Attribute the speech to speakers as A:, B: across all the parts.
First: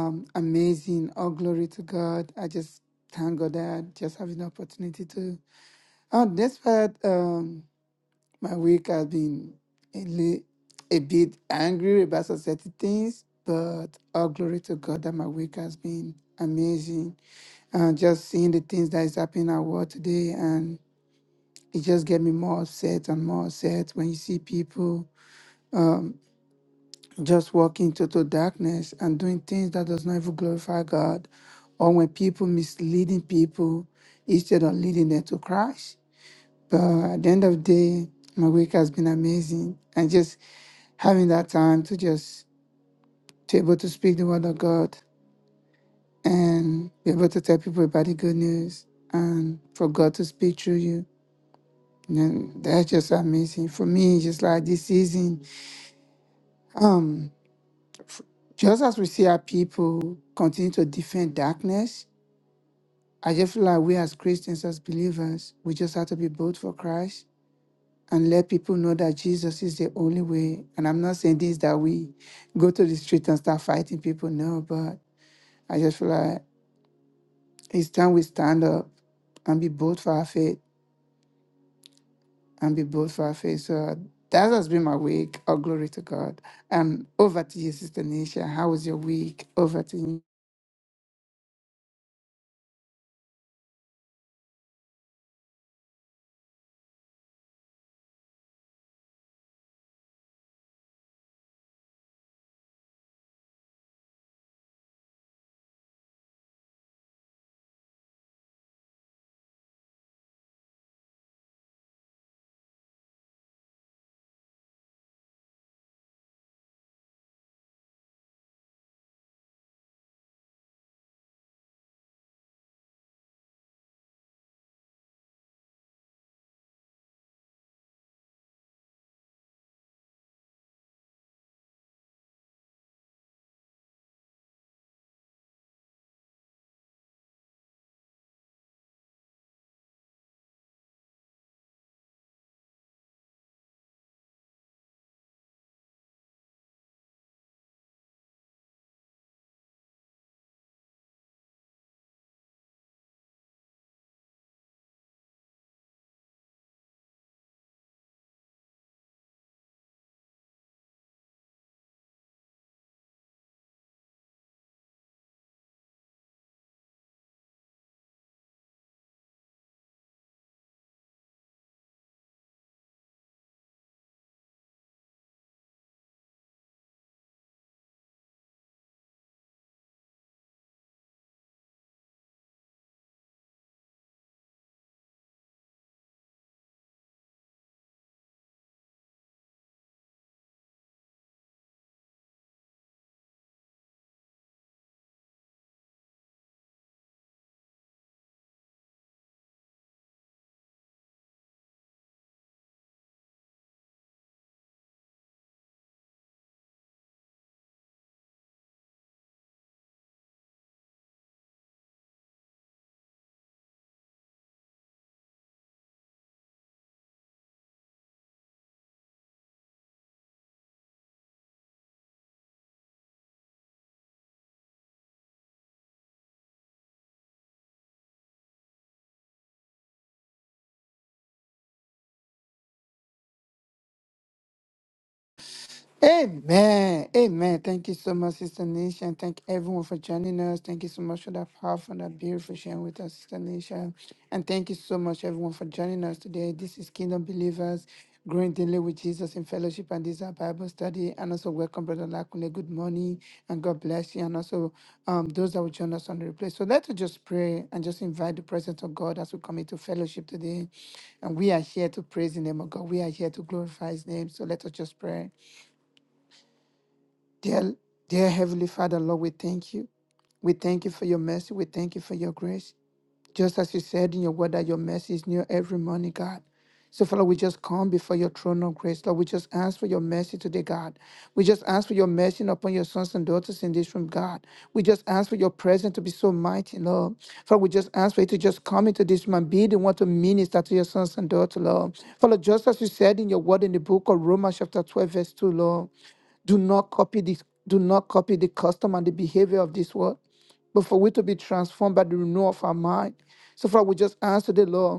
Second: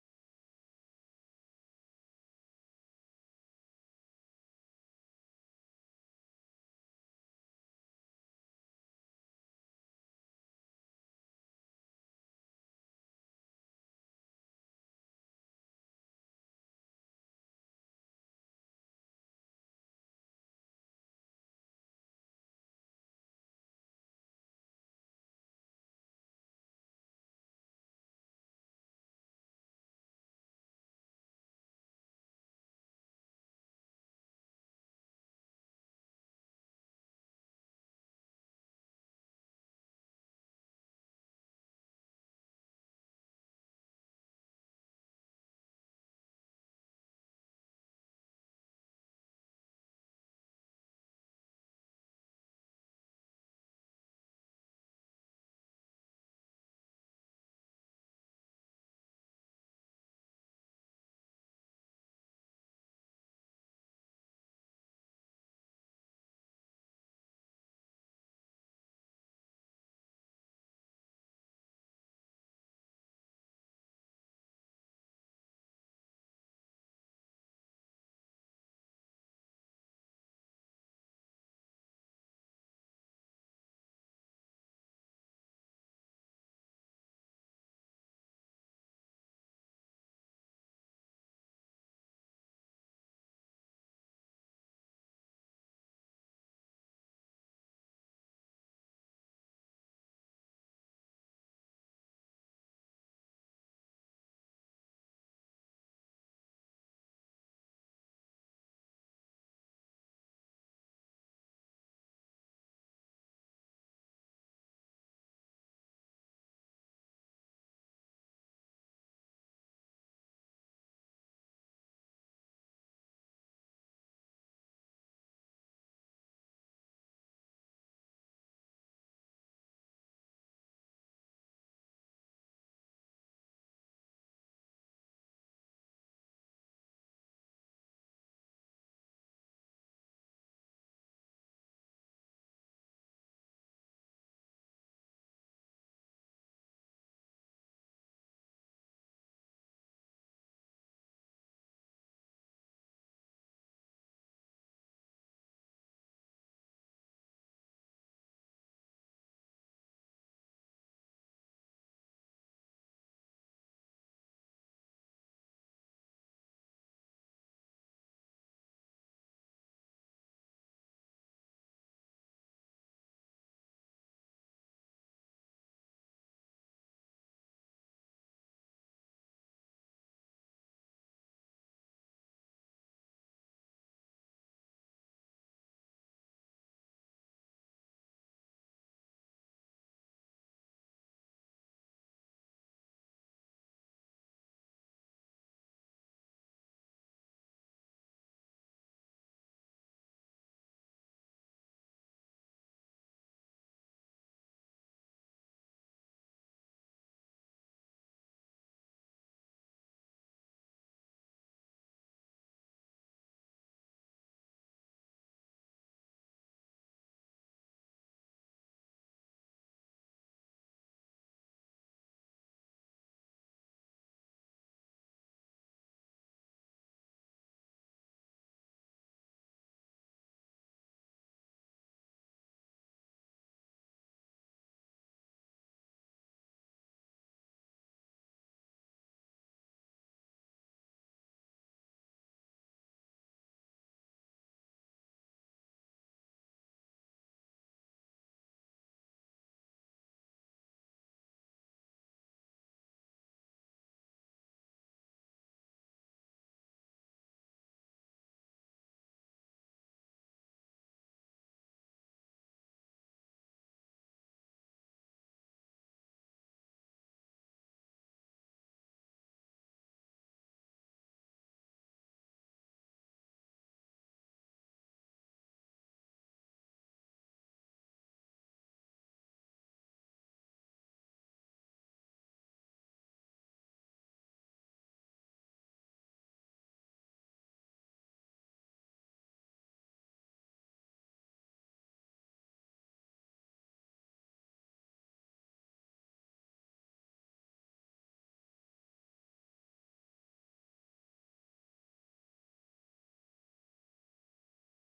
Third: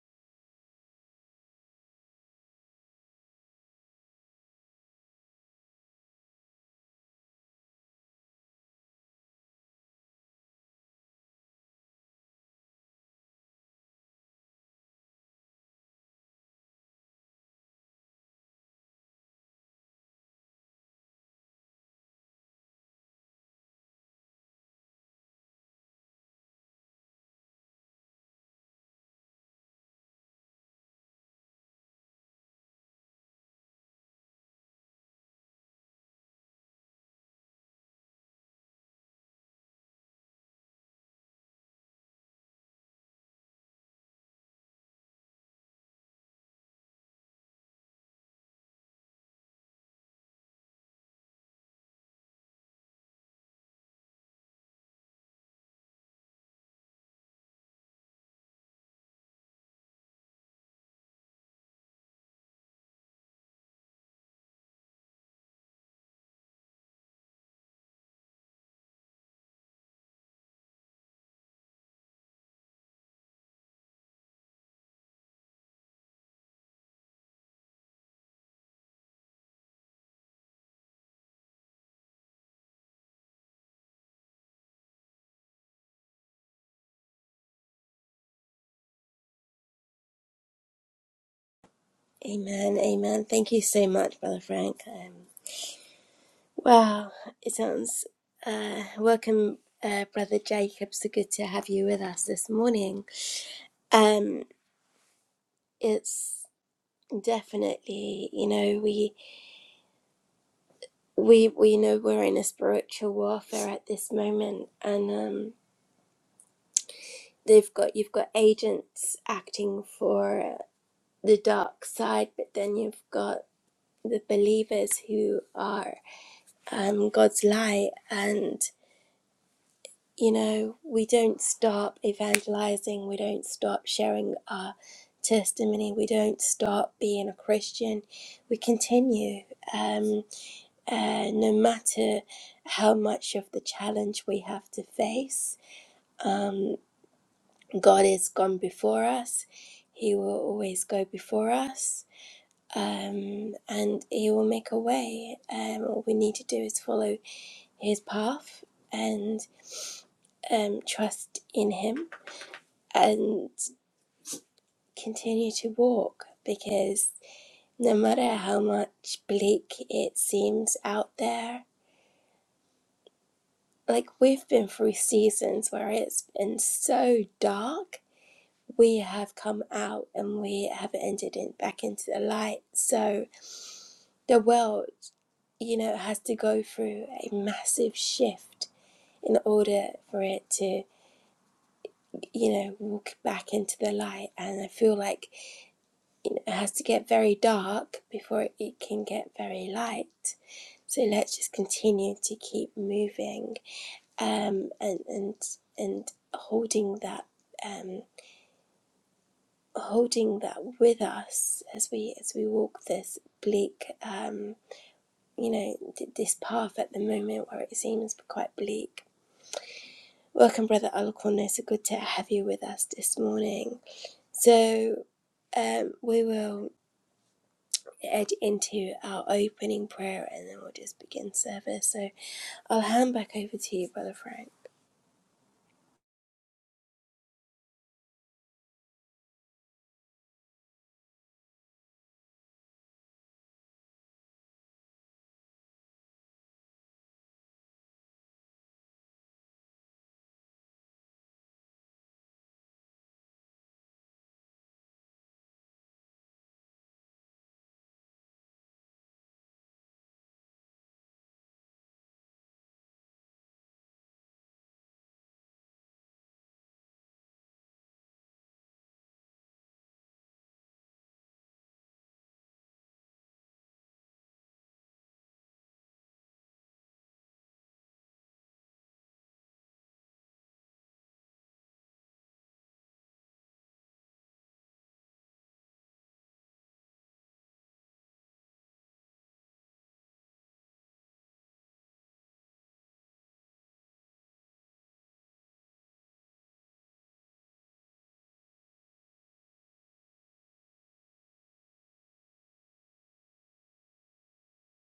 A: Um, amazing. All glory to God. I just thank God that I just having the opportunity to. Oh, despite um, my week has been a, li- a bit angry about certain things, but all glory to God that my week has been amazing. And just seeing the things that is happening at work today, and it just get me more upset and more upset when you see people. just walking into total darkness and doing things that does not even glorify God, or when people misleading people instead of leading them to Christ. But at the end of the day, my week has been amazing, and just having that time to just to able to speak the word of God and be able to tell people about the good news and for God to speak through you. And that's just amazing for me. Just like this season, um, Just as we see our people continue to defend darkness, I just feel like we as Christians, as believers, we just have to be bold for Christ and let people know that Jesus is the only way. And I'm not saying this that we go to the street and start fighting people, no, but I just feel like it's time we stand up and be bold for our faith and be bold for our faith. So that has been my week. All glory to God. Um, over to you, Sister Nisha. How was your week? Over to you.
B: Amen, amen. Thank you so much, Brother Frank. Um, wow, it sounds. Uh, welcome, uh, Brother Jacob. So good to have you with us this morning. Um, it's definitely, you know, we we we know we're in a spiritual warfare at this moment, and um, they've got you've got agents acting for the dark side, but then you've got the believers who are um, God's light and you know, we don't stop evangelizing, we don't stop sharing our testimony, we don't stop being a Christian. We continue, um, uh, no matter how much of the challenge we have to face. Um, God has gone before us, He will always go before us. Um, and he will make a way. Um, all we need to do is follow his path and um, trust in him and. continue to walk because no matter how much bleak it seems out there, like we've been through seasons where it's been so dark, we have come out and we have entered in, back into the light. So the world, you know, has to go through a massive shift in order for it to, you know, walk back into the light. And I feel like it has to get very dark before it can get very light. So let's just continue to keep moving um, and and and holding that um, holding that with us as we as we walk this bleak um, you know th- this path at the moment where it seems quite bleak. Welcome, brother Alcorn. so good to have you with us this morning. So um, we will head into our opening prayer and then we'll just begin service. So I'll hand back over to you, brother Frank.
A: Amen. Amen. Thank you so much, Sister Nisha. And thank everyone for joining us. Thank you so much for that powerful and that beautiful sharing with us, Sister Nisha. And thank you so much, everyone, for joining us today. This is Kingdom Believers, growing daily with Jesus in fellowship. And this is our Bible study. And also, welcome, Brother Lakune. Good morning. And God bless you. And also, um, those that will join us on the replay. So let us just pray and just invite the presence of God as we come into fellowship today. And we are here to praise the name of God. We are here to glorify his name. So let us just pray. Dear, dear Heavenly Father, Lord, we thank you. We thank you for your mercy. We thank you for your grace. Just as you said in your word that your mercy is new every morning, God. So, Father, we just come before your throne of grace. Lord, we just ask for your mercy today, God. We just ask for your mercy upon your sons and daughters in this room, God. We just ask for your presence to be so mighty, Lord. Father, we just ask for you to just come into this room and be the one to minister to your sons and daughters, Lord. Father, just as you said in your word in the book of Romans, chapter 12, verse 2, Lord. Do not copy this. Do not copy the custom and the behavior of this world, but for we to be transformed by the renewal of our mind. So, Father, we just answer the Lord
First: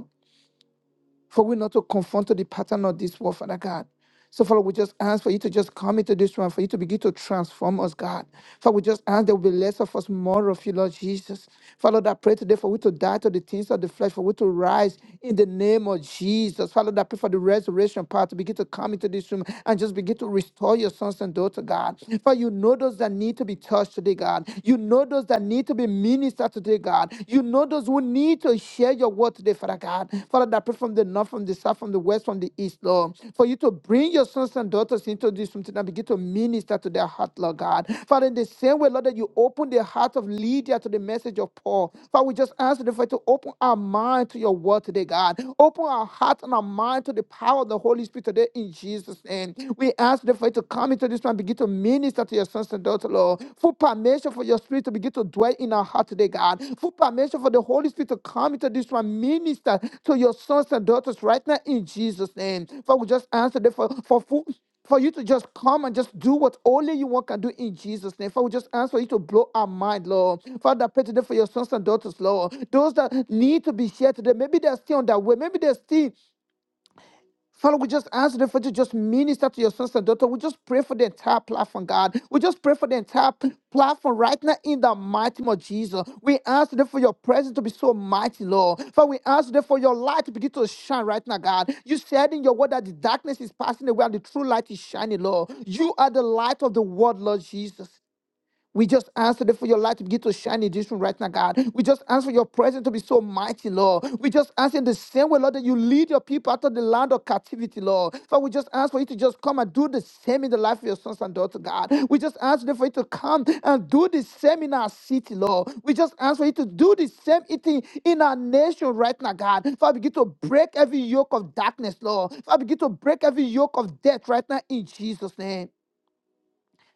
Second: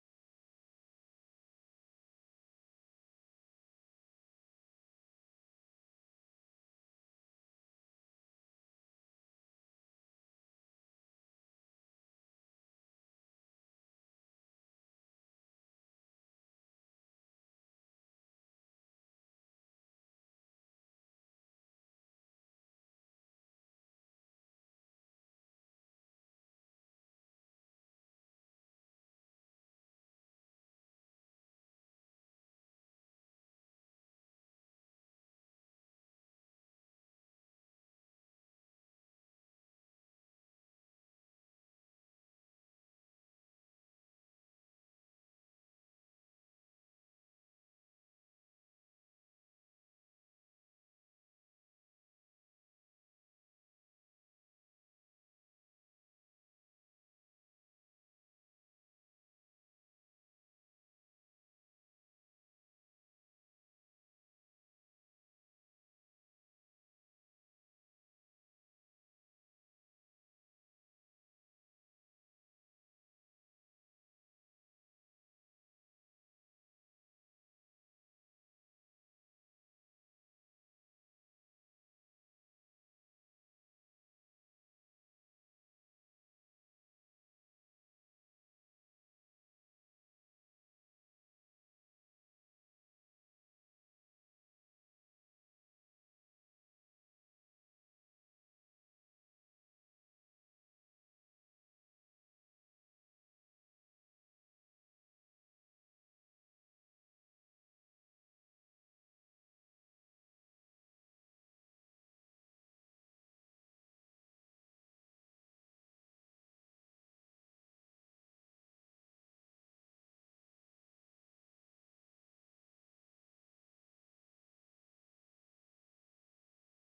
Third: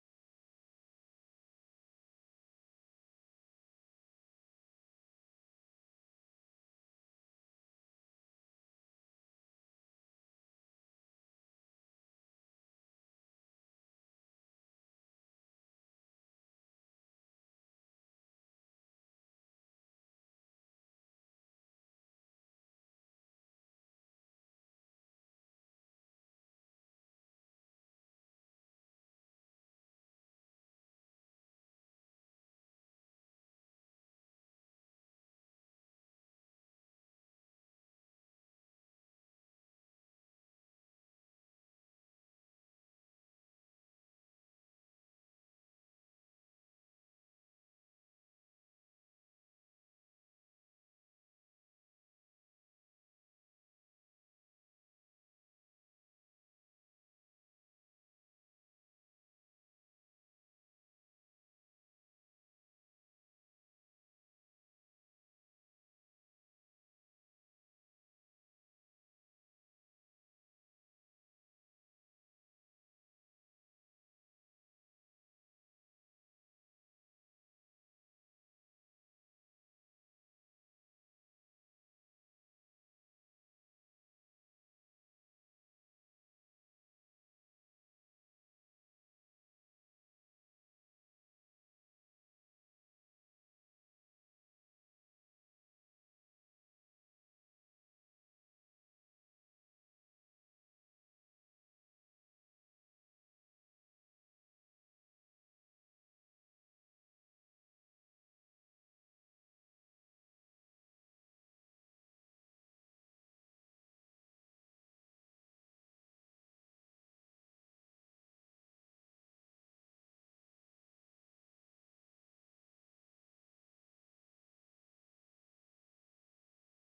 A: for we not to conform to the pattern of this world, Father God. So, Father, we just ask for you to just come into this room, for you to begin to transform us, God. Father, we just ask there will be less of us, more of you, Lord Jesus. Father, that pray today for we to die to the things of the flesh, for we to rise in the name of Jesus. Father, that pray for the resurrection power to begin to come into this room and just begin to restore your sons and daughters, God. For you know those that need to be touched today, God. You know those that need to be ministered minister today, God. You know those who need to share your word today, Father God. Father, that I pray from the north, from the south, from the west, from the east, Lord. For you to bring your sons and daughters into this room tonight, begin to minister to their heart, Lord God. Father, in the same way, Lord, that you open the heart of Lydia to the message of Paul. Father, we just ask the Father to open our mind to your word today, God. Open our heart and our mind to the power of the Holy Spirit today in Jesus' name. We ask the Father to come into this room this time, begin to minister to your sons and daughters, Lord. Full permission for your spirit to begin to dwell in our heart today, God. Full permission for the Holy Spirit to come into this one, minister to your sons and daughters right now in Jesus' name. Father, we just answer that for, for full for you to just come and just do what only you want can do in Jesus' name. Father, we just ask for you to blow our mind, Lord. Father, I pray today for your sons and daughters, Lord. Those that need to be shared today, maybe they're still on their way. Maybe they're still Father, we just ask the to just minister to your sons and daughters. We just pray for the entire platform, God. We just pray for the entire p- platform right now in the mighty name of Jesus. We ask them for your presence to be so mighty, Lord. For we ask them for your light to begin to shine right now, God. You said in your word that the darkness is passing away and the true light is shining, Lord. You are the light of the world, Lord Jesus. We just ask today for your light to begin to shine in this room right now, God. We just ask for your presence to be so mighty, Lord. We just ask in the same way, Lord, that you lead your people out of the land of captivity, Lord. Father, we just ask for you to just come and do the same in the life of your sons and daughters, God. We just ask today for you to come and do the same in our city, Lord. We just ask for you to do the same thing in our nation right now, God. Father, begin to break every yoke of darkness, Lord. Father, begin to break every yoke of death right now in Jesus' name.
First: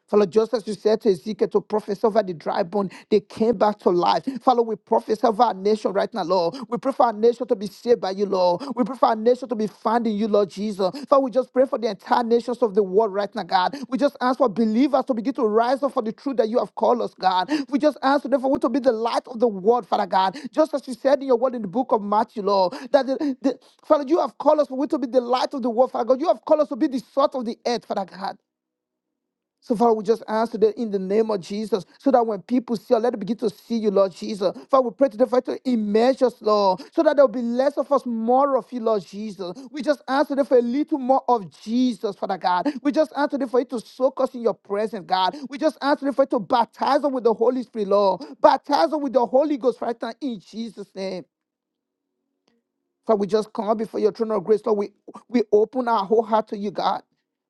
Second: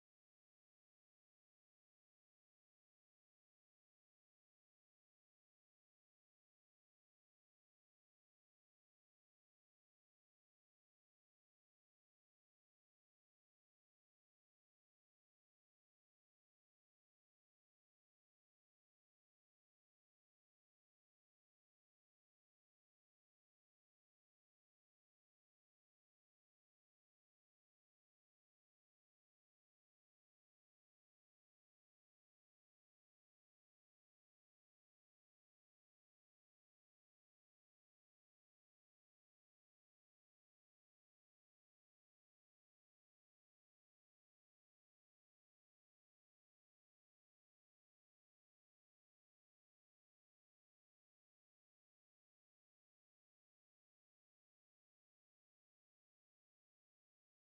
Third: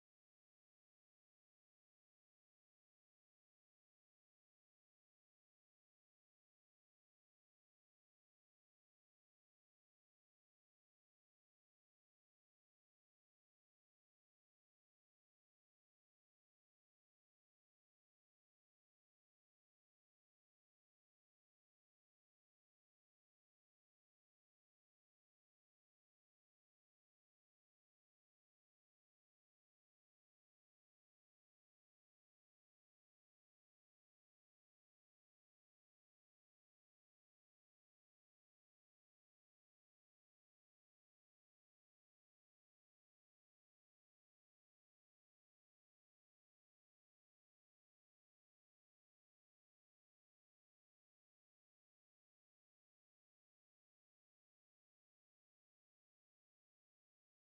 A: Father, just as you said to Ezekiel to prophesy over the dry bone, they came back to life. Father, we prophesy over our nation right now, Lord. We pray for our nation to be saved by you, Lord. We pray for our nation to be found in you, Lord Jesus. Father, we just pray for the entire nations of the world right now, God. We just ask for believers to begin to rise up for the truth that you have called us, God. We just ask, therefore, we to be the light of the world, Father God. Just as you said in your word in the book of Matthew, Lord, that the, the- Father, you have called us for we to be the light of the world, Father God. You have called us to be the salt of the earth, Father God. So, Father, we just ask today in the name of Jesus, so that when people see us, let them begin to see you, Lord Jesus. Father, we pray today for you to immerse us, Lord, so that there will be less of us, more of you, Lord Jesus. We just ask today for a little more of Jesus, Father God. We just ask today for you to soak us in your presence, God. We just ask today for you to baptize us with the Holy Spirit, Lord. Baptize us with the Holy Ghost right now in Jesus' name. Father, we just come before your throne of grace, Lord. We, we open our whole heart to you, God.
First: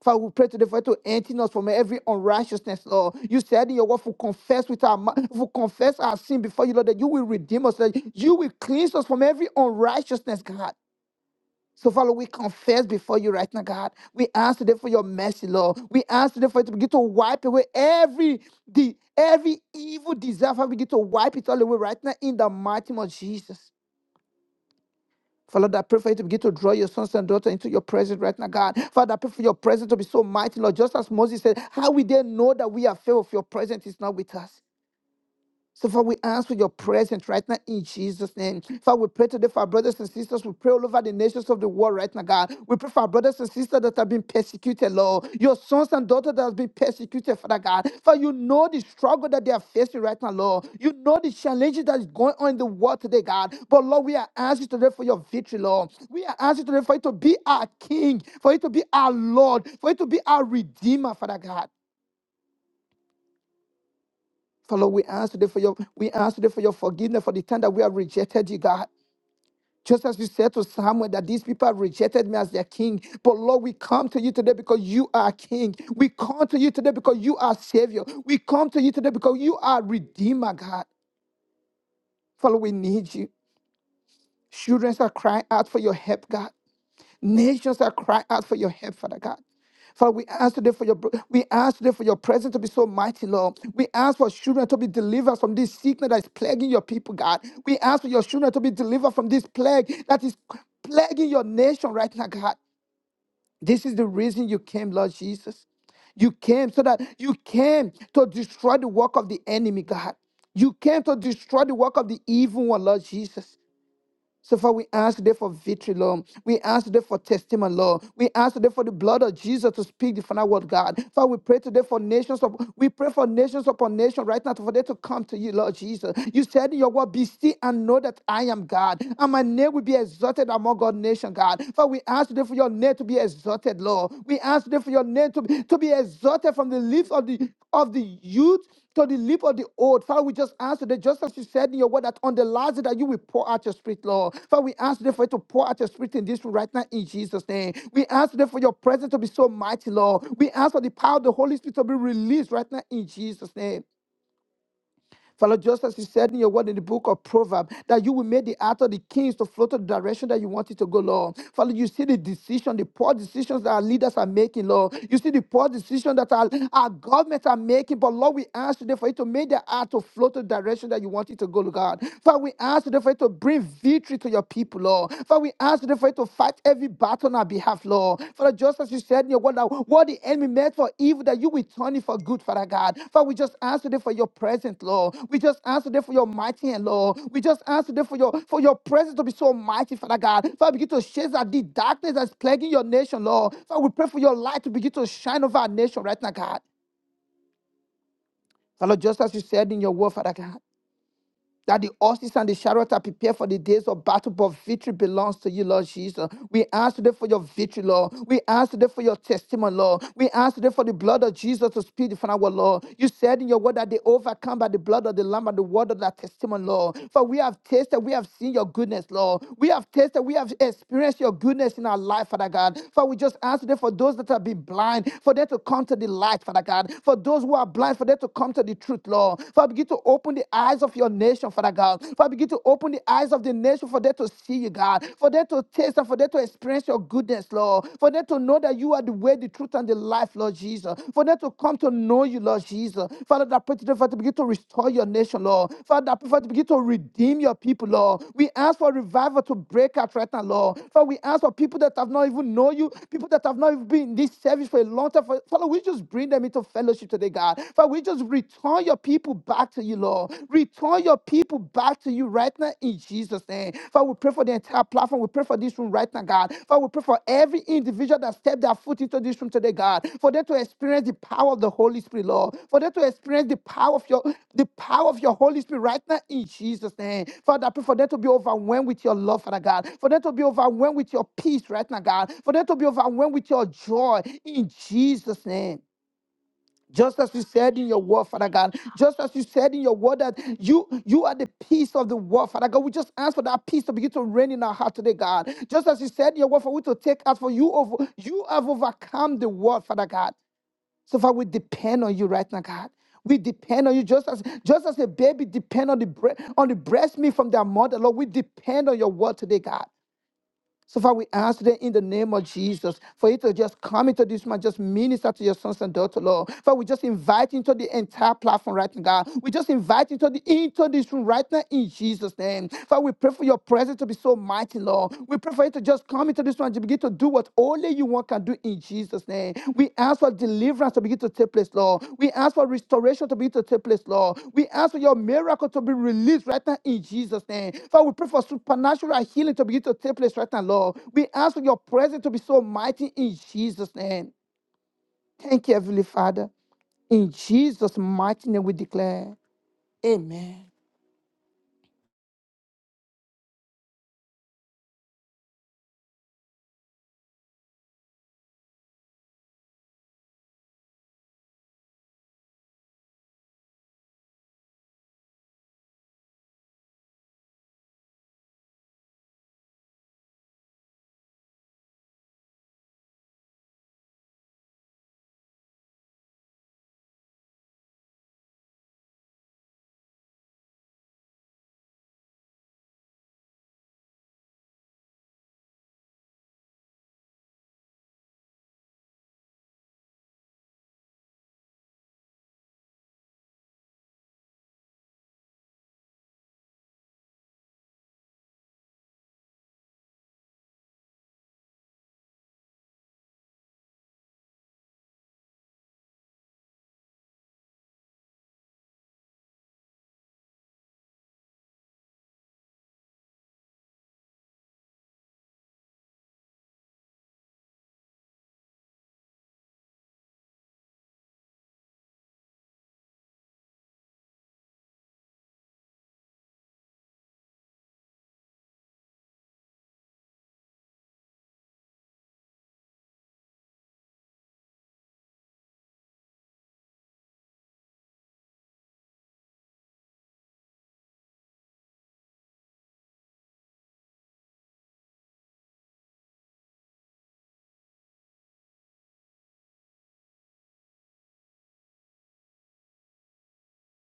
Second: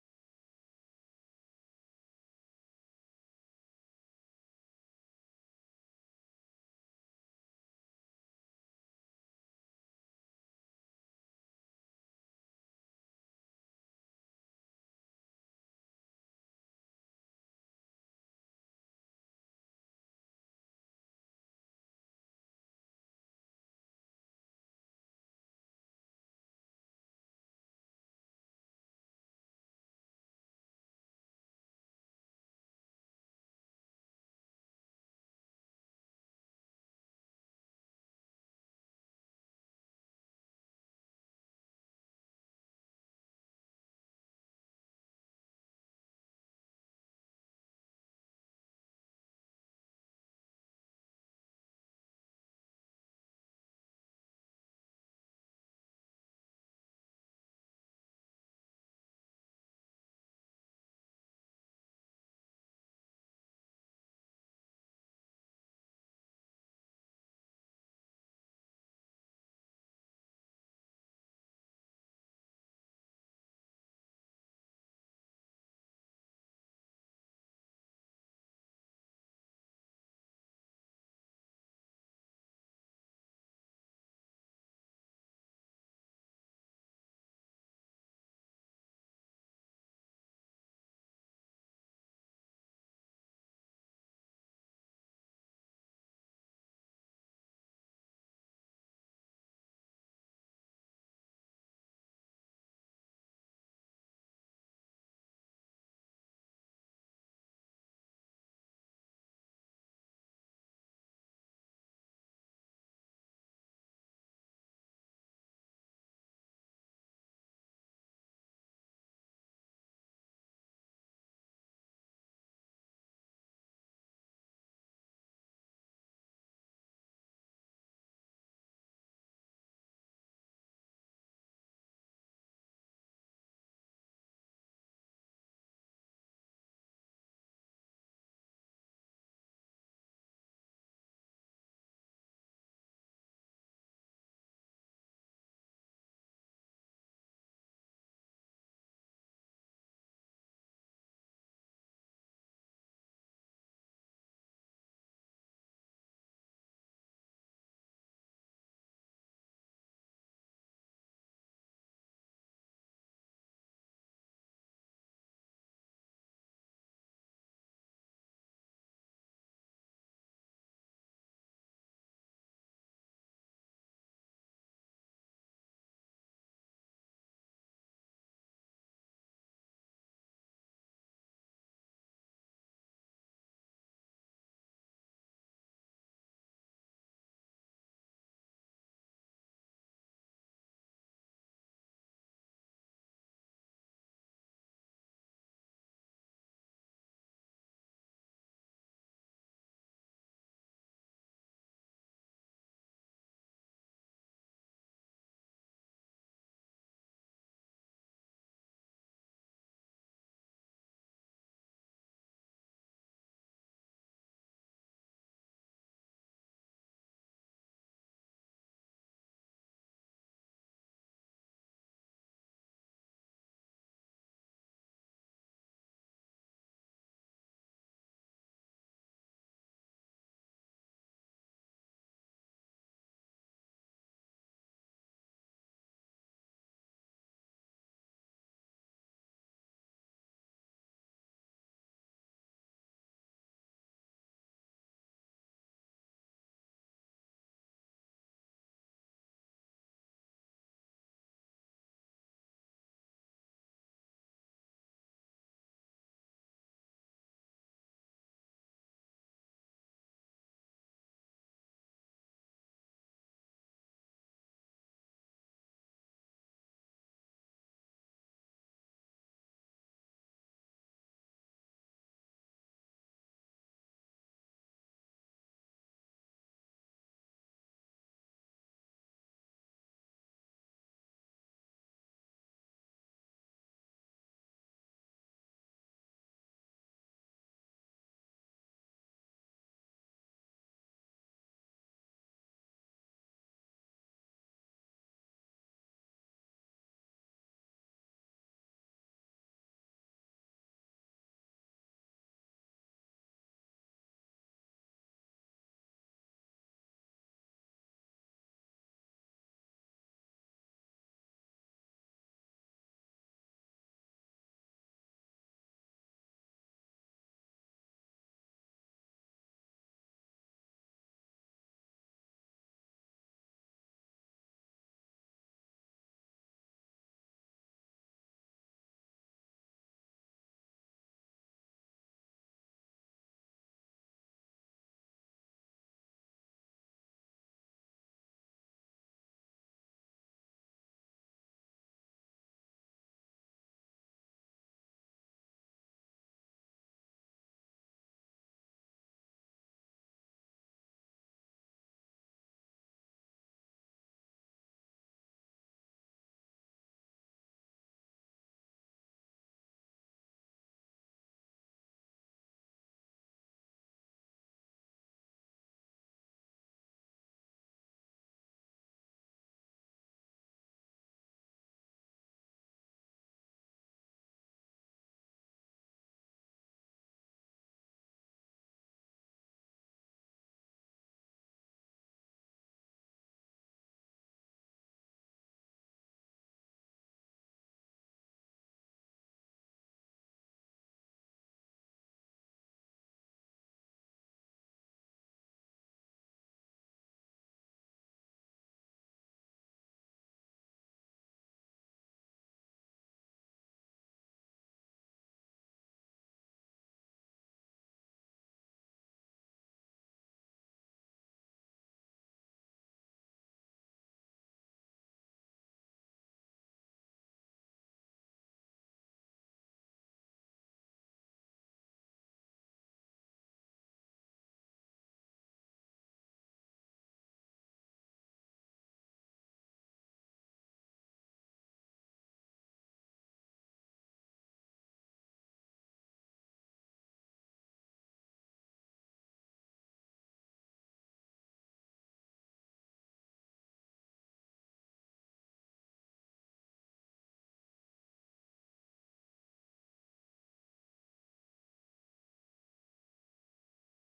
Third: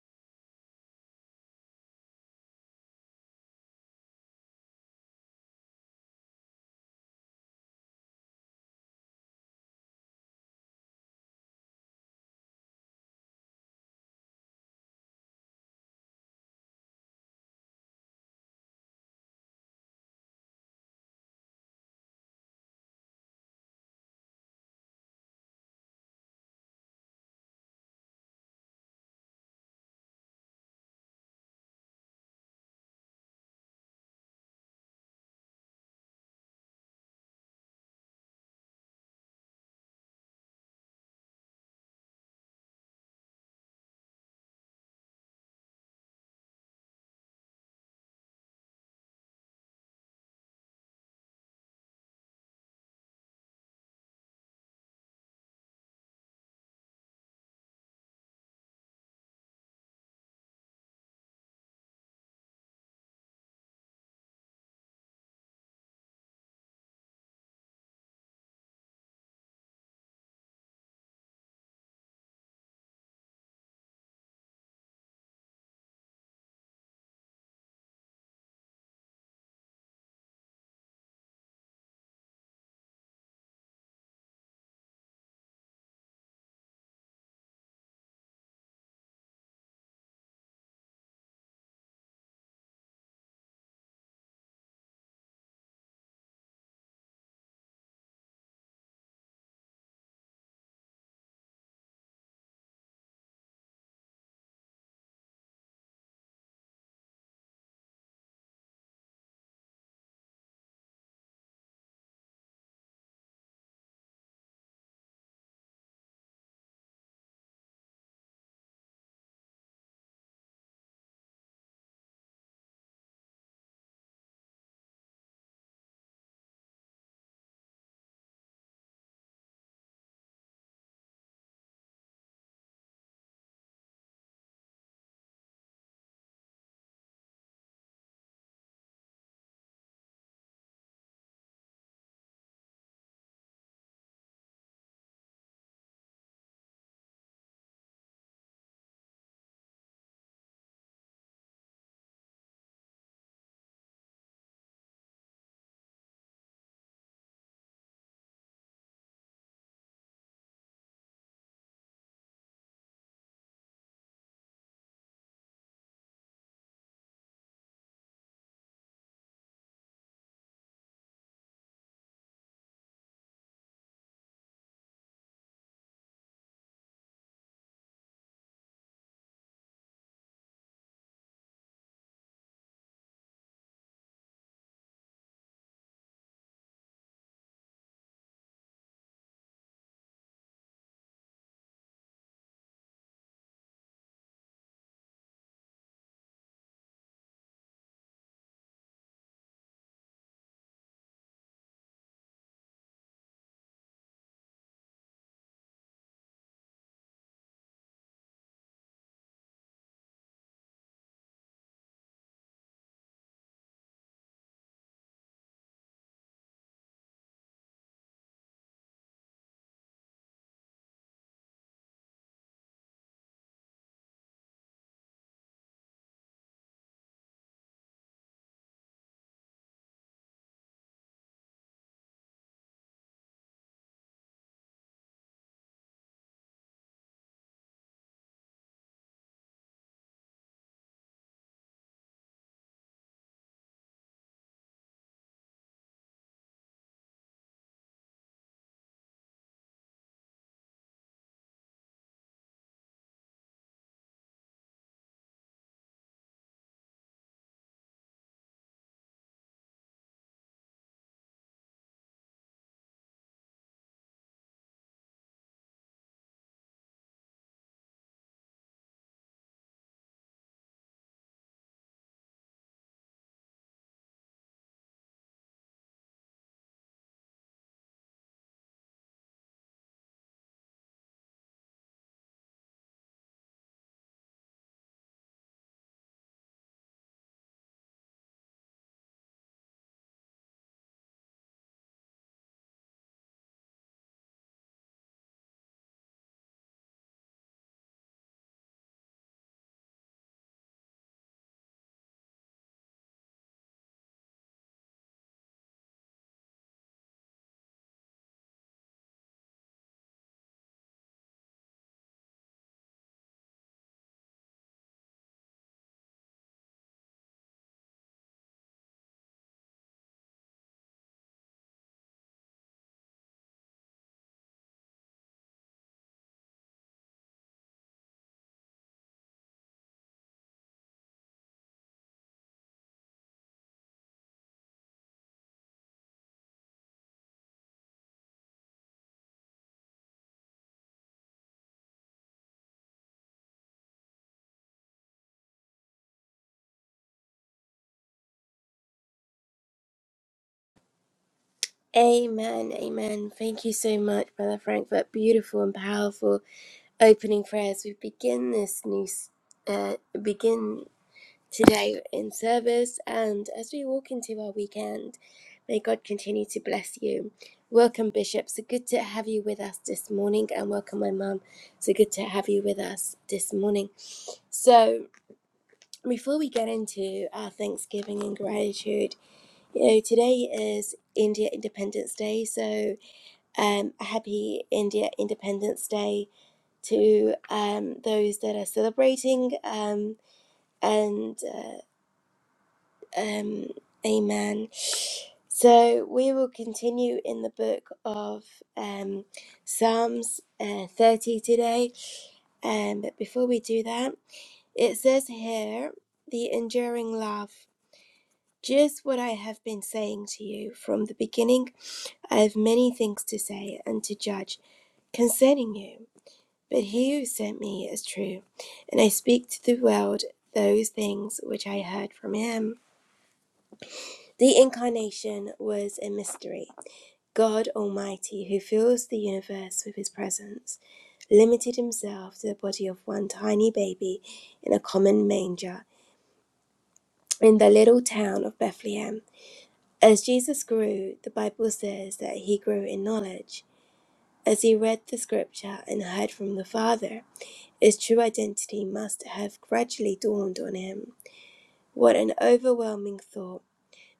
A: Father, we pray today for you to empty us from every unrighteousness, Lord. You said in your word, if we confess with our mouth, if we confess our sin before you, Lord, that you will redeem us, that you will cleanse us from every unrighteousness, God. So, Father, we confess before you right now, God. We ask today for your mercy, Lord. We ask today for you to begin to wipe away every the every evil desire. Father, begin to wipe it all away right now in the mighty name of Jesus. Father, I pray for you to begin to draw your sons and daughters into your presence right now, God. Father, I pray for your presence to be so mighty, Lord. Just as Moses said, how will they know that we are filled of your presence is not with us? So, Father, we ask for your presence right now in Jesus' name. Father, we pray today for our brothers and sisters. We pray all over the nations of the world right now, God. We pray for our brothers and sisters that have been persecuted, Lord. Your sons and daughters that have been persecuted, Father God. For you know the struggle that they are facing right now, Lord. You know the challenges that is going on in the world today, God. But, Lord, we are asking today for your victory, Lord. We are asking today for you to be our King, for you to be our Lord, for you to be our Redeemer, Father God. Father, we ask today for your we ask today for your forgiveness for the time that we have rejected you, God. Just as you said to Samuel that these people have rejected me as their king. But Lord, we come to you today because you are king. We come to you today because you are savior. We come to you today because you are redeemer, God. Father, we need you. Children are crying out for your help, God. Nations that cry out for your help, Father God. Father, we ask today for your we ask today for your presence to be so mighty, Lord. We ask for children to be delivered from this sickness that is plaguing your people, God. We ask for your children to be delivered from this plague that is plaguing your nation right now, God. This is the reason you came, Lord Jesus. You came so that you came to destroy the work of the enemy, God. You came to destroy the work of the evil one, Lord Jesus. So far, we ask today for victory, Lord. We ask today for testimony, Lord. We ask today for the blood of Jesus to speak the final word, God. Father, we pray today for nations of we pray for nations upon nation right now for them to come to you, Lord Jesus. You said in your word, be still and know that I am God, and my name will be exalted among God nation, God. Father, we ask today for your name to be exalted, Lord. We ask today for your name to be, to be exalted from the lips of the of the youth to the lip of the old. Father, we just ask today, just as you said in your word, that on the last day that you will pour out your spirit, Lord. Father, we ask today for you to pour out your spirit in this room right now in Jesus' name. We ask today for your presence to be so mighty, Lord. We ask for the power of the Holy Spirit to be released right now in Jesus' name. Father, just as you said in your word in the book of Proverbs, that you will make the heart of the kings to flow to the direction that you want it to go, Lord. Father, you see the decision, the poor decisions that our leaders are making, Lord. You see the poor decision that our, our governments are making. But Lord, we ask today for you to make the heart to flow to the direction that you want it to go, Lord God. Father, we ask today for you to bring victory to your people, Lord. Father, we ask today for for you to fight every battle on our behalf, Lord. Father, just as you said in your word, that what the enemy meant for evil, that you will turn it for good, Father God. Father, we just ask today for your presence, Lord. We just ask today for your mighty hand, Lord. We just ask today for your for your presence to be so mighty, Father God. Father, begin to chase out the darkness that's plaguing your nation, Lord. Father, we pray for your light to begin to shine over our nation right now, God. Father, just as you said in your word, Father God that the horses and the chariots are prepared for the days of battle, but victory belongs to you, Lord Jesus. We ask today for your victory, Lord. We ask today for your testimony, Lord. We ask today for the blood of Jesus to speak from our Lord. You said in your word that they overcome by the blood of the Lamb and the word of that testimony, Lord. For we have tasted, we have seen your goodness, Lord. We have tasted, we have experienced your goodness in our life, Father God. For we just ask today for those that have been blind, for them to come to the light, Father God. For those who are blind, for them to come to the truth, Lord. For Father, begin to open the eyes of your nation, Father God. Father, begin to open the eyes of the nation for them to see you, God. For them to taste and for them to experience your goodness, Lord. For them to know that you are the way, the truth, and the life, Lord Jesus. For them to come to know you, Lord Jesus. Father, that pray today, Father, begin to restore your nation, Lord. Father, I pray, Father, begin to redeem your people, Lord. We ask for revival to break out right now, Lord. For we ask for people that have not even known you, people that have not even been in this service for a long time. For- Father, we just bring them into fellowship today, God. Father, we just return your people back to you, Lord. Return your people back to you right now in Jesus' name. Father, we pray for the entire platform. We pray for this room right now, God. Father, we pray for every individual that stepped their foot into this room today, God. For them to experience the power of the Holy Spirit, Lord. For them to experience the power of your the power of your Holy Spirit right now in Jesus' name. Father, I pray for them to be overwhelmed with your love, Father God. For them to be overwhelmed with your peace right now, God. For them to be overwhelmed with your joy in Jesus' name. Just as you said in your word, Father God, just as you said in your word that you you are the peace of the world, Father God. We just ask for that peace to begin to reign in our heart today, God. Just as you said in your word, for we to take out for you over you have overcome the world, Father God. So far, we depend on you right now, God. We depend on you just as just as a baby depend on the bre- on the breast milk from their mother, Lord. We depend on your word today, God. So, Father, we ask today in the name of Jesus for you to just come into this man, just minister to your sons and daughters, Lord. Father, we just invite you into the entire platform right now, God. We just invite you into, the, into this room right now in Jesus' name. Father, we pray for your presence to be so mighty, Lord. We pray for you to just come into this one to begin to do what only you one can do in Jesus' name. We ask for deliverance to begin to take place, Lord. We ask for restoration to begin to take place, Lord. We ask for your miracle to be released right now in Jesus' name. Father, we pray for supernatural healing to begin to take place right now, Lord. We ask for your presence to be so mighty in Jesus' name. Thank you, Heavenly Father. In Jesus' mighty name we declare. Amen.
B: Amen, amen. Thank you so much, Brother Frank, for that beautiful and powerful opening prayer as we begin this new, s- uh, begin today in service and as we walk into our weekend. May God continue to bless you. Welcome, Bishop. So good to have you with us this morning, and welcome, my mum. So good to have you with us this morning. So, before we get into our Thanksgiving and gratitude, you know, today is India Independence Day, so um, a happy India Independence Day to um, those that are celebrating, um, and uh, um, Amen. So we will continue in the book of um, Psalms uh, 30 today. Um, but before we do that, it says here the enduring love. Just what I have been saying to you from the beginning, I have many things to say and to judge concerning you But he who sent me is true, and I speak to the world those things which I heard from him. The incarnation was a mystery. God Almighty, who fills the universe with his presence, limited himself to the body of one tiny baby in a common manger in the little town of Bethlehem. As Jesus grew, the Bible says that he grew in knowledge. As he read the scripture and heard from the Father, his true identity must have gradually dawned on him. What an overwhelming thought.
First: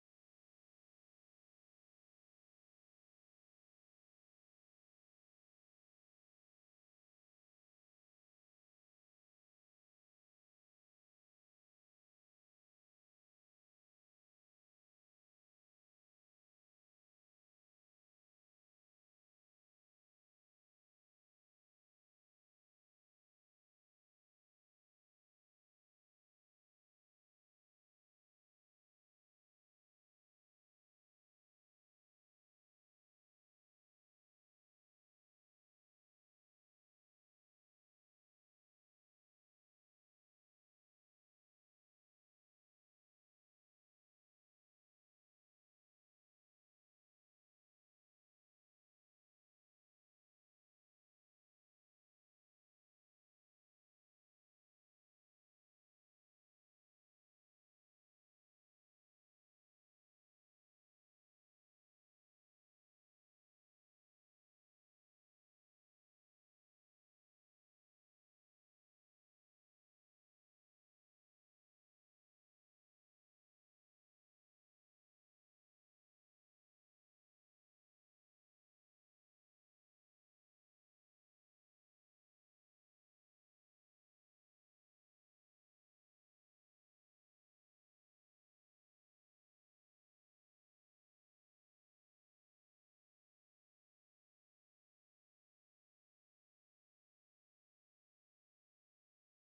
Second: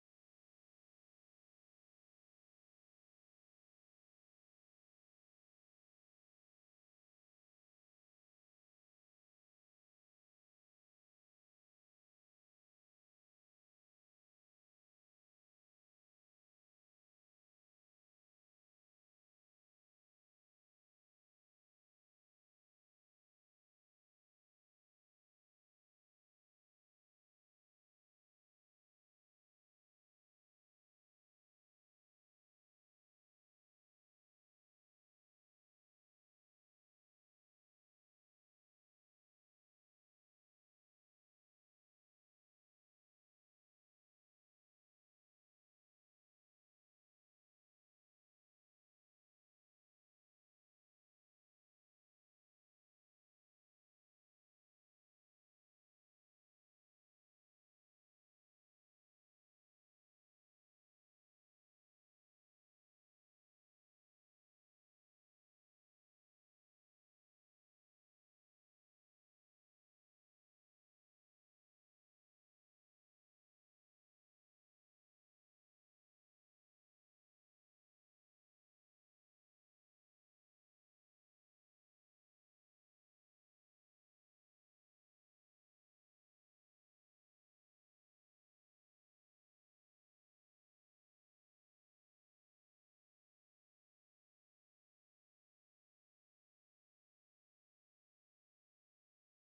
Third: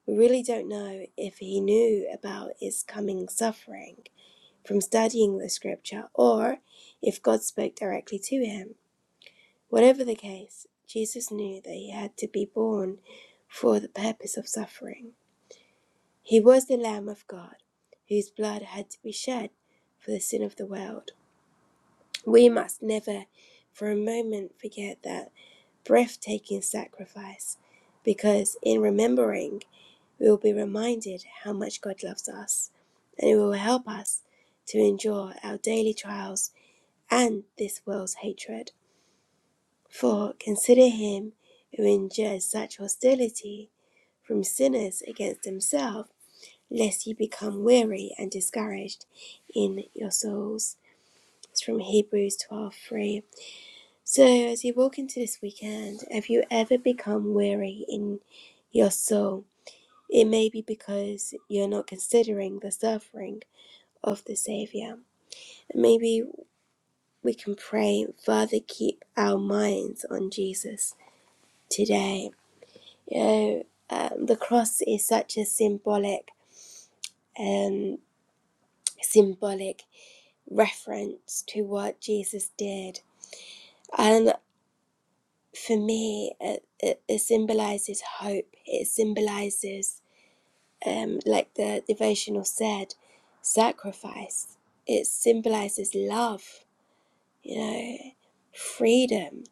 B: We really don't know if he knew about his coming suffering from studying the scripture or if God spoke directly to him. Whatever the case, Jesus knew that he had to be born for the purpose of suffering. He was the Lamb of God whose blood had to be shed for the sin of the world. We must never for a moment forget that breathtaking sacrifice because in remembering, we will be reminded how much God loves us, and it will help us to endure our daily trials and this world's hatred. For consider him who endures such hostility from sinners against himself, lest you become weary and discouraged in your souls. It's from Hebrews 12:3. So, as you walk into this weekend, have you ever become weary in your soul? It may be because you're not considering the suffering of the Saviour. Maybe we can pray, Father, keep our minds on Jesus today. You know, um, the cross is such a symbolic, um, symbolic reference to what Jesus did, and for me, it, it, it symbolizes hope. It symbolizes um, like the devotional said, sacrifice. It symbolizes love, you know, freedom.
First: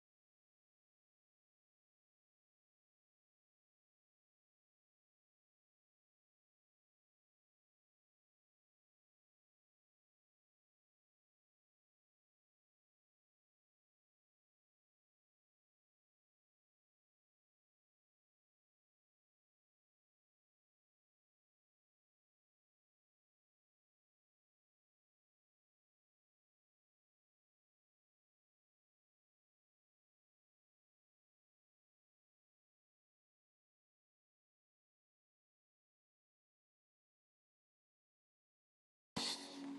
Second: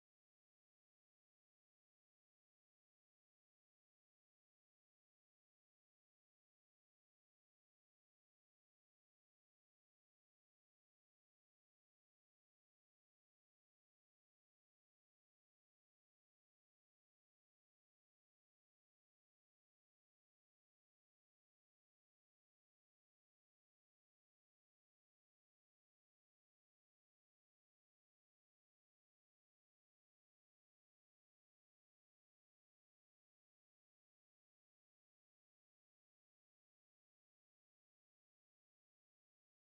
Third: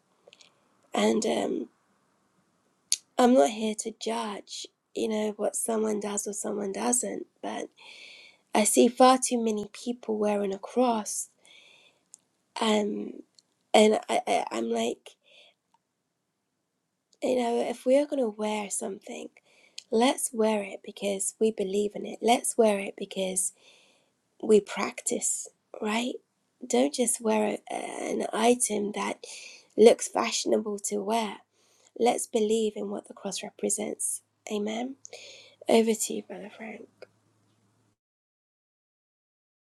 B: And um, I'm not here to judge, you know, what someone does or someone doesn't, but I see far too many people wearing a cross. Um, and I, I, I'm like, you know, if we are going to wear something, let's wear it because we believe in it. Let's wear it because we practice, right? Don't just wear a, an item that looks fashionable to wear. Let's believe in what the cross represents. Amen. Over to you, Brother Frank.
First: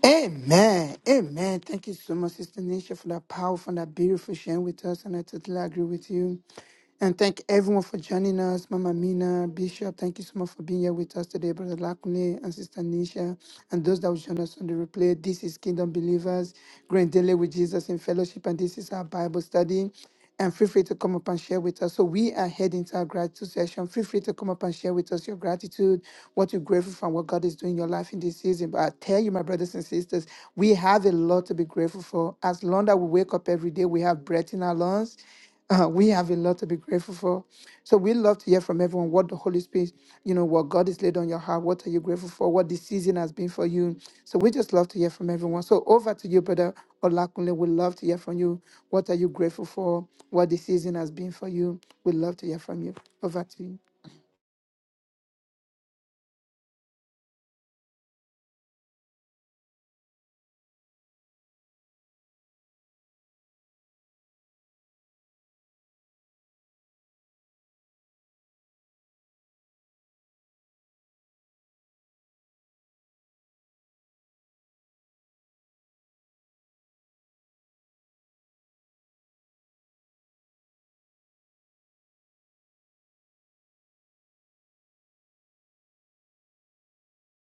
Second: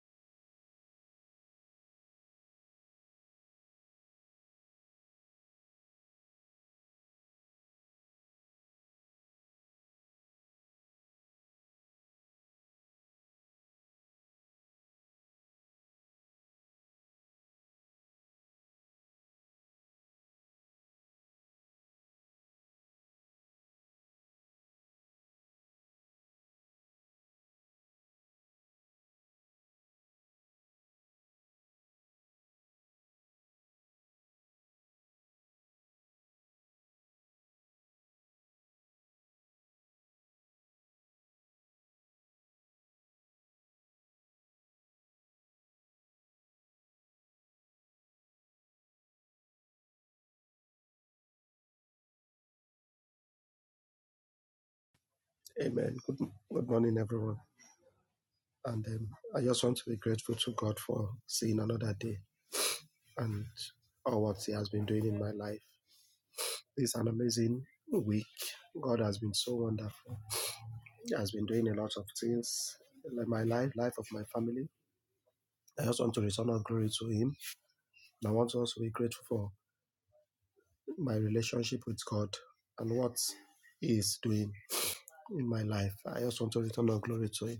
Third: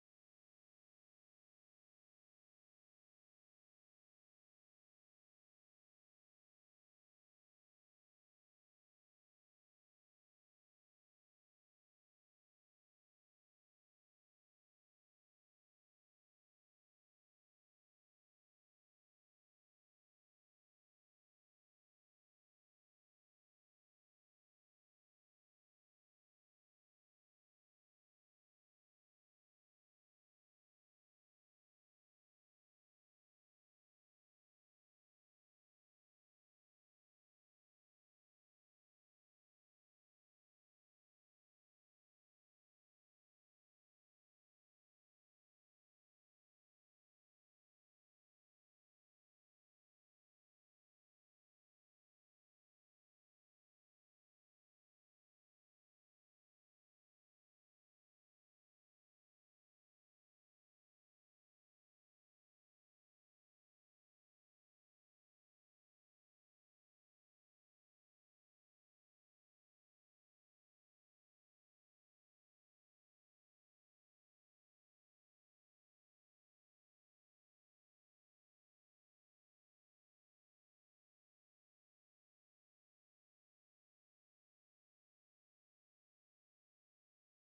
A: Amen. Amen. Thank you so much, Sister Nisha, for that powerful and that beautiful sharing with us. And I totally agree with you. And thank everyone for joining us. Mama Mina, Bishop, thank you so much for being here with us today, Brother Lakune and Sister Nisha, and those that will join us on the replay. This is Kingdom Believers, growing daily with Jesus in fellowship, and this is our Bible study and feel free to come up and share with us. So we are heading to our gratitude session. Feel free to come up and share with us your gratitude, what you're grateful for, and what God is doing in your life in this season. But I tell you, my brothers and sisters, we have a lot to be grateful for. As long as we wake up every day, we have breath in our lungs. Uh, we have a lot to be grateful for. So we love to hear from everyone what the Holy Spirit, you know, what God has laid on your heart. What are you grateful for? What this season has been for you. So we just love to hear from everyone. So over to you, brother Olakunle. We love to hear from you. What are you grateful for? What this season has been for you? We love to hear from you. Over to you.
C: Amen. Good, good morning, everyone. And um, I just want to be grateful to God for seeing another day and all what He has been doing in my life. It's an amazing week. God has been so wonderful. He has been doing a lot of things in my life, life of my family. I just want to return all glory to Him. And I want to also be grateful for my relationship with God and what He is doing in my life. I just want to return all glory to Him.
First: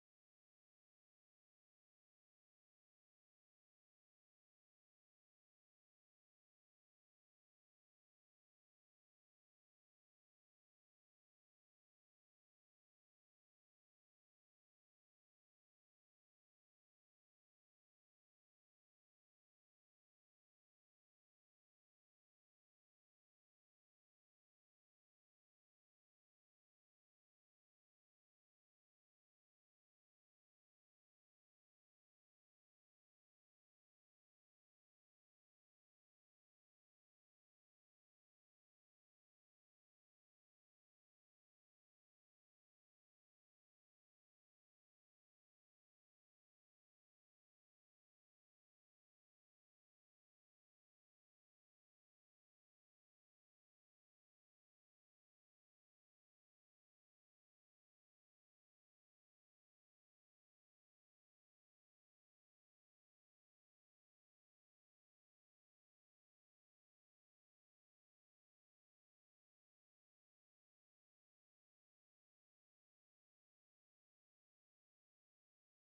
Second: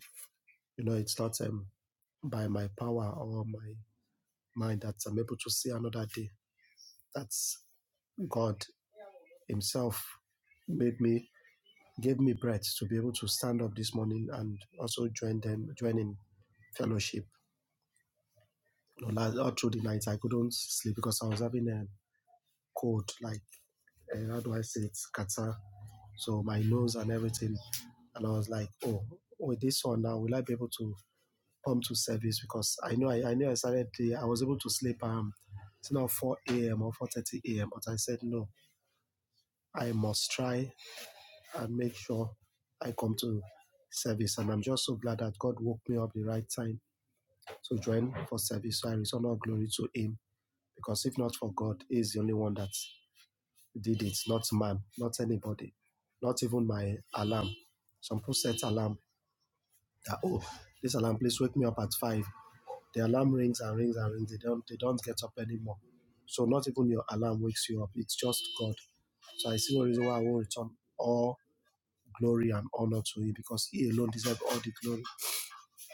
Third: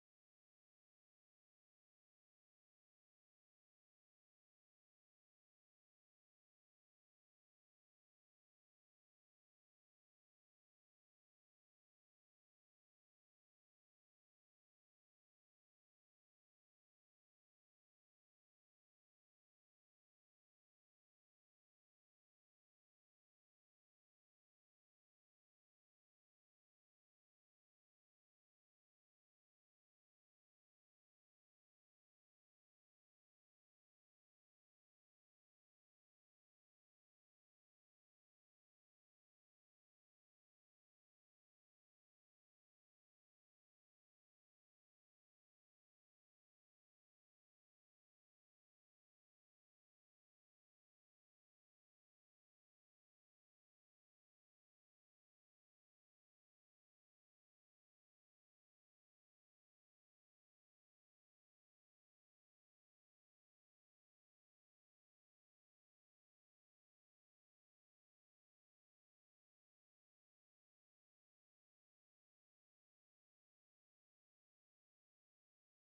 C: You know, it's not um, by my power or my mind that I'm able to see another day. That's God Himself made me gave me breath to be able to stand up this morning and also join them join in fellowship. You know, all through the night I couldn't sleep because I was having a cold, like uh, how do I say it, Qatar. So my nose and everything, and I was like, oh, with this one now, will I be able to come to service? Because I know I, I knew I started the, I was able to sleep um, it's now 4 a.m. or 4:30 a.m. But I said no, I must try and make sure I come to service. And I'm just so glad that God woke me up the right time to join for service. So I return all glory to Him because if not for God, He is the only one that did it, not man, not anybody, not even my alarm. Some people set alarm that oh, this alarm please wake me up at five. The alarm rings and rings and rings. They don't they don't get up anymore. So not even your alarm wakes you up. It's just God. So I see no reason why I won't return all glory and honor to Him because He alone deserves all the glory.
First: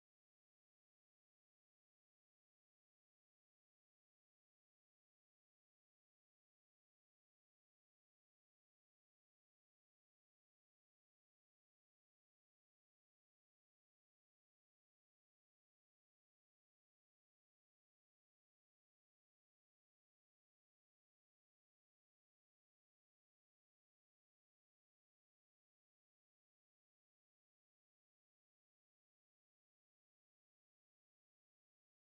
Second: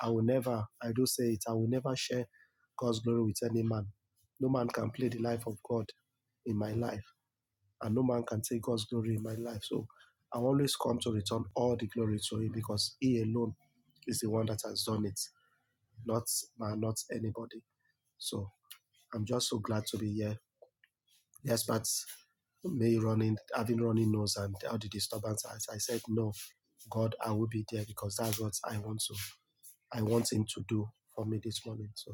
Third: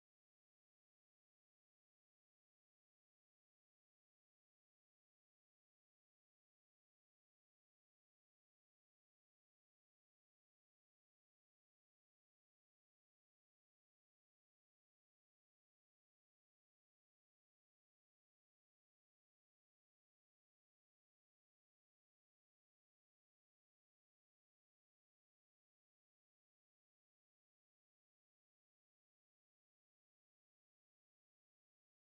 C: I will never, I do say it, I will never share God's glory with any man. No man can play the life of God in my life, and no man can take God's glory in my life. So I always come to return all the glory to Him because He alone is the one that has done it, not man, not anybody. So I'm just so glad to be here. Yes, but me running, having running nose and all the disturbance, as I said, no, God, I will be there because that's what I want to I want Him to do for me this morning. So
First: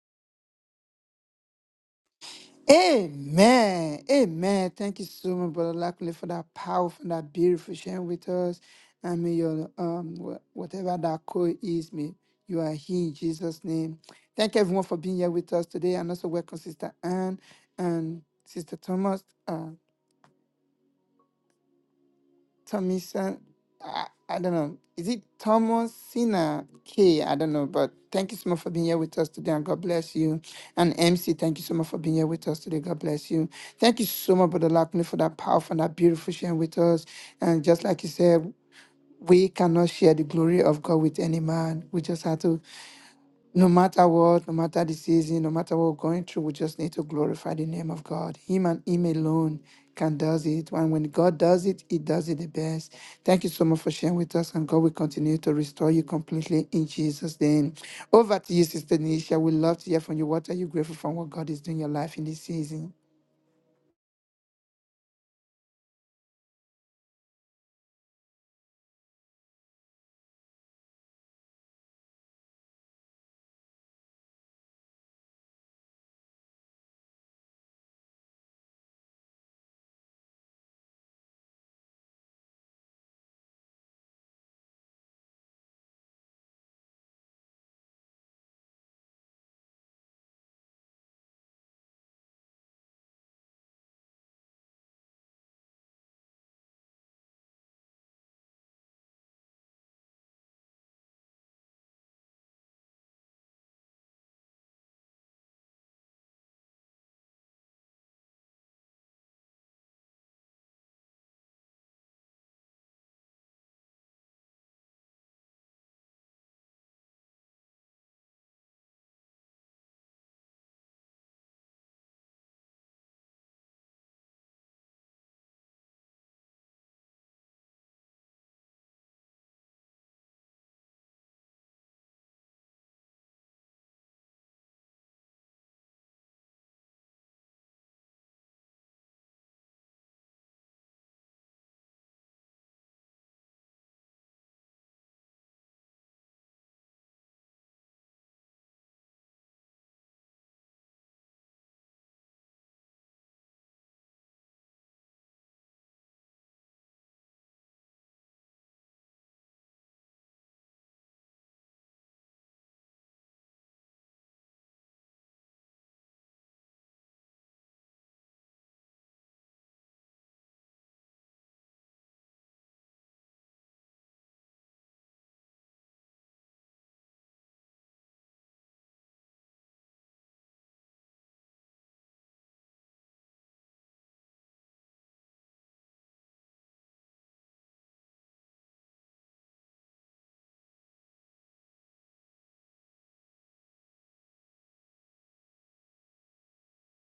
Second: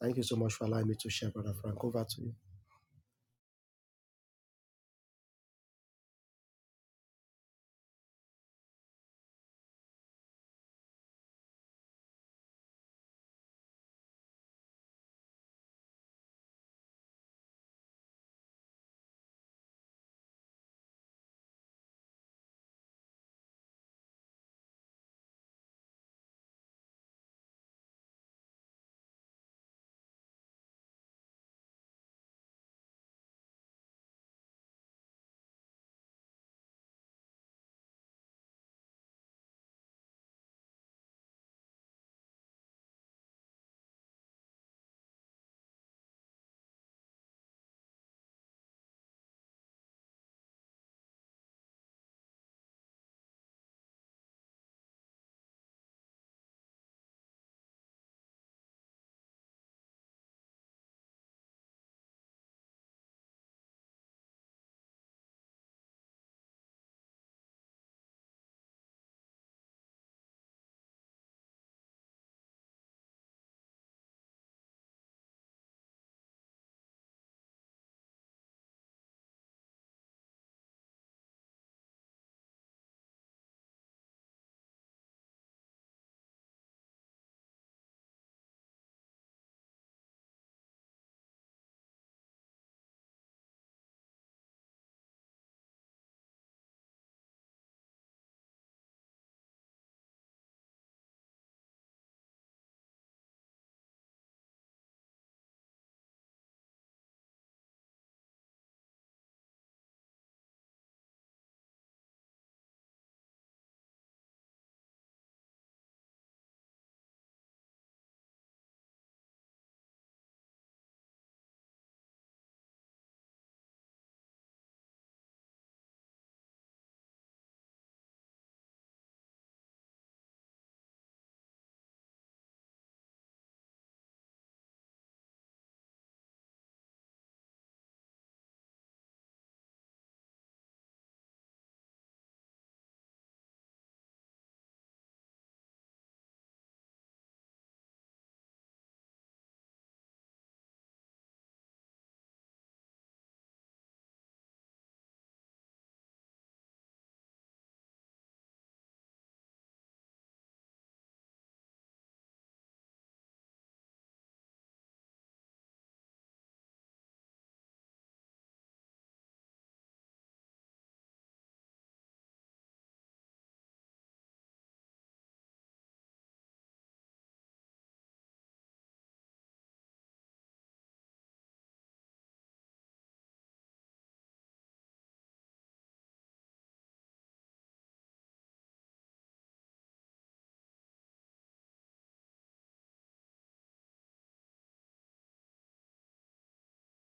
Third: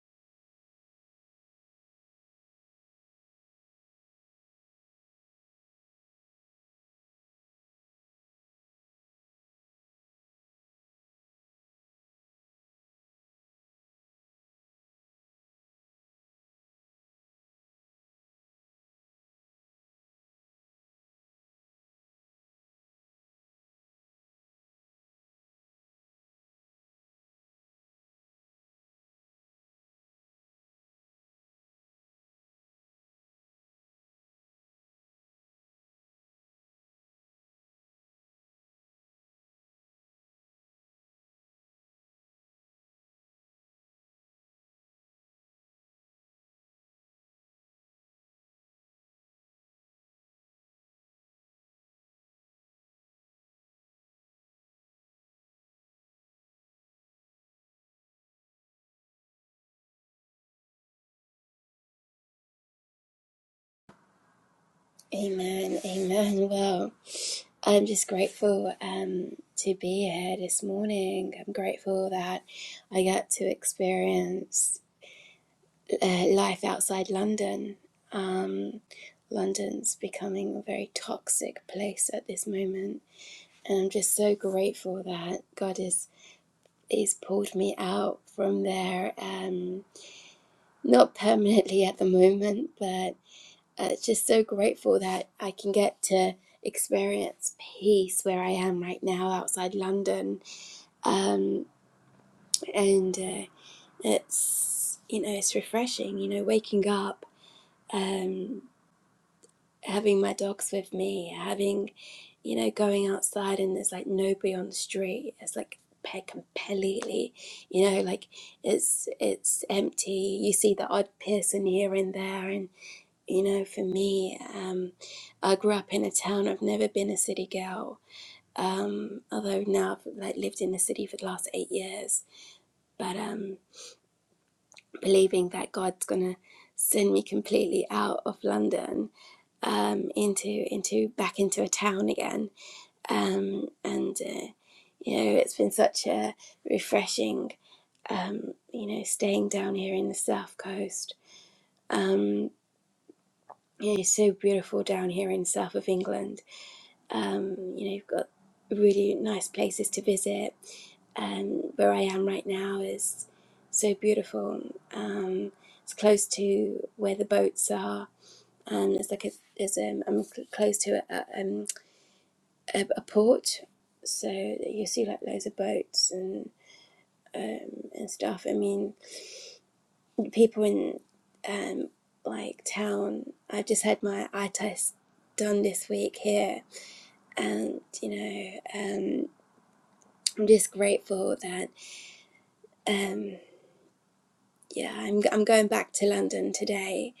C: thank you so much for allowing me to share, Brother Frank. Over to you.
A: Amen. Amen. Thank you so much, Brother Lackley, for that powerful, that beautiful sharing with us. I mean, your um, wha- whatever that code is, may you are here in Jesus' name. Thank everyone for being here with us today, and also welcome Sister Anne and Sister Thomas. uh, Tomisa, I, I don't know. Is it Thomasina K? I don't know, but thank you so much for being here with us today and God bless you. And MC, thank you so much for being here with us today. God bless you. Thank you so much, Brother Lakuni, for that powerful and that beautiful sharing with us. And just like you said, we cannot share the glory of God with any man. We just have to no matter what, no matter the season, no matter what we're going through, we just need to glorify the name of God. Him and Him alone can does it. And when God does it, He does it the best. Thank you so much for sharing with us, and God will continue to restore you completely in Jesus' name. Over to you, Sister Nisha. We love to hear from you. What are you grateful for? What God is doing in your life in this season?
B: Amen. Amen. Well, I'm just grateful um, to be here this morning. I'm grateful that I got to experience uh, life outside London. Um, London's becoming a very toxic place at this moment And I'm just so grateful that God has He's pulled me out from there, um, not permanently at the moment, but uh, just so grateful that I can get to experience peace where I am right now outside London. Um, and uh, it's, you know, it's refreshing, you know, waking up, um, having my dogs with me, having you know, going outside and there's like nobody on the street. It's like pe- completely, you know, like it's it's empty. You see the odd person here and there, and you know, for me, um, I grew up in a town. I've never been a city girl. Um, although now I've like lived in the city for the last eight years, but um, believing that God's gonna send me completely out of London um, into into back into a town again um, and uh, you know it's been such a refreshing um, you know staying down here in the south coast um, you know so beautiful down here in south of england um, you know you've got really nice places to visit um, where i am right now is so beautiful um, it's close to where the boats are and it's like a, there's um, i'm cl- close to a, a, um, a, a port, so you see like loads of boats and um, and stuff. I mean, people in um, like town. I just had my eye test done this week here, and you know, um, I'm just grateful that um, yeah, I'm I'm going back to London today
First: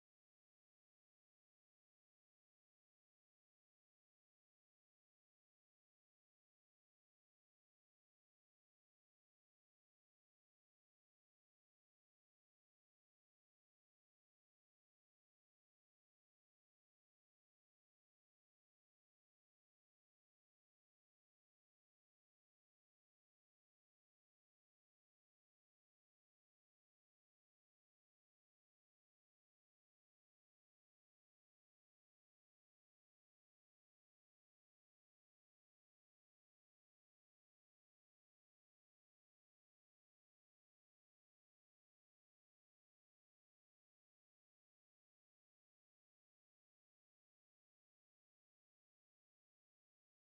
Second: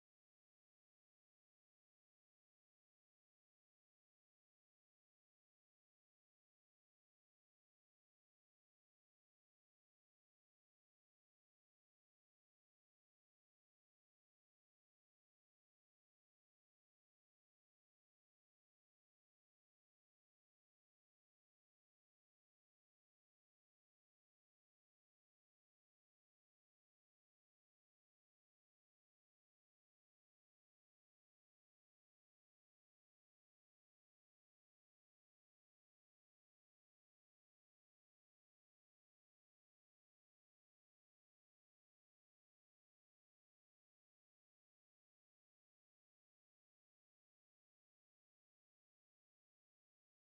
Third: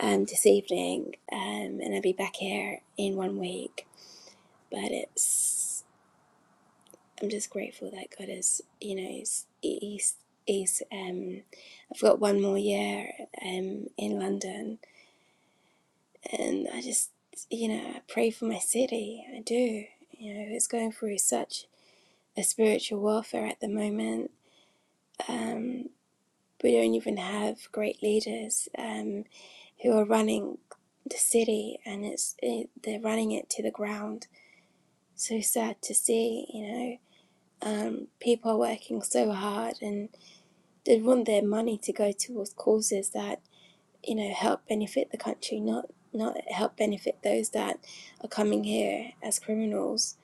B: um, this evening, um, and I'll be back here in one week. But it's I'm just grateful that God has, you know, he's, he's, he's um, I've got one more year um, in London, and I just, you know, I pray for my city. I do. You know, it's going through such a spiritual warfare at the moment. Um, we don't even have great leaders um, who are running the city, and it's it, they're running it to the ground. So sad to see, you know. Um, people are working so hard, and. they'd want their money to go towards causes that you know help benefit the country, not not help benefit those that are coming here as criminals.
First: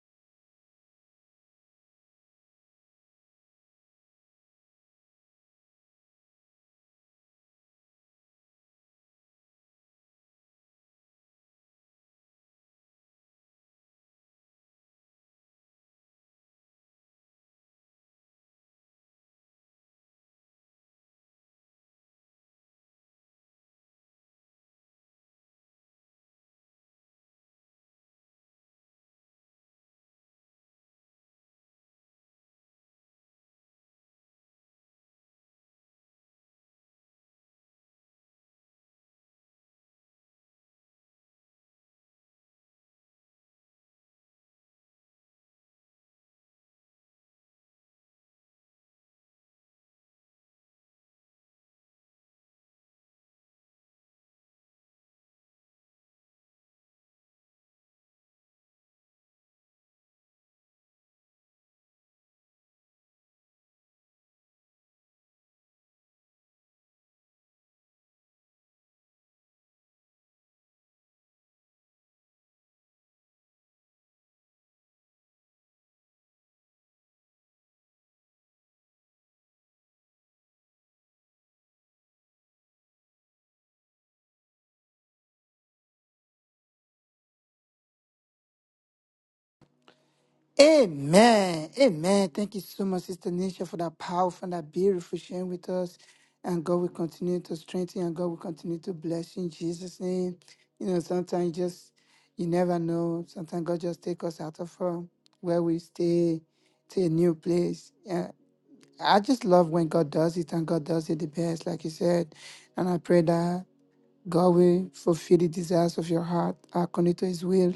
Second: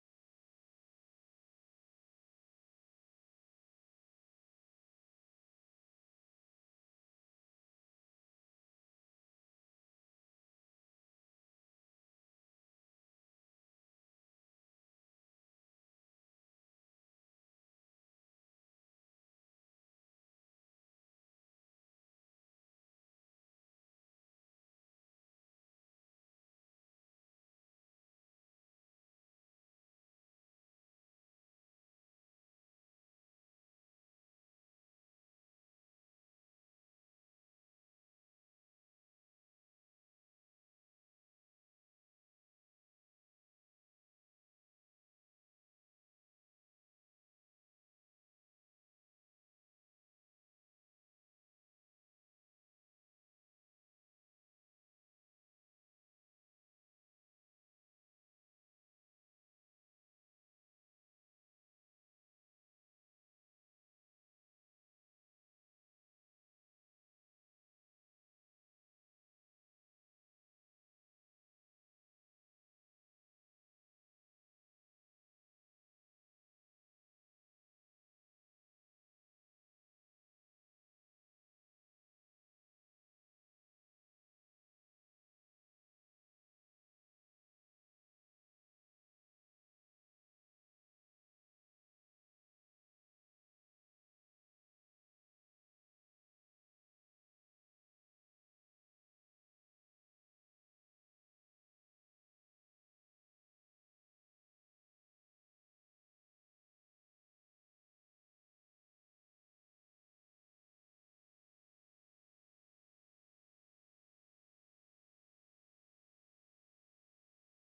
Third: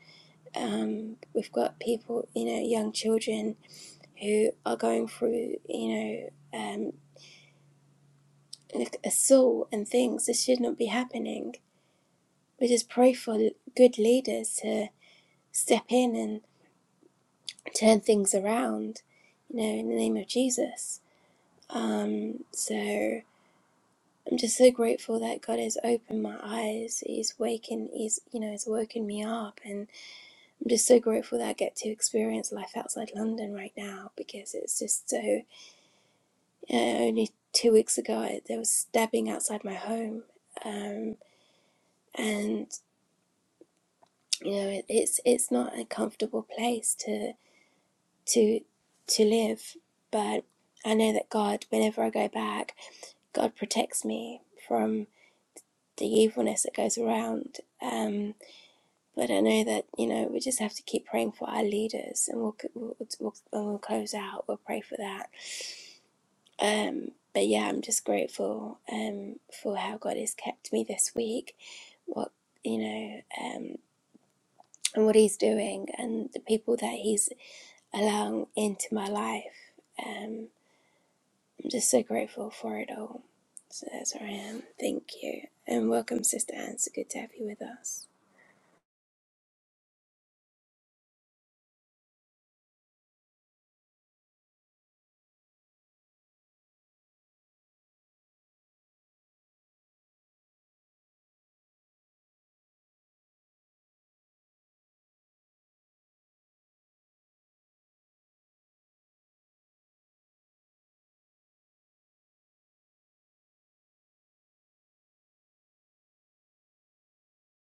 B: Um, we've got people, you know, young children who are going through, you know, um, like assault and things. This should not be happening. We just pray for good leaders to step in and turn things around, you know, in the name of Jesus. Um, so I'm just so grateful that God has opened my eyes. He's wakened. he's you know, he's woken me up, and I'm just so grateful that I get to experience life outside London right now because it's just so. Uh, only two weeks ago, there was stabbing outside my home, um, and you know, it, it's it's not a comfortable place to to to live, but I know that God, whenever I go back, God protects me from the evilness that goes around. Um, But I know that you know we just have to keep praying for our leaders, and we'll we'll, we'll, we'll close out. We'll pray for that. Um, but yeah, I'm just grateful um, for how God has kept me this week. What you know, um, and what He's doing, and the people that He's allowing into my life. Um, I'm just so grateful for it all. So that's where I am. Thank you, and welcome, Sister Anne. It's good to have you with us.
A: Amen. Amen. Thank you so much, Sister Nisha, for that powerful and that beautiful sharing with us. And God will continue to strengthen you and God will continue to bless you in Jesus' name. You know, sometimes you just you never know. Sometimes God just take us out of uh, where we stay to a new place. Yeah. I just love when God does it and God does it the best, like you said. And I pray that God will fulfill the desires of your heart according to his will.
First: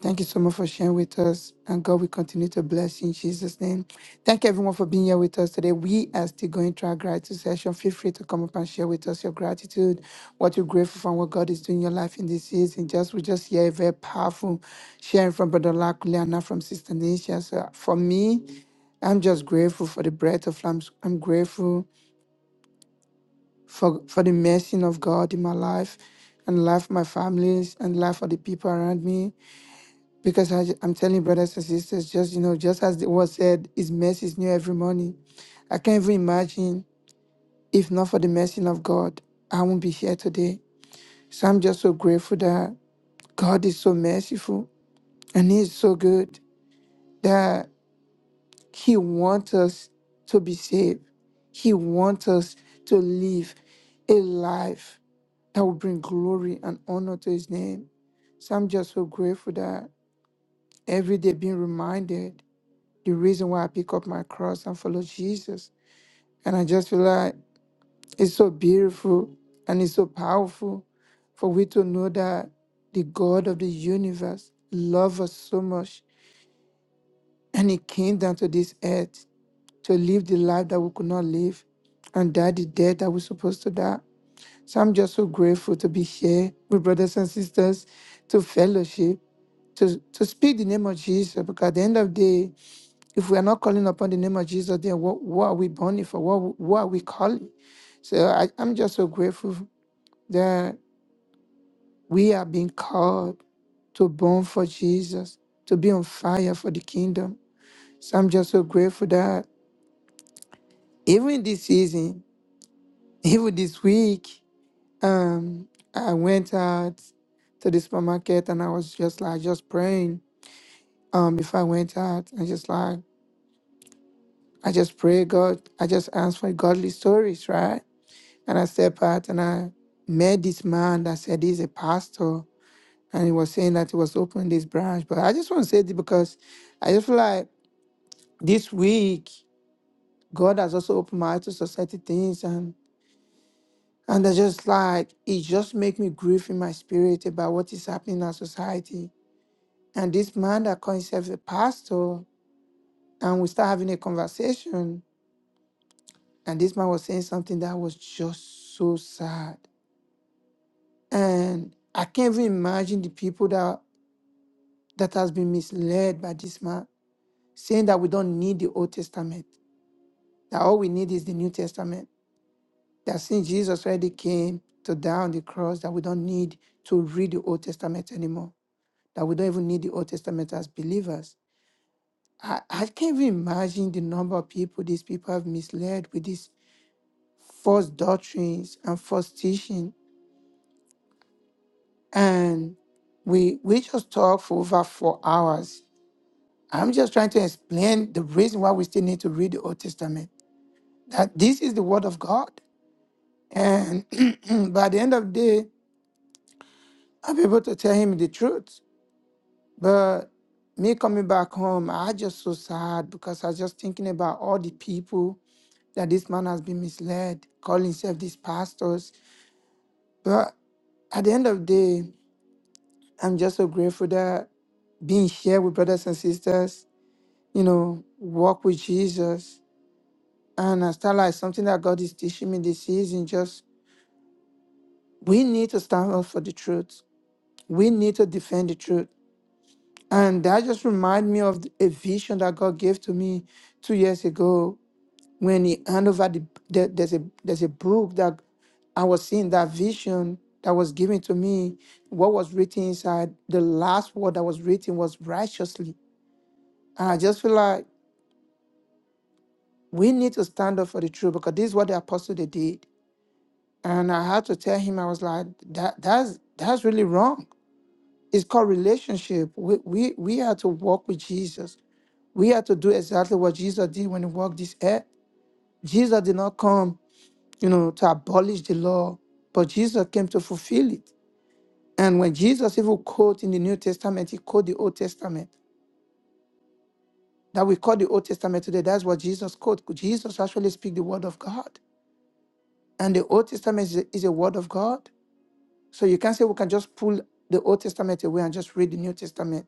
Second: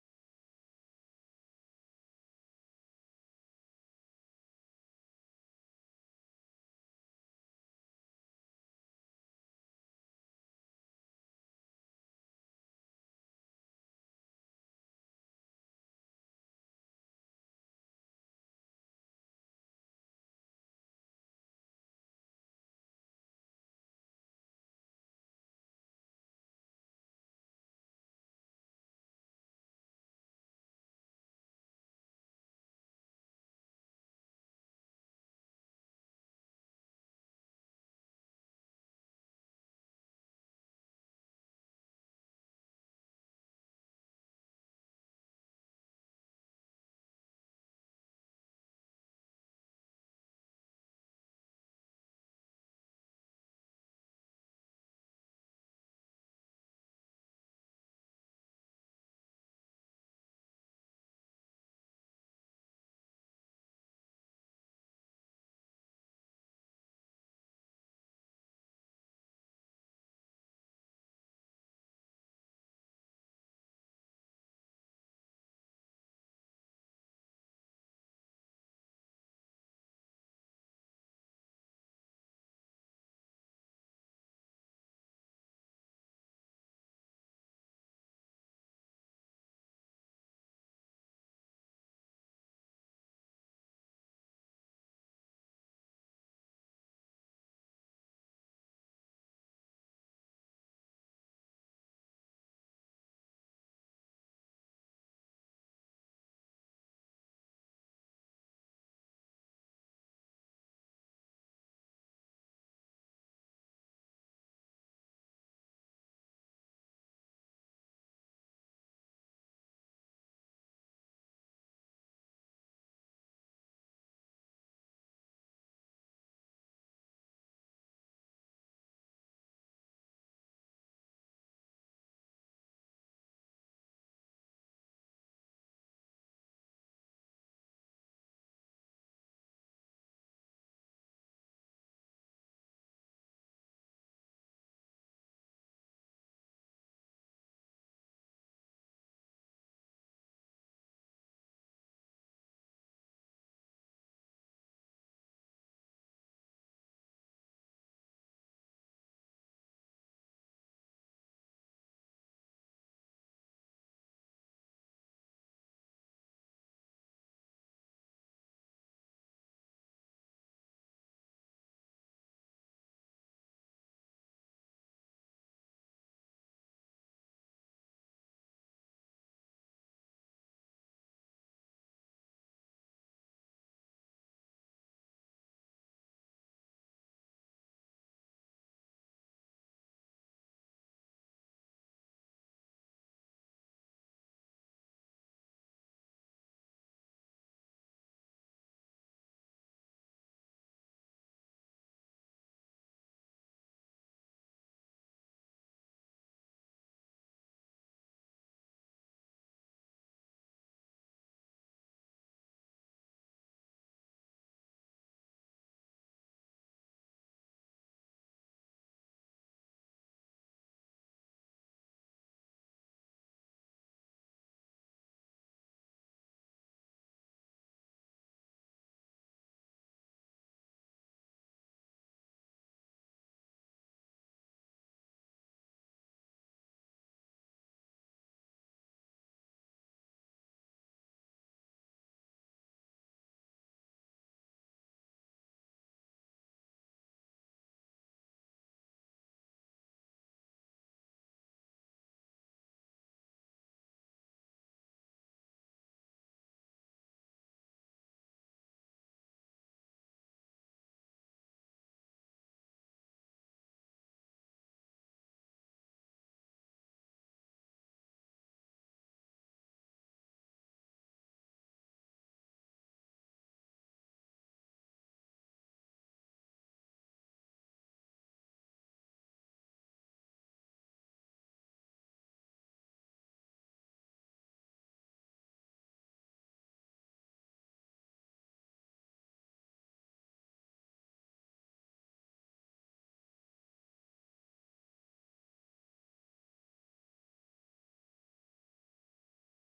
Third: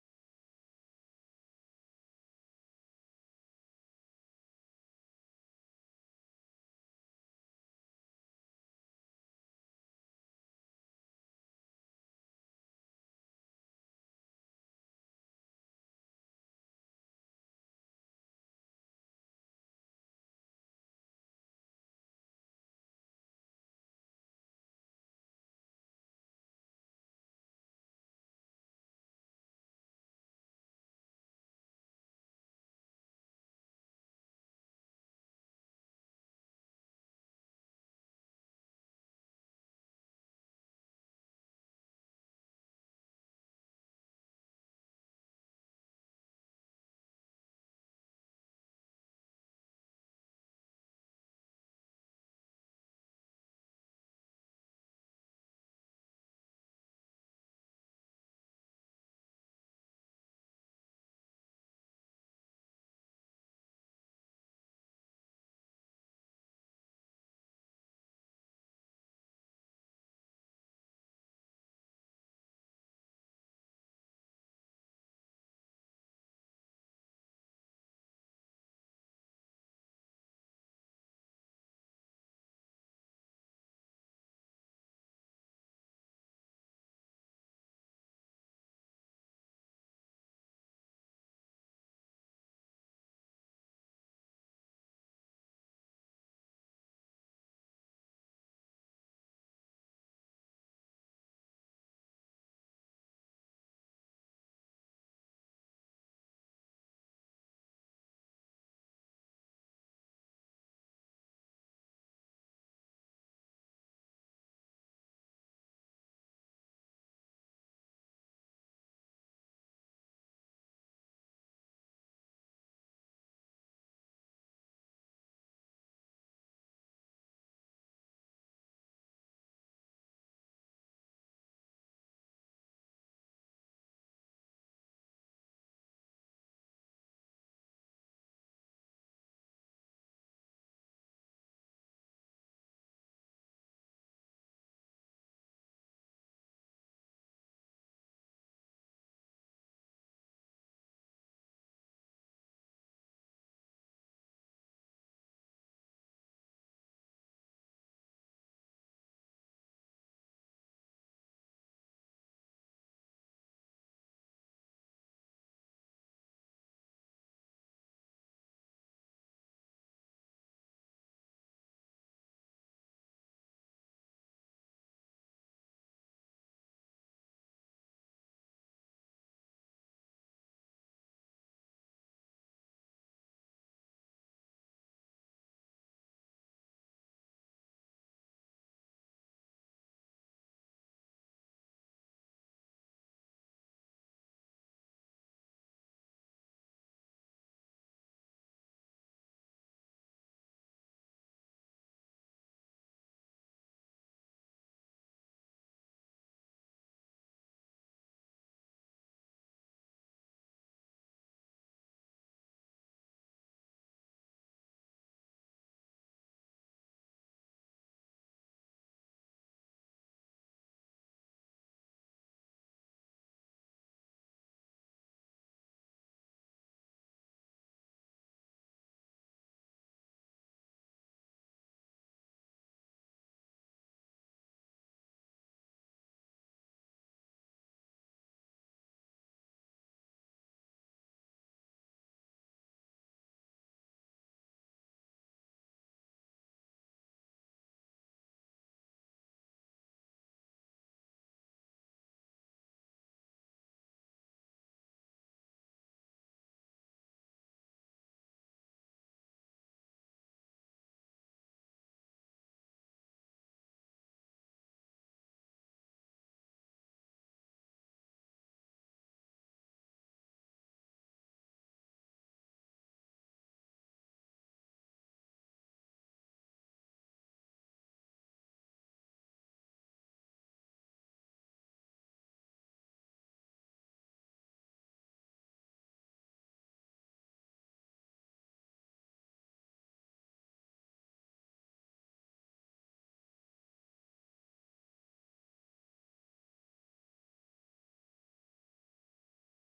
A: Thank you so much for sharing with us. And God will continue to bless you in Jesus' name. Thank you everyone for being here with us today. We are still going through our gratitude session. Feel free to come up and share with us your gratitude, what you're grateful for, and what God is doing in your life in this season. Just we just hear a very powerful sharing from Brother Lakule and now from Sister Nisha. So for me, I'm just grateful for the breath of life. I'm grateful for, for the mercy of God in my life and life of my families and life of the people around me. Because I, am telling you, brothers and sisters, just, you know, just as the word said, His mercy is new every morning. I can't even imagine if not for the mercy of God, I won't be here today. So I'm just so grateful that God is so merciful and He is so good that He wants us to be saved. He wants us to live a life. that will bring glory and honor to his name. So I'm just so grateful that every day being reminded the reason why I pick up my cross and follow Jesus. And I just feel like it's so beautiful and it's so powerful for we to know that the God of the universe loves us so much and he came down to this earth to live the life that we could not live and die the death that we're supposed to die. So I'm just so grateful to be here with brothers and sisters to fellowship. to, to speak the name of Jesus. Because at the end of the day, if we are not calling upon the name of Jesus, then what, what are we burning for? What, what are we calling? So I, I'm just so grateful that we are being called to burn for Jesus, to be on fire for the kingdom. So I'm just so grateful that even this season, even this week, um, I went out to the supermarket and I was just like just praying um before I went out and just like I just pray, God. I just ask for godly stories, right? And I step out and I met this man that said he's a pastor and he was saying that he was opening this branch. But I just want to say this because I just feel like this week, God has also opened my eyes to society things and and I just like it just make me grieve in my spirit about what is happening in our society. And this man that calls himself a pastor, and we start having a conversation, and this man was saying something that was just so sad. And I can't even imagine the people that that has been misled by this man, saying that we don't need the Old Testament, that all we need is the New Testament. That since Jesus already came to die on the cross, that we don't need to read the Old Testament anymore. That we don't even need the Old Testament as believers. I, I can't even imagine the number of people these people have misled with these false doctrines and false teaching. And we we just talked for over four hours I'm just trying to explain the reason why we still need to read the Old Testament. That this is the Word of God. And by the end of the day, I'm able to tell him the truth. But me coming back home, I just so sad because I was just thinking about all the people that this man has been misled, calling himself these pastors. But at the end of the day, I'm just so grateful that being here with brothers and sisters, you know, walk with Jesus And I start like something that God is teaching me this season. Just we need to stand up for the truth. We need to defend the truth. And that just remind me of a vision that God gave to me two years ago when He handed over the there- there's a there's a book that I was seeing that vision that was given to me. What was written inside the last word that was written was righteously. And I just feel like we need to stand up for the truth because this is what the apostle they did And I had to tell him, I was like, that that's that's really wrong. It's called relationship. We we we had to walk with Jesus. We had to do exactly what Jesus did when he walked this earth. Jesus did not come, you know, to abolish the law, but Jesus came to fulfill it. And when Jesus even quote in the New Testament, he quote the Old Testament. That we call the Old Testament today. That's what Jesus quote. Jesus actually speak the word of God. And the Old Testament is a, is a word of God. So you can't say we can just pull the Old Testament away and just read the New Testament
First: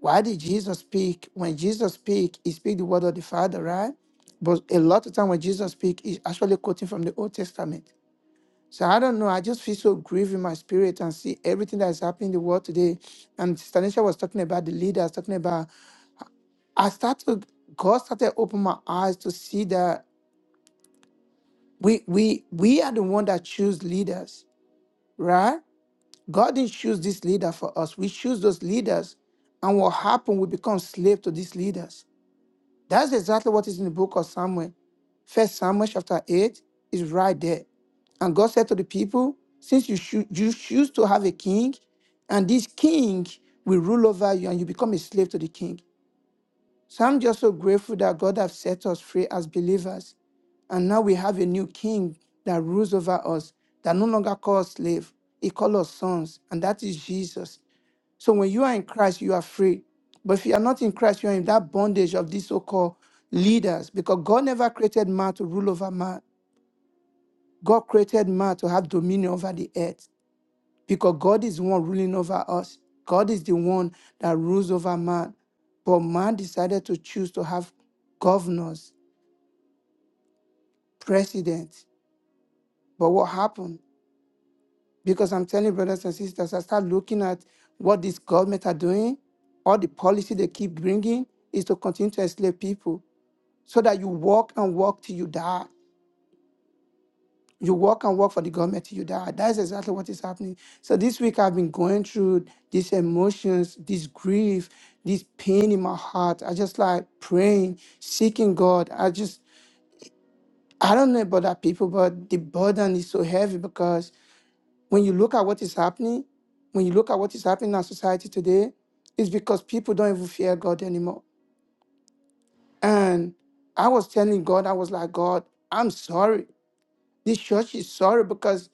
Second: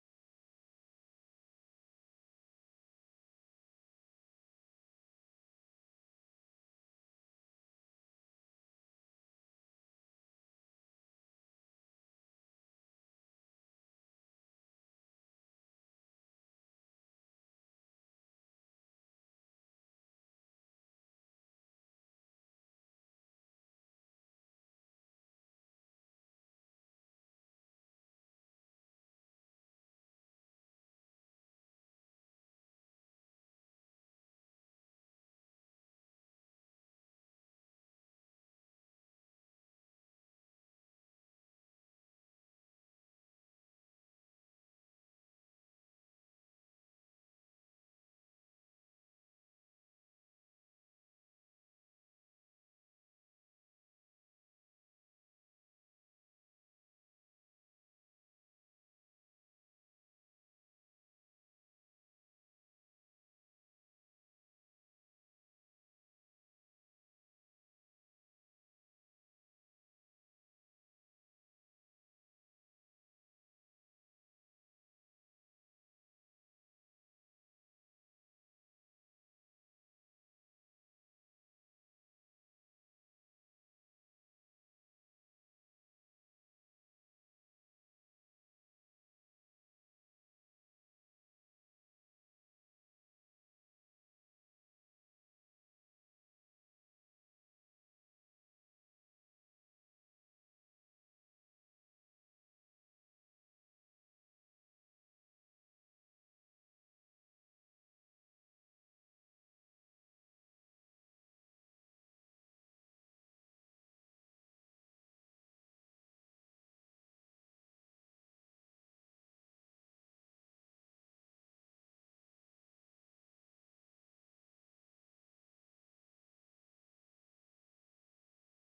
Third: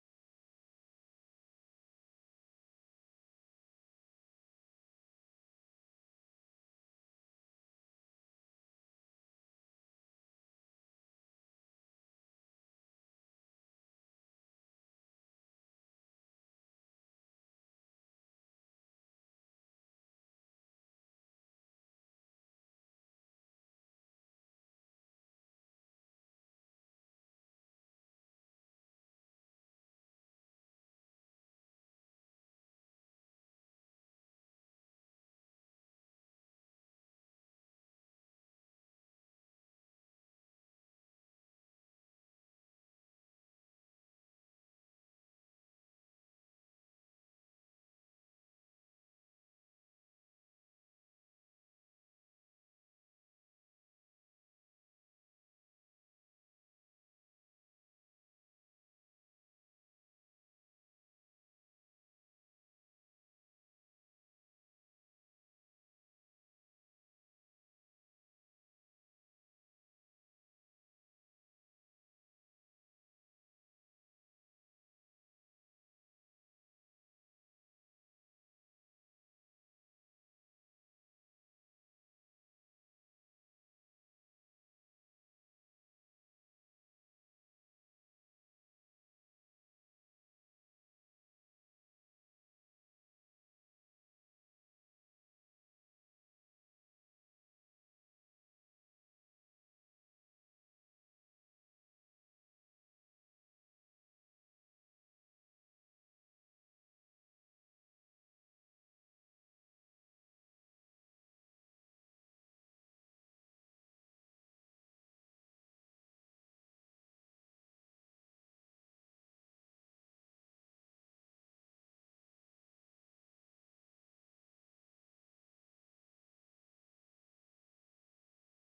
A: Why did Jesus speak? When Jesus speak, he speak the word of the Father, right? But a lot of time when Jesus speak, he's actually quoting from the Old Testament. So I don't know. I just feel so grieved in my spirit and see everything that is happening in the world today. And Stanisha was talking about the leaders, talking about I started God started open my eyes to see that we we we are the one that choose leaders, right? God didn't choose this leader for us. We choose those leaders. And what happened, we become slave to these leaders That's exactly what is in the book of Samuel. First Samuel chapter 8 is right there. And God said to the people, Since you, choo- you choose to have a king, and this king will rule over you, and you become a slave to the king. So I'm just so grateful that God has set us free as believers. And now we have a new king that rules over us, that no longer calls slave. He calls us sons, and that is Jesus. So when you are in Christ, you are free. But if you are not in Christ, you are in that bondage of these so-called leaders because God never created man to rule over man. God created man to have dominion over the earth because God is the one ruling over us. God is the one that rules over man. But man decided to choose to have governors, presidents. But what happened? Because I'm telling brothers and sisters, I start looking at what this government are doing, all the policy they keep bringing is to continue to enslave people. so that you walk and walk till you die. You work and work for the government till you die. That's exactly what is happening. So this week I've been going through these emotions, this grief, this pain in my heart. I just like praying, seeking God. I just I don't know about other people, but the burden is so heavy because when you look at what is happening, when you look at what is happening in our society today, it's because people don't even fear God anymore. And I was telling God, I was like, God, I'm sorry. This church is sorry because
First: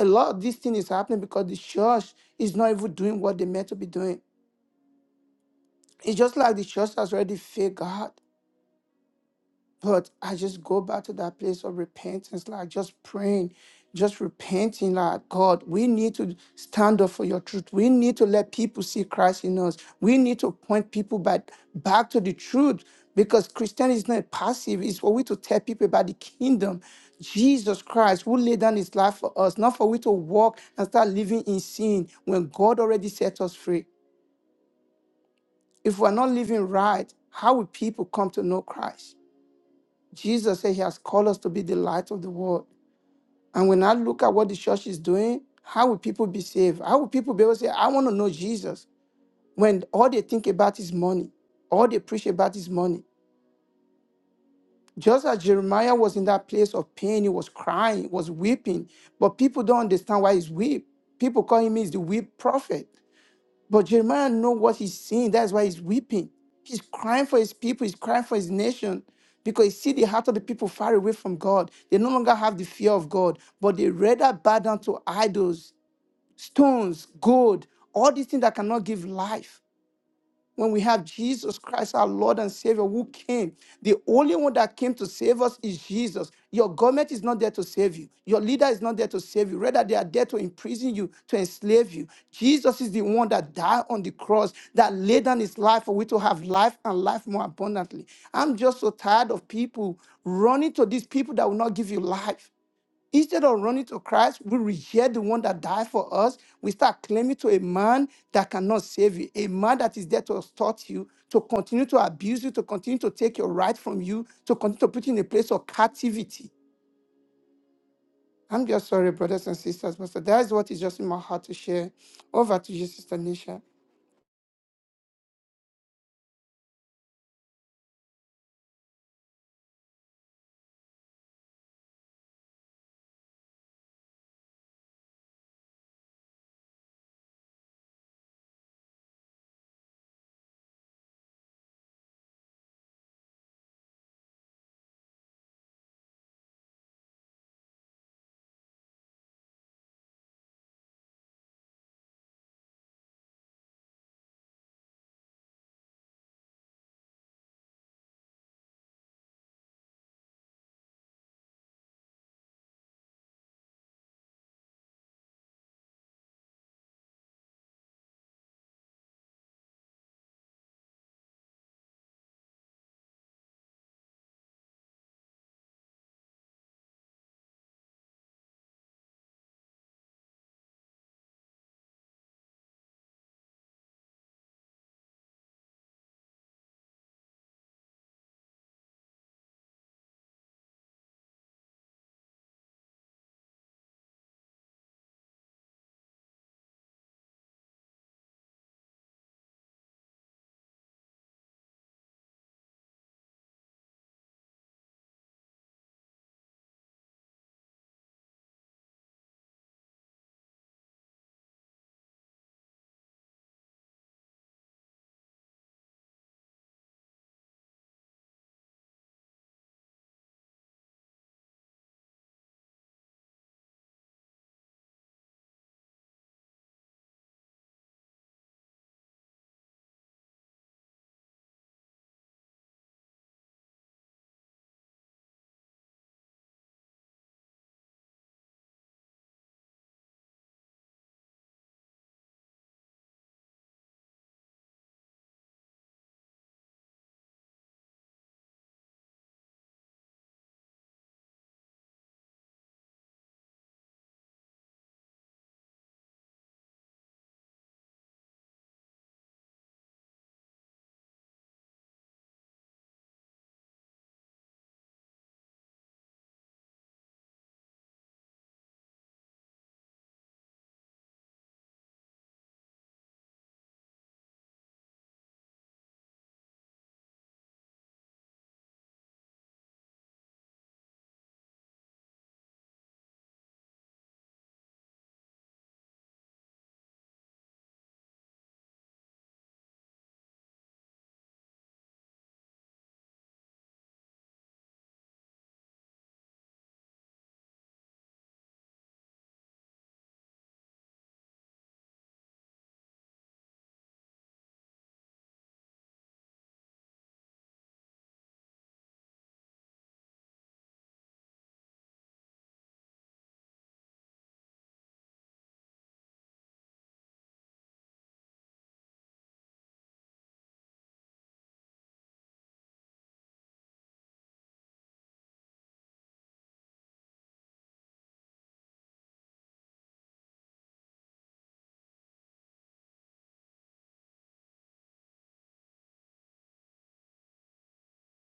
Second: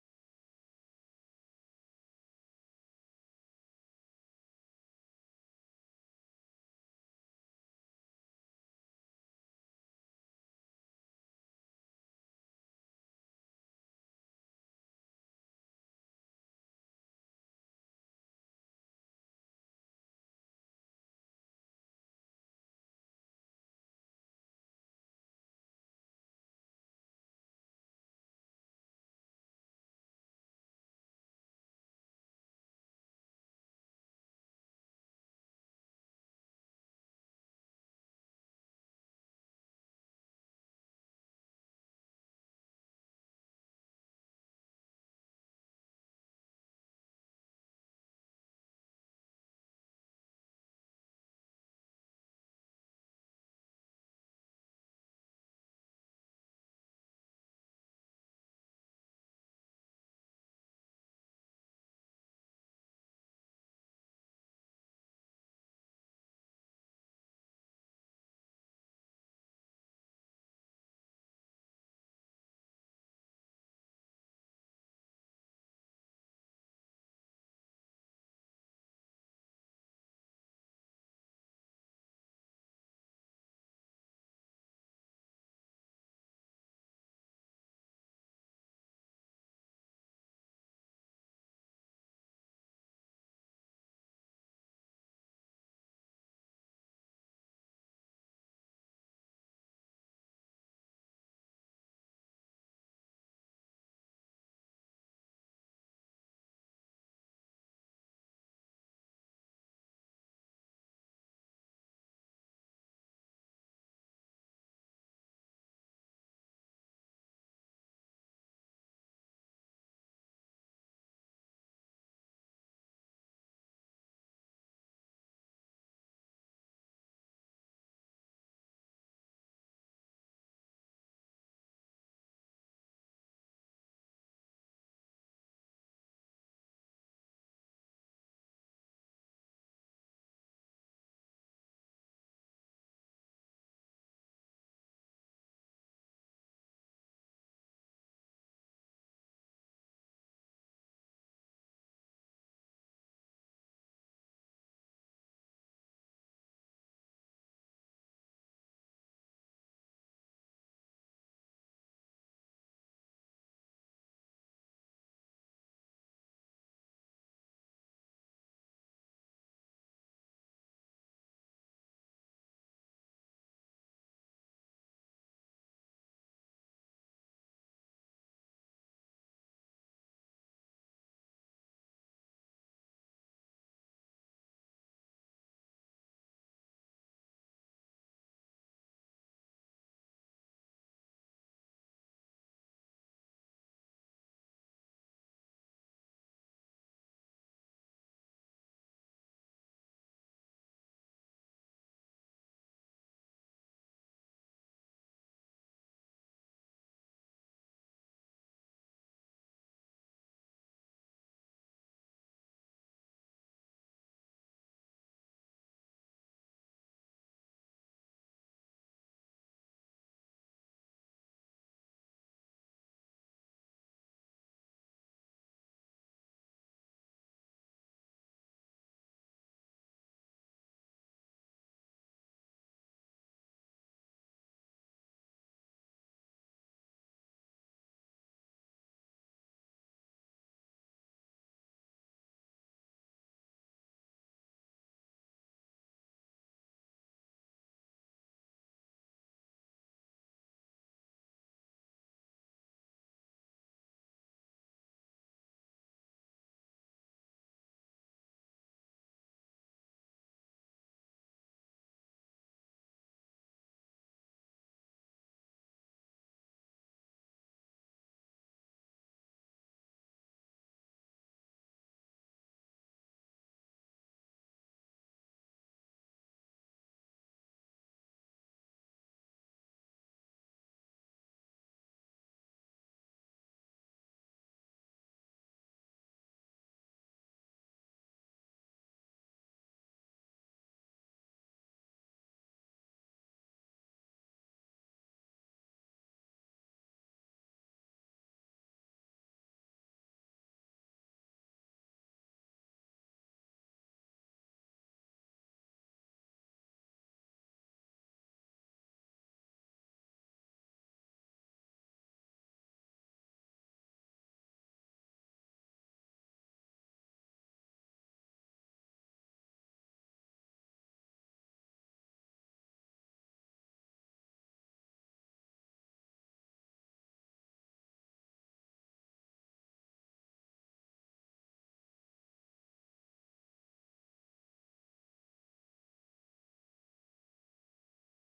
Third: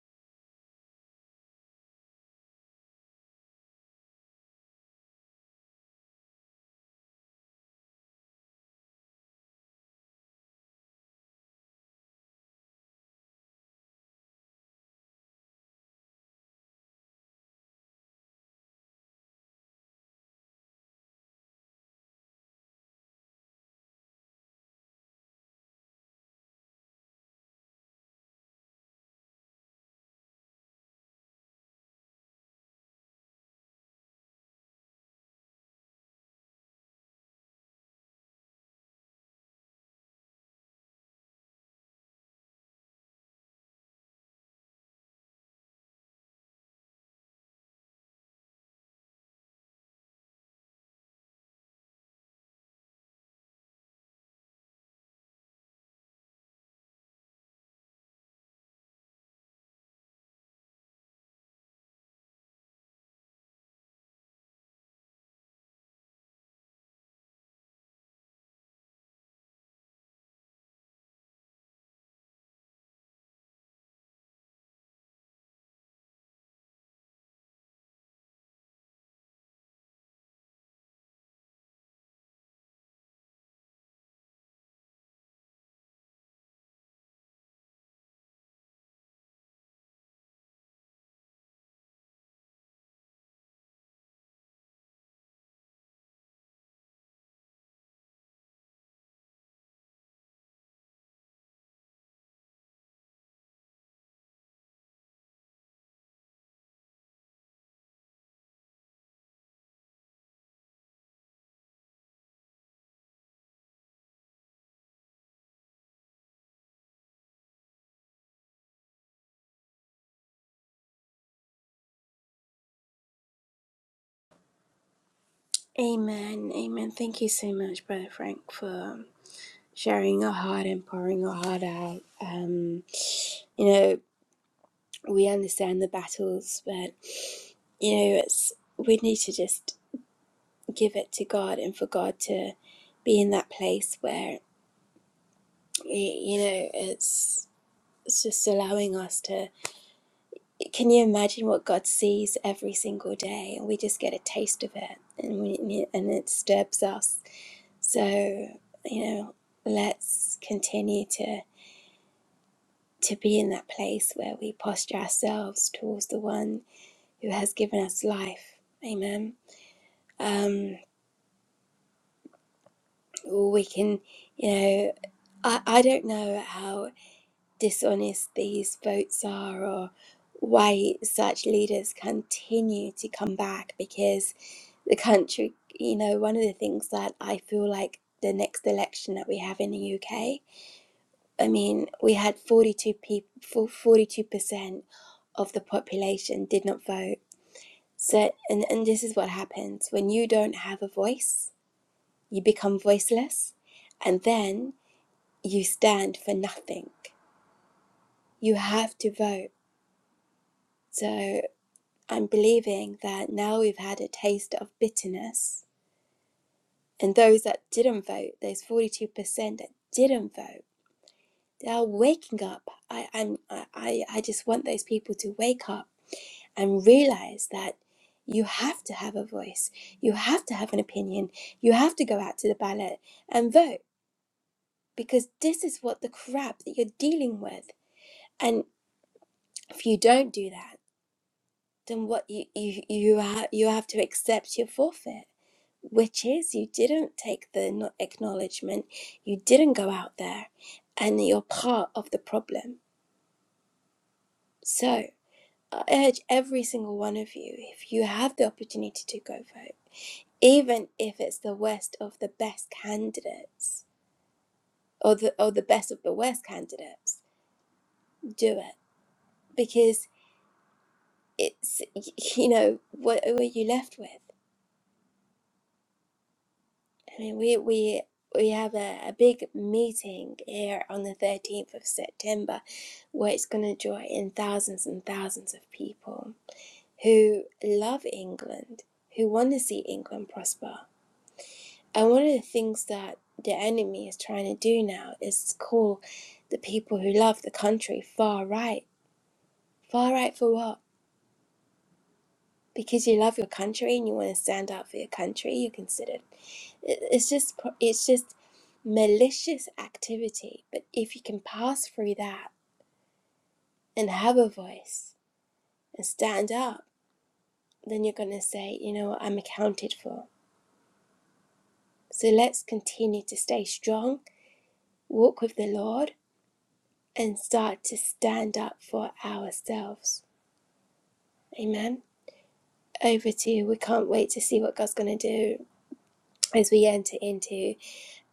A: a lot of this thing is happening because the church is not even doing what they meant to be doing. It's just like the church has already failed God. But I just go back to that place of repentance, like just praying, just repenting, like God, we need to stand up for your truth. We need to let people see Christ in us. We need to point people back, back to the truth because Christianity is not passive. It's for we to tell people about the kingdom. Jesus Christ, who laid down his life for us, not for we to walk and start living in sin when God already set us free. If we're not living right, how will people come to know Christ? Jesus said he has called us to be the light of the world. And when I look at what the church is doing, how will people be saved? How will people be able to say, I want to know Jesus when all they think about is money? All they preach about is money. Just as Jeremiah was in that place of pain, he was crying, he was weeping, but people don't understand why he's weep. People call him is the weep prophet. But Jeremiah know what he's seeing. That's why he's weeping. He's crying for his people. He's crying for his nation because he see the heart of the people far away from God. They no longer have the fear of God, but they rather bow down to idols, stones, gold, all these things that cannot give life when we have Jesus Christ, our Lord and Savior, who came. The only one that came to save us is Jesus. Your government is not there to save you. Your leader is not there to save you. Rather, they are there to imprison you, to enslave you. Jesus is the one that died on the cross, that laid down his life for we to have life and life more abundantly. I'm just so tired of people running to these people that will not give you life. Instead of running to Christ, we reject the one that died for us. We start claiming to a man that cannot save you, a man that is there to extort you, to continue to abuse you, to continue to take your right from you, to continue to put you in a place of captivity. I'm just sorry, brothers and sisters, but that is what is just in my heart to share. Over to you, Sister Nisha.
B: Amen. Amen. Thank you so much, Brother Frank, for sharing your heart and pouring your heart out. Um, you know, we understand the battles, but you know, it's we need to just give it to God and for God to be in that place where y- you know it's it's just allowing us to. Can you imagine what God sees every single day, and we just get a taste of it, and we, and it disturbs us. So you know, let's continue to. to be in that place where we posture ourselves towards the one who has given us life. Amen. Um, we can, you know, I, I don't know how dishonest these votes are or why such leaders continue to come back because the country, you know, one of the things that I feel like the next election that we have in the UK, I mean, we had 42 people, 42% of the population did not vote So, and, and this is what happens when you don't have a voice, you become voiceless, and then you stand for nothing. You have to vote. So, I'm believing that now we've had a taste of bitterness, and those that didn't vote, those 42% that didn't vote, they are waking up. I, I'm, I, I just want those people to wake up and realize that you have to have a voice, you have to have an opinion, you have to go out to the ballot and vote because this is what the crap that you're dealing with. And if you don't do that, then what you you you have you have to accept your forfeit, which is you didn't take the no- acknowledgement, you didn't go out there, and you're part of the problem. So I urge every single one of you, if you have the opportunity to go vote even if it's the worst of the best candidates or the or the best of the worst candidates do it because it's you know what, what are you left with i mean we we we have a, a big meeting here on the 13th of september where it's going to draw in thousands and thousands of people who love england who want to see england prosper And one of the things that the enemy is trying to do now is call the people who love the country far right. Far right for what? Because you love your country and you want to stand up for your country, you're considered. it- It's just pro- it's just malicious activity. But if you can pass through that and have a voice and stand up, then you're going to say, you know what, I'm accounted for. So let's continue to stay strong, walk with the Lord, and start to stand up for ourselves. Amen. Over to you. We can't wait to see what God's going to do as we enter into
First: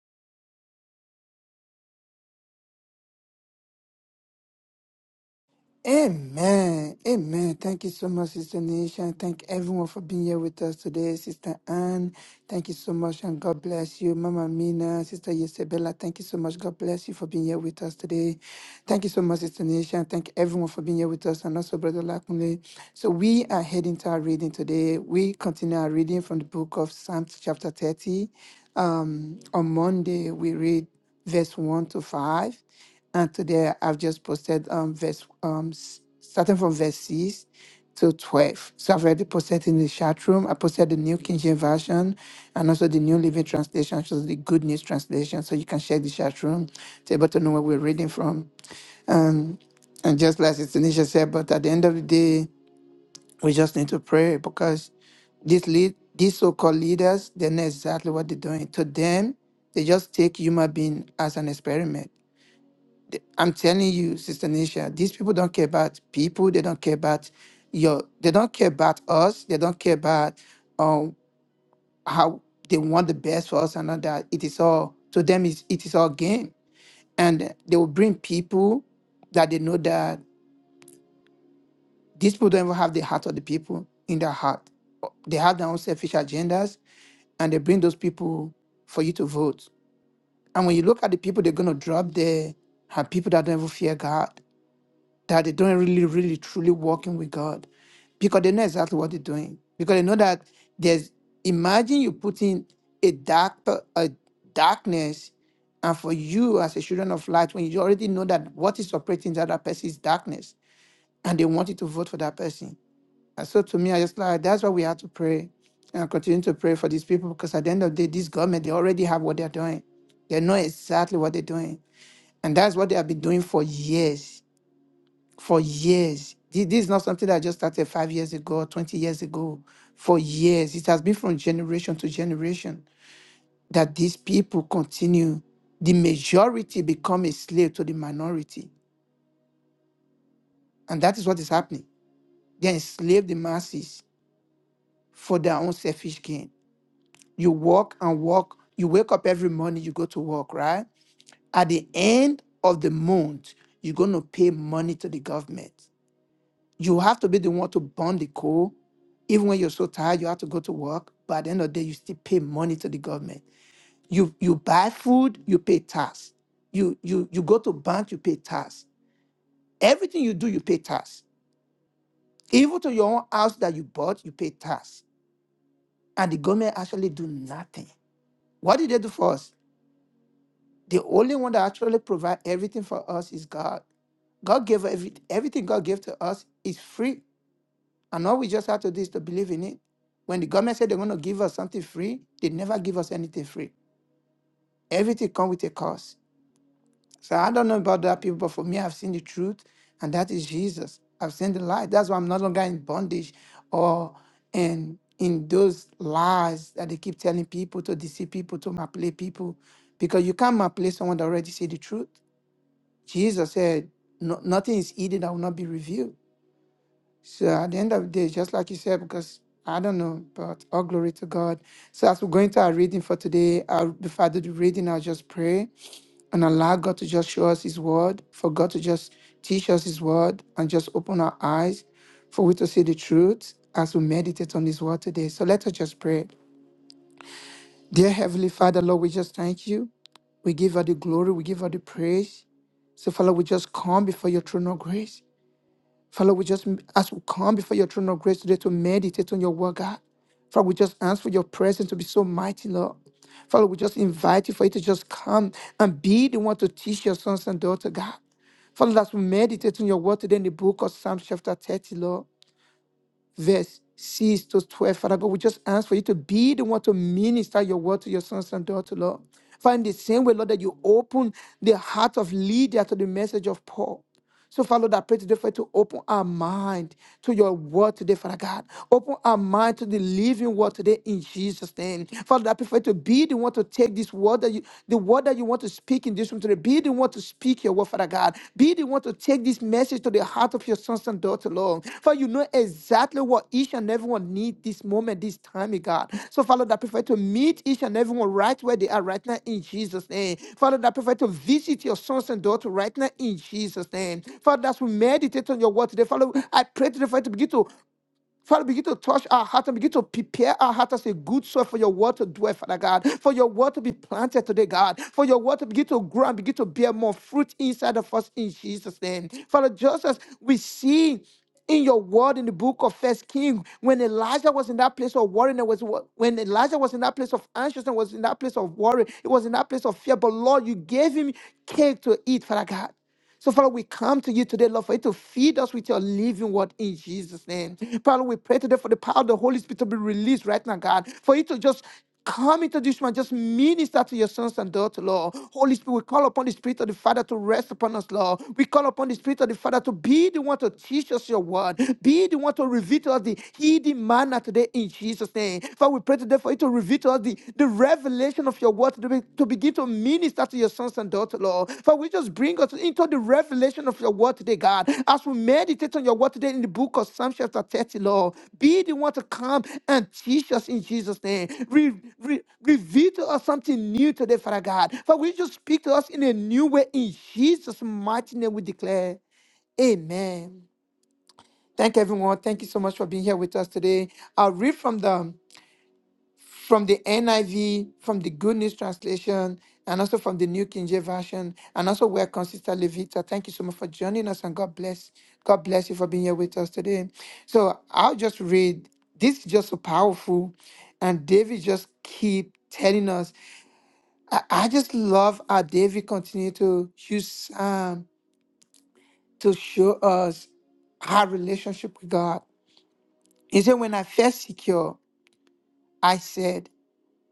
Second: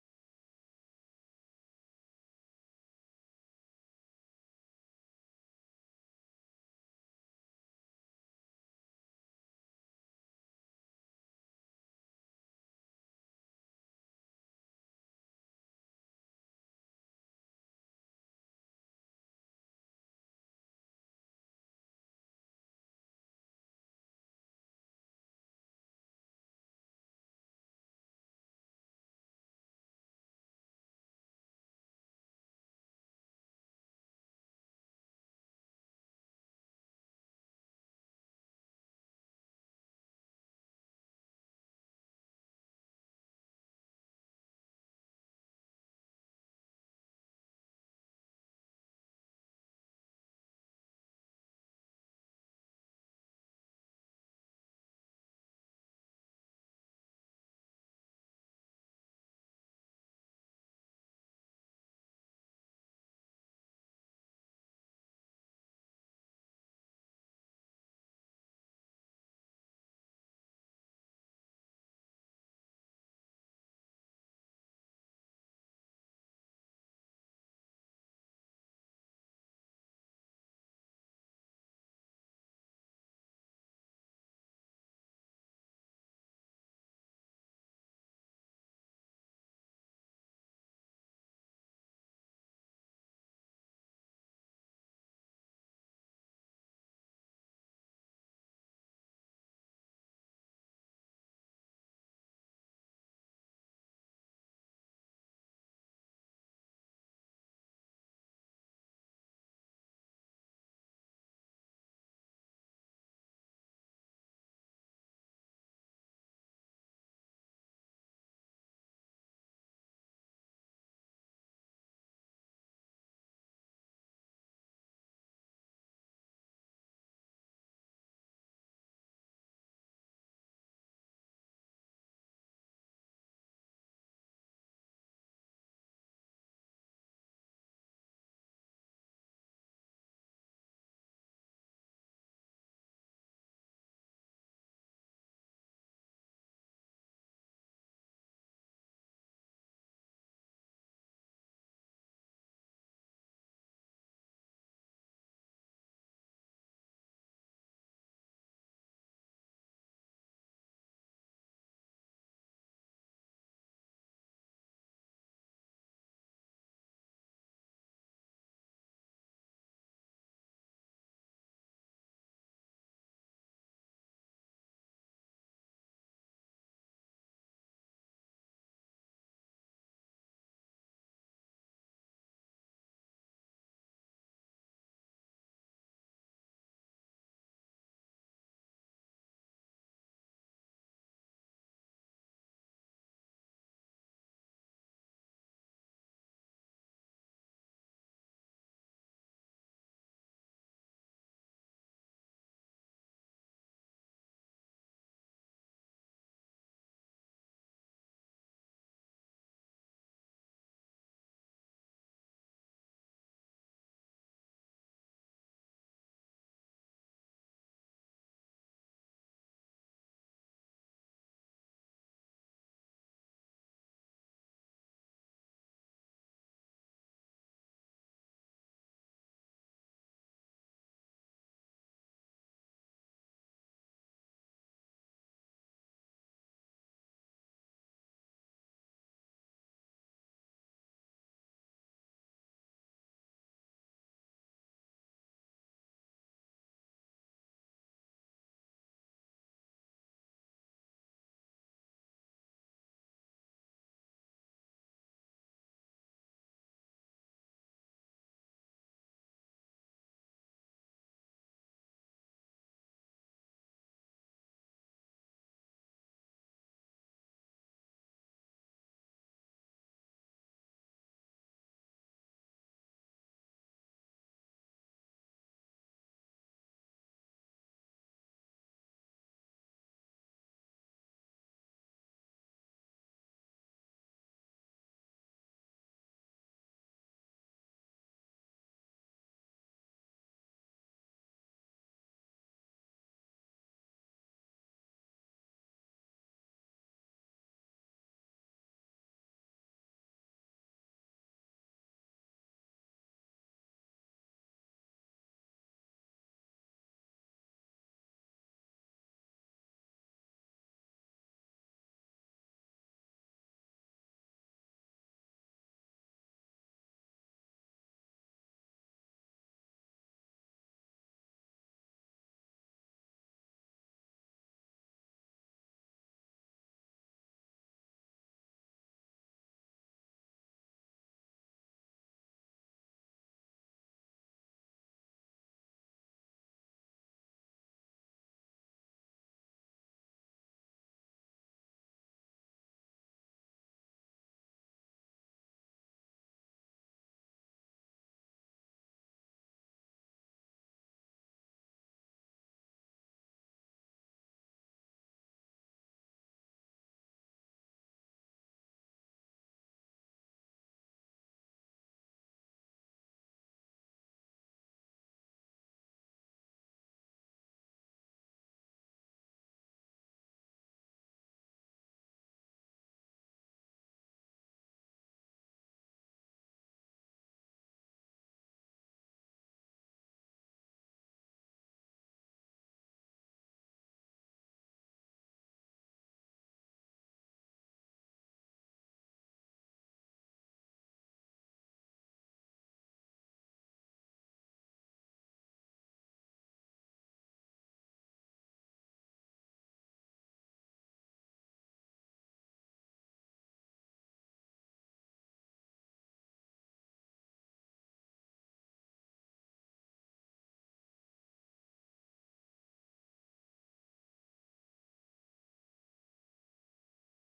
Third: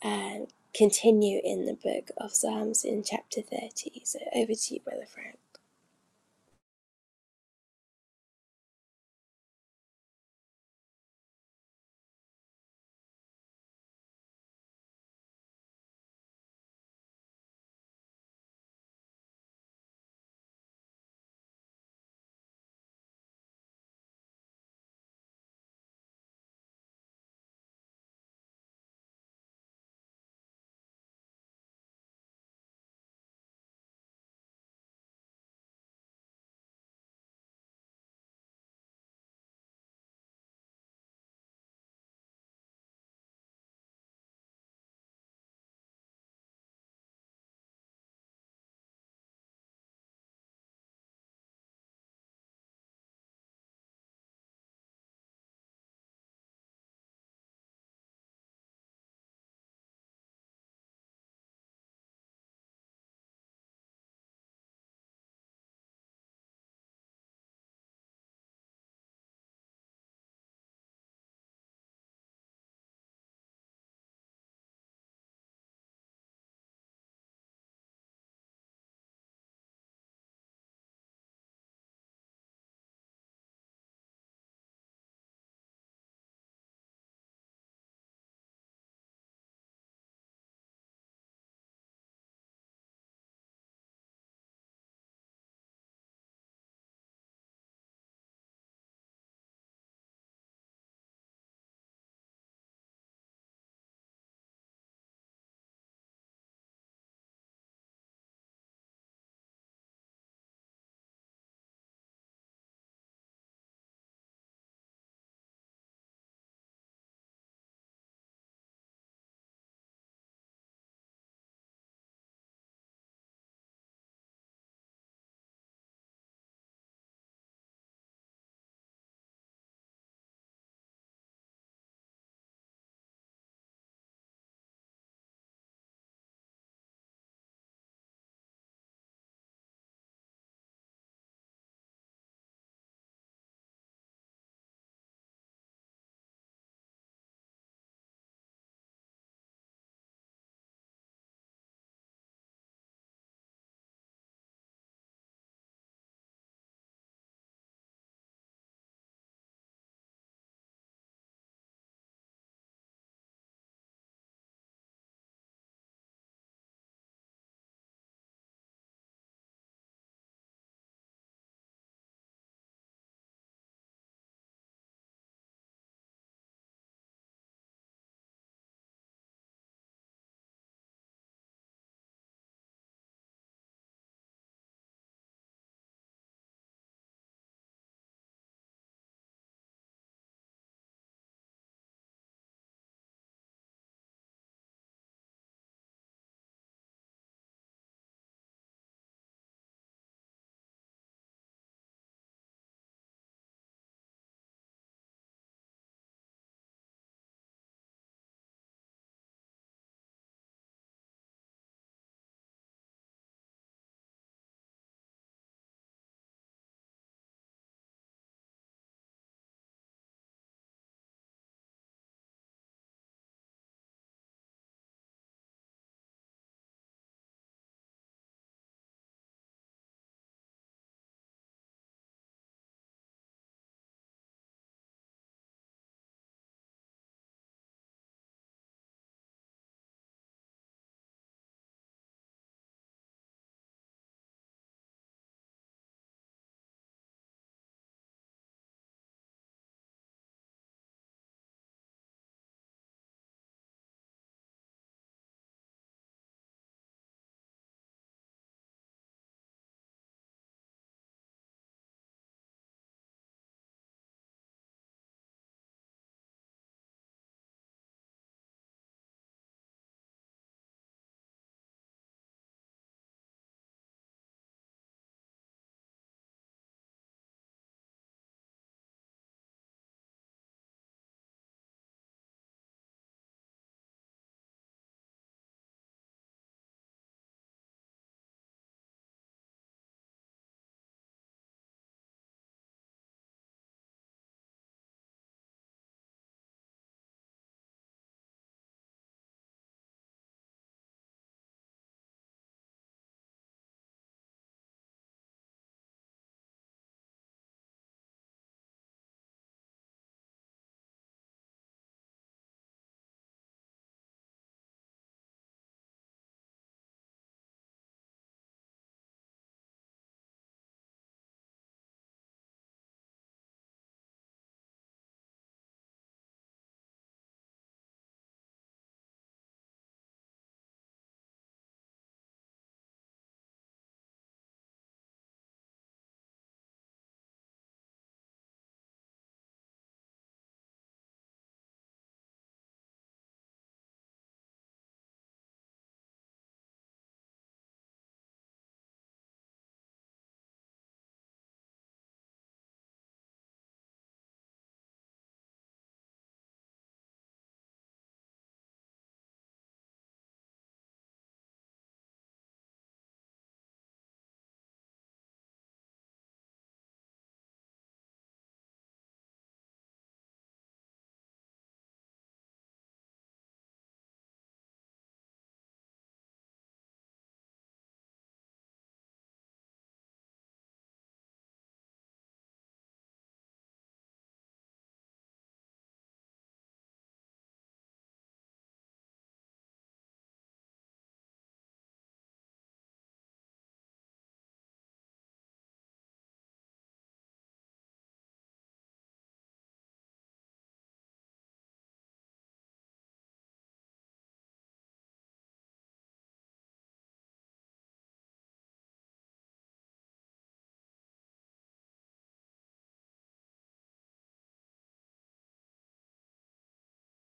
B: and um, continue in the book of Psalms in chapter 30. So over to you, Brother Frank.
A: Amen. Amen. Thank you so much, Sister Nation. Thank everyone for being here with us today. Sister Anne, thank you so much and God bless you. Mama Mina, Sister Yesabella, thank you so much. God bless you for being here with us today. Thank you so much, Sister Nation. Thank everyone for being here with us and also Brother Lakunle. So we are heading to our reading today. We continue our reading from the book of Psalms chapter 30. Um, on Monday, we read verse 1 to 5. And today I've just posted um, verse um, s- starting from verse 6 to 12. So I've already posted in the chat room. I posted the New King James Version and also the New Living Translation, which is the Good News Translation. So you can share the chat room to be able to know where we're reading from. Um, and just like Sister Nisha said, but at the end of the day, we just need to pray because these lead these so-called leaders, they know exactly what they're doing. To them, they just take human being as an experiment. I'm telling you, Sister Nisha, these people don't care about people. They don't care about your. They don't care about us. They don't care about um how they want the best for us and all that. It is all to them. Is it is all game, and they will bring people that they know that. These people don't even have the heart of the people in their heart. They have their own selfish agendas and they bring those people for you to vote. And when you look at the people they're going to drop there, are people that don't even fear God, that they don't really, really, truly walking with God because they know exactly what they're doing. Because they know that there's, imagine you putting a dark, pe- a darkness, and for you as a children of light, when you already know that what is operating in that other person is darkness, and they want you to vote for that person. And so to me, I just like that's why we have to pray and continue to pray for these people because at the end of the day, this government they already have what they're doing. They know exactly what they're doing. And that's what they have been doing for years. For years. Thi- This is not something that just started five years ago, 20 years ago. For years. It has been from generation to generation that these people continue. The majority become a slave to the minority. And that is what is happening. They enslave the masses for their own selfish gain You work and work. You wake up every morning, you go to work, right? At the end of the month, you're going to pay money to the government. You have to be the one to burn the coal. Even when you're so tired, you have to go to work. But at the end of the day, you still pay money to the government. You you buy food, you pay tax. You you you go to bank, you pay tax. Everything you do, you pay tax. Even to your own house that you bought, you pay tax. And the government actually do nothing. What did they do for us? The only one that actually provide everything for us is God. God gave every, everything God gave to us is free. And all we just have to do is to believe in it. When the government said they're going to give us something free, they never give us anything free. Everything comes with a cost. So I don't know about that people, but for me, I've seen the truth, and that is Jesus. I've seen the light. That's why I'm no longer in bondage or in in those lies that they keep telling people to deceive people, to manipulate people. Because you can't manipulate someone that already see the truth. Jesus said, no, nothing is hidden that will not be revealed. So at the end of the day, just like you said, because I don't know, but all glory to God. So as we go into our reading for today, I'll, before I do the reading, I'll just pray and allow God to just show us His word, for God to just teach us His word and just open our eyes for we to see the truth as we meditate on His word today. So let us just pray. Dear Heavenly Father, Lord, we just thank you. We give her the glory, we give her the praise. So, Father, we just come before your throne of grace. Father, we just as we come before your throne of grace today to meditate on your word, God. Father, we just ask for your presence to be so mighty, Lord. Father, we just invite you for you to just come and be the one to teach your sons and daughters, God. Father, as we meditate on your word today in the book of Psalm chapter 30, Lord verse 6 to 12. Father God, we just ask for you to be the one to minister your word to your sons and daughters, Lord. Find the same way, Lord, that you open the heart of Lydia to the message of Paul. So, Father, Lord, I pray today for you to open our mind to your word today, Father God. Open our mind to the living word today in Jesus' name. Father, I pray for you to be the one to take this word that you, the word that you want want to speak in this room today. Be the one to speak your word, Father God. Be the one to take this message to the heart of your sons and daughters, Lord. For you know exactly what each and everyone needs this moment, this time, eh, God. So, Father, that prefer to meet each and everyone right where they are right now in Jesus' name. Father, that prefer to visit your sons and daughters right now in Jesus' name. Father, as we meditate on your word today, Father, I pray today for you to begin to Father, begin to touch our heart and begin to prepare our heart as a good soil for your word to dwell, Father God, for your word to be planted today, God, for your word to begin to grow and begin to bear more fruit inside of us in Jesus' name. Father, just as we see in your word in the book of First King, when Elijah was in that place of worry, and it was when Elijah was in that place of anxiousness, was in that place of worry, it was in that place of fear. But Lord, you gave him cake to eat, Father God. So, Father, we come to you today, Lord, for you to feed us with your living word in Jesus' name. Father, we pray today for the power of the Holy Spirit to be released right now, God, for you to just come into this man, just minister to your sons and daughters, Lord. Holy Spirit, we call upon the Spirit of the Father to rest upon us, Lord. We call upon the Spirit of the Father to be the one to teach us your word, be the one to reveal to us the hidden manner today in Jesus' name. Father, we pray today for you to reveal to us the, the revelation of your word, to, be- to begin to minister to your sons and daughters, Lord. For we just bring us into the revelation of your word today, God. As we meditate on your word today in the book of Psalm chapter 30, Lord, be the one to come and teach us in Jesus' name. Re- re- reveal to us something new today, Father God. For we just speak to us in a new way in Jesus' mighty name we declare. Amen. Thank everyone. Thank you so much for being here with us today. I'll read from the from the NIV, from the Good News Translation, and also from the New King James Version, and also welcome Sister Levita. Thank you so much for joining us, and God bless. God bless you for being here with us today. So I'll just read. This is just so powerful, and David just keep telling us. I I just love how David continue to use Psalm to show us our relationship with God. He said, "When I felt secure, I said."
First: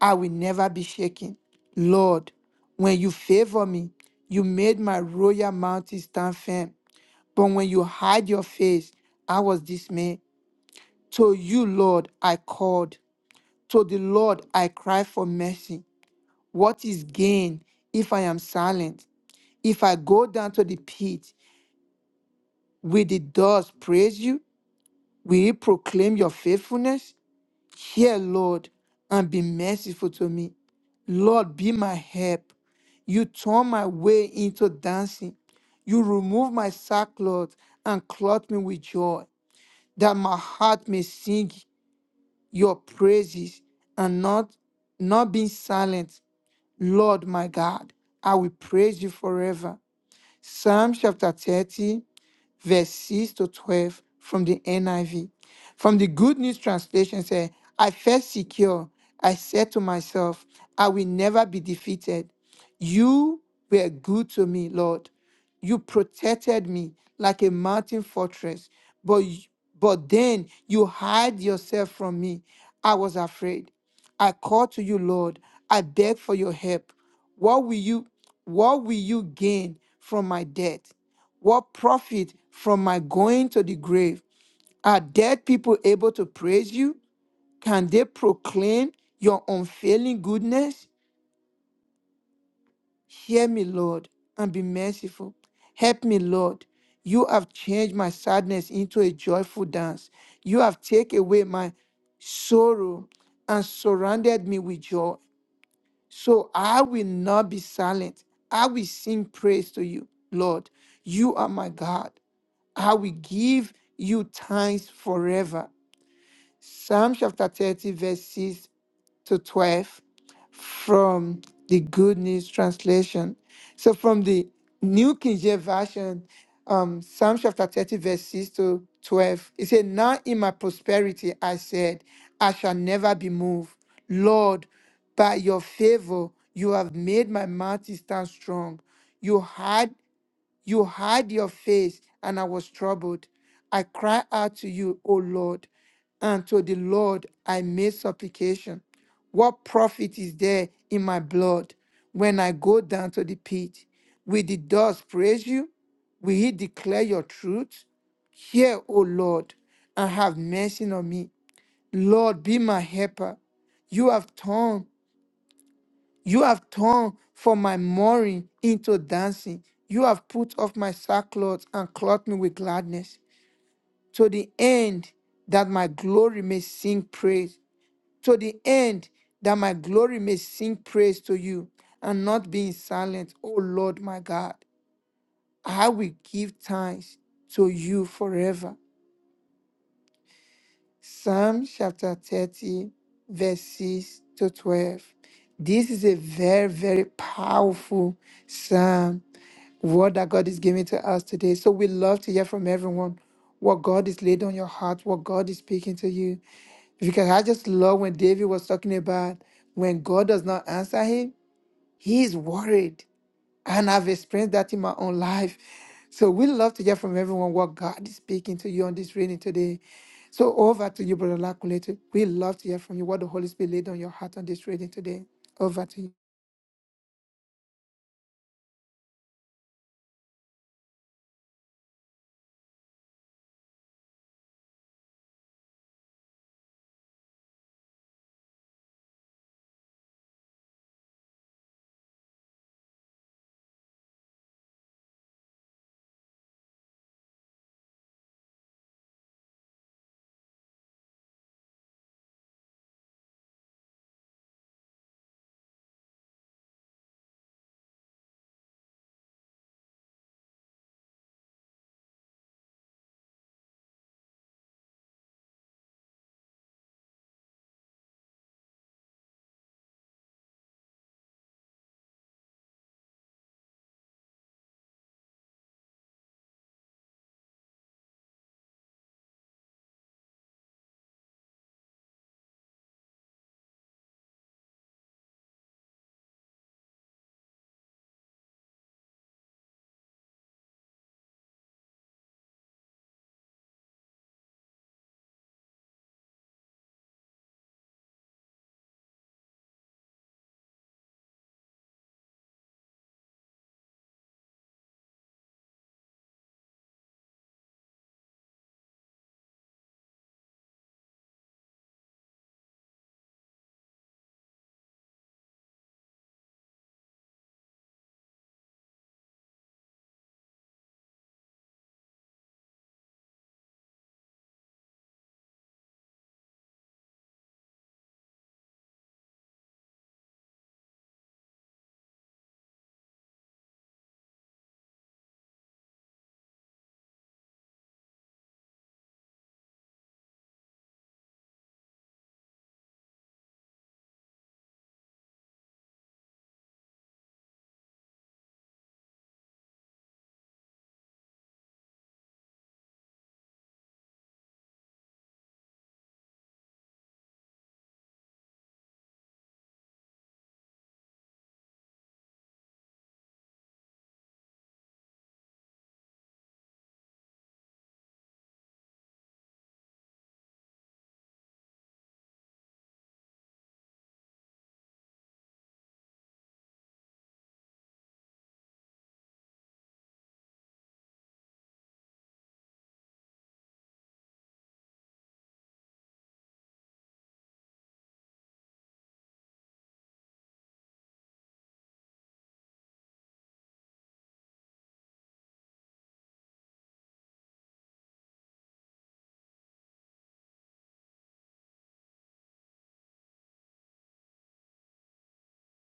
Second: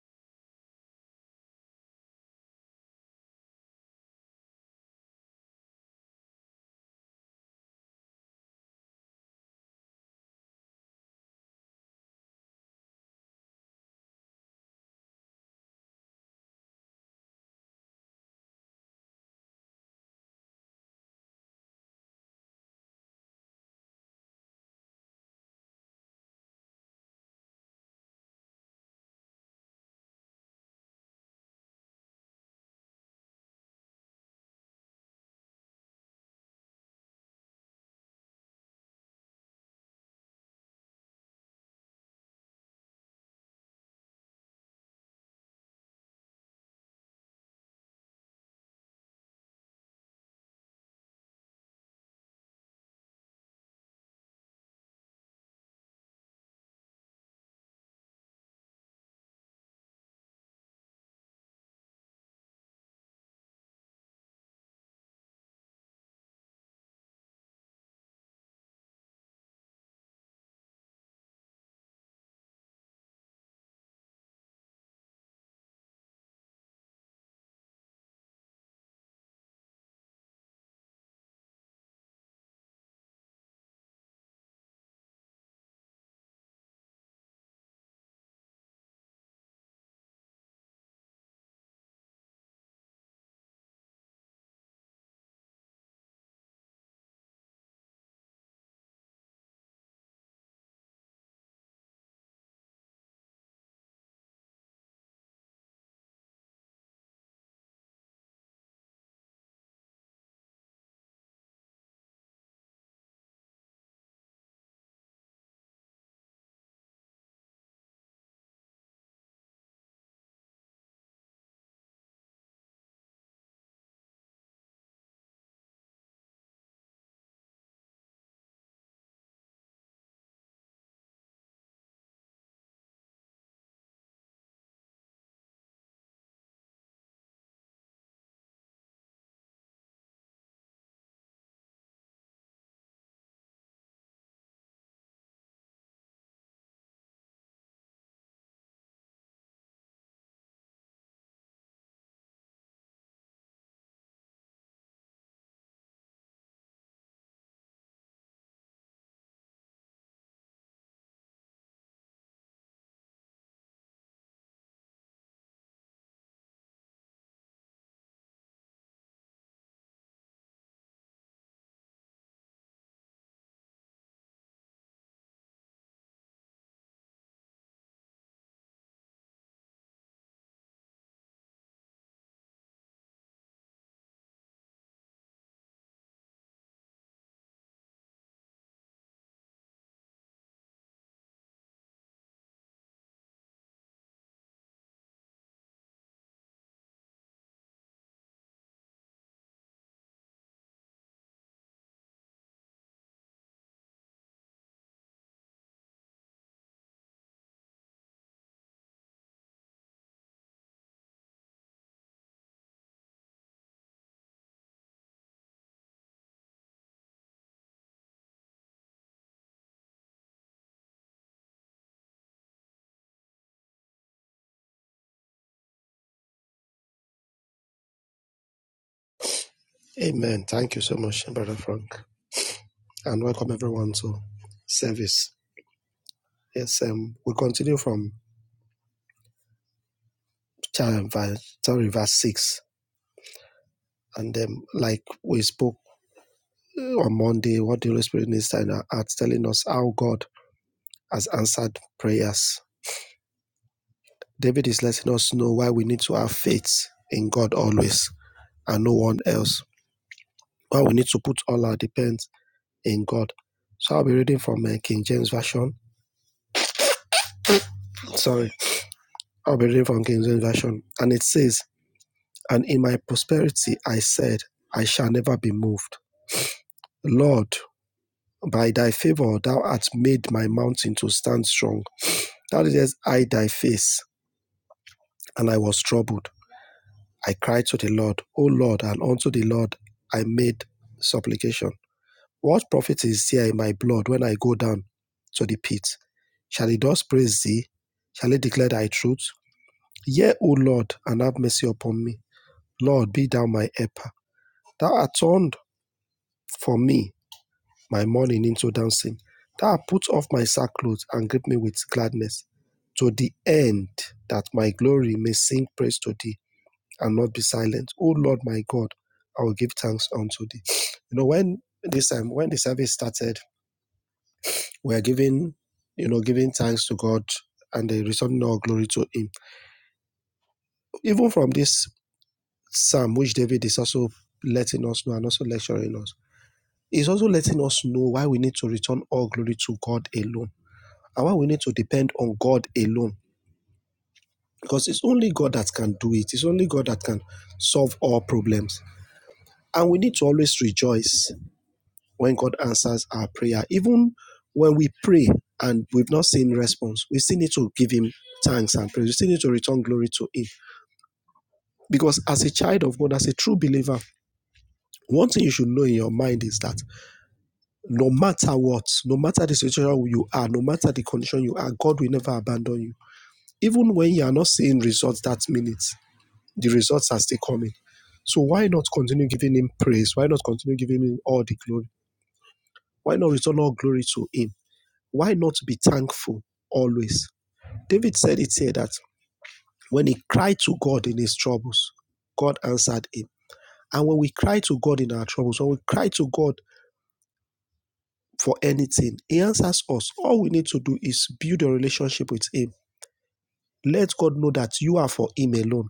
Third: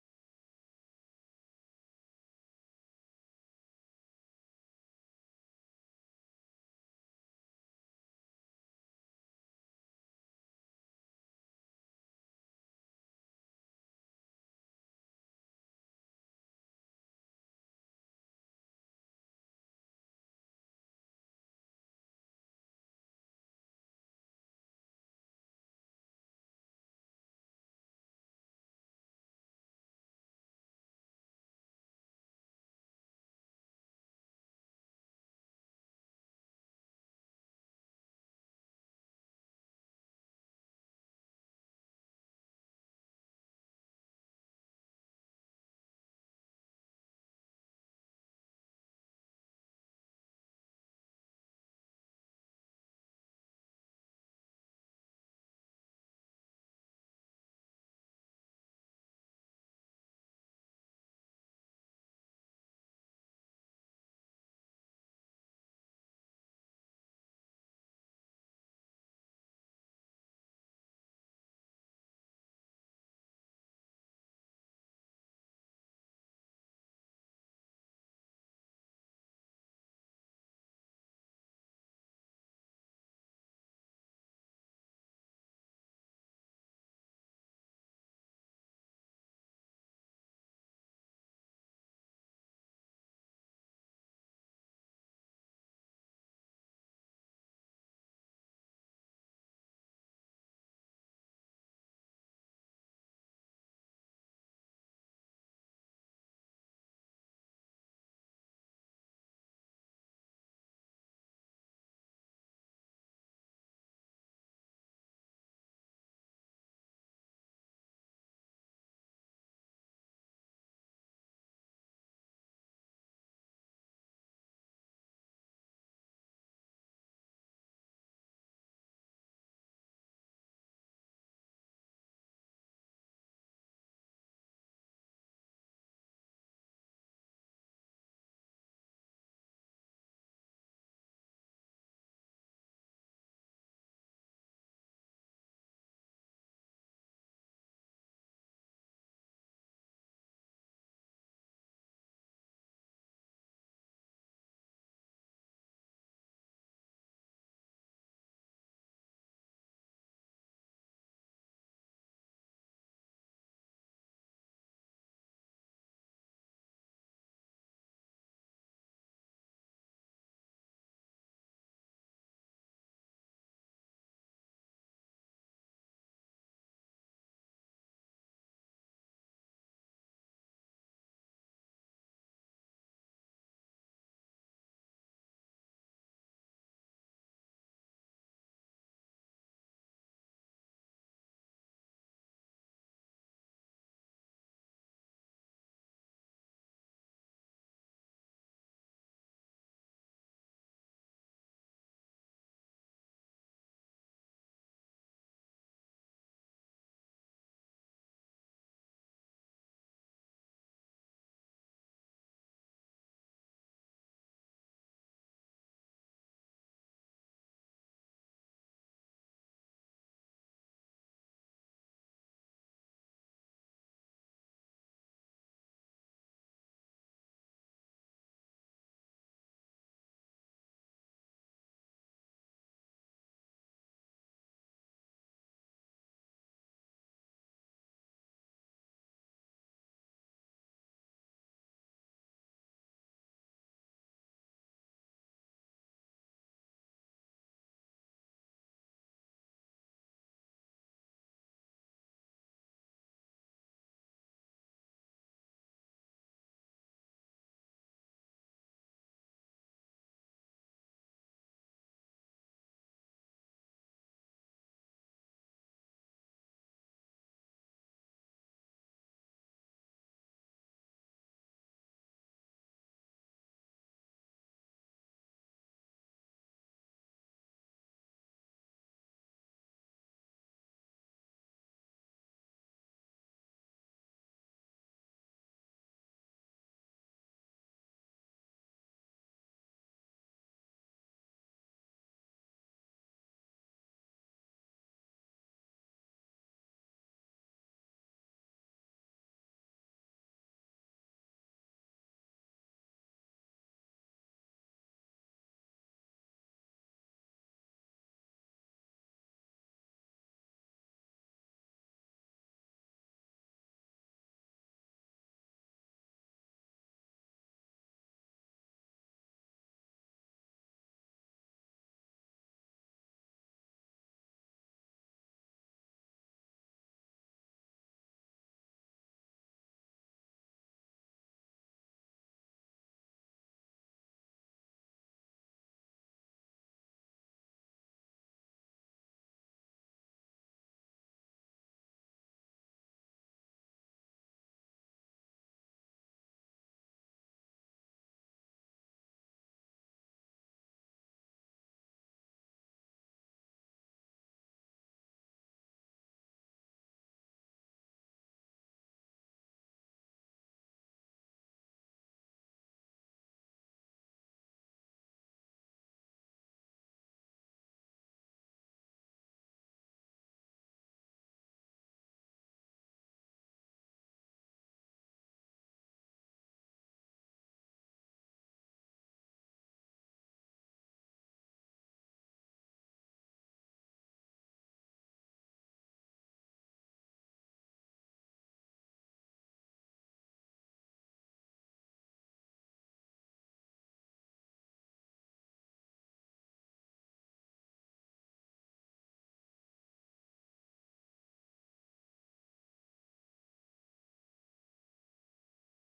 A: I will never be shaken. Lord, when you favor me, you made my royal mountain stand firm. But when you hide your face, I was dismayed. To you, Lord, I called. To the Lord, I cried for mercy. What is gain if I am silent? If I go down to the pit, will the dust praise you? Will it proclaim your faithfulness? Hear, Lord, and be merciful to me. Lord, be my help. You turn my way into dancing. You remove my sackcloth and clothe me with joy, that my heart may sing your praises and not not being silent. Lord, my God, I will praise you forever. Psalm chapter 30 verse 6 to 12 from the NIV. From the Good News translation said, I felt secure. I said to myself, I will never be defeated. You were good to me, Lord. You protected me like a mountain fortress, but y- but then you hide yourself from me. I was afraid. I called to you, Lord. I beg for your help. What will you what will you gain from my death? What profit from my going to the grave? Are dead people able to praise you? Can they proclaim your unfailing goodness? Hear me, Lord, and be merciful. Help me, Lord. You have changed my sadness into a joyful dance. You have taken away my sorrow and surrounded me with joy. So I will not be silent. I will sing praise to you, Lord. You are my God. I will give you thanks forever. Psalm chapter 30, verses to 12 from the Good News Translation. So from the New King James Version, um, Psalm chapter 30, verse 6 to 12, it said, Now in my prosperity I said, I shall never be moved. Lord, by your favor, you have made my mouth to stand strong. You hide you hide your face, and I was troubled. I cry out to you, O Lord, and to the Lord I made supplication. What profit is there in my blood when I go down to the pit? Will the dust praise you? Will he declare your truth? Hear, O Lord, and have mercy on me. Lord, be my helper. You have torn. You have turned from my mourning into dancing. You have put off my sackcloth and clothed me with gladness, to the end that my glory may sing praise, to the end that my glory may sing praise to you, and not be in silence, O Lord my God. I will give thanks to you forever. Psalm chapter 30, verse 6 to 12. This is a very, very powerful psalm, word that God is giving to us today. So we love to hear from everyone what God is laid on your heart, what God is speaking to you. Because I just love when David was talking about when God does not answer him, he is worried. And I've experienced that in my own life. So we love to hear from everyone what God is speaking to you on this reading today. So over to you, Brother Lakulete. We love to hear from you what the Holy Spirit laid on your heart on this reading today. Over to you.
C: Amen. Thank you so much, Brother Frank. And welcome everyone to service. Yes, um, we continue from chapter sorry, verse 6. And um, like we spoke uh, on Monday, what the Holy Spirit needs in our hearts, telling us how God has answered prayers. David is letting us know why we need to have faith in God always and no one else. Why we need to put all our depends in God. So I'll be reading from uh, King James Version. Sorry, I'll be reading from King James Version. And it says, And in my prosperity I said, I shall never be moved. Lord, by thy favor thou hast made my mountain to stand strong. Thou didst hide thy face, and I was troubled. I cried to the Lord, O Lord, and unto the Lord I made supplication. What profit is there in my blood when I go down to the pit? Shall the dust praise thee? Shall it declare thy truth? Hear, O Lord, and have mercy upon me. Lord, be thou my helper. Thou art turned for me my mourning into dancing. Thou art put off my sackcloth and grip me with gladness, to the end that my glory may sing praise to thee and not be silent. O Lord, my God, I will give thanks unto thee. You know, when this time, when the service started, we are giving, you know, giving thanks to God and the returning all glory to him. Even from this Psalm, which David is also letting us know and also lecturing us. is also letting us know why we need to return all glory to God alone and why we need to depend on God alone. Because it's only God that can do it, it's only God that can solve all problems. And we need to always rejoice when God answers our prayer. Even when we pray and we've not seen response, we still need to give Him thanks and praise. We still need to return glory to Him. Because as a child of God, as a true believer, one thing you should know in your mind is that no matter what, no matter the situation you are, no matter the condition you are, God will never abandon you. Even when you are not seeing results that minute, the results are still coming. So why not continue giving him praise? Why not continue giving him all the glory? Why not return all glory to him? Why not be thankful always? David said it here that when he cried to God in his troubles, God answered him. And when we cry to God in our troubles, when we cry to God for anything. He answers us. All we need to do is build a relationship with Him. Let God know that you are for Him alone.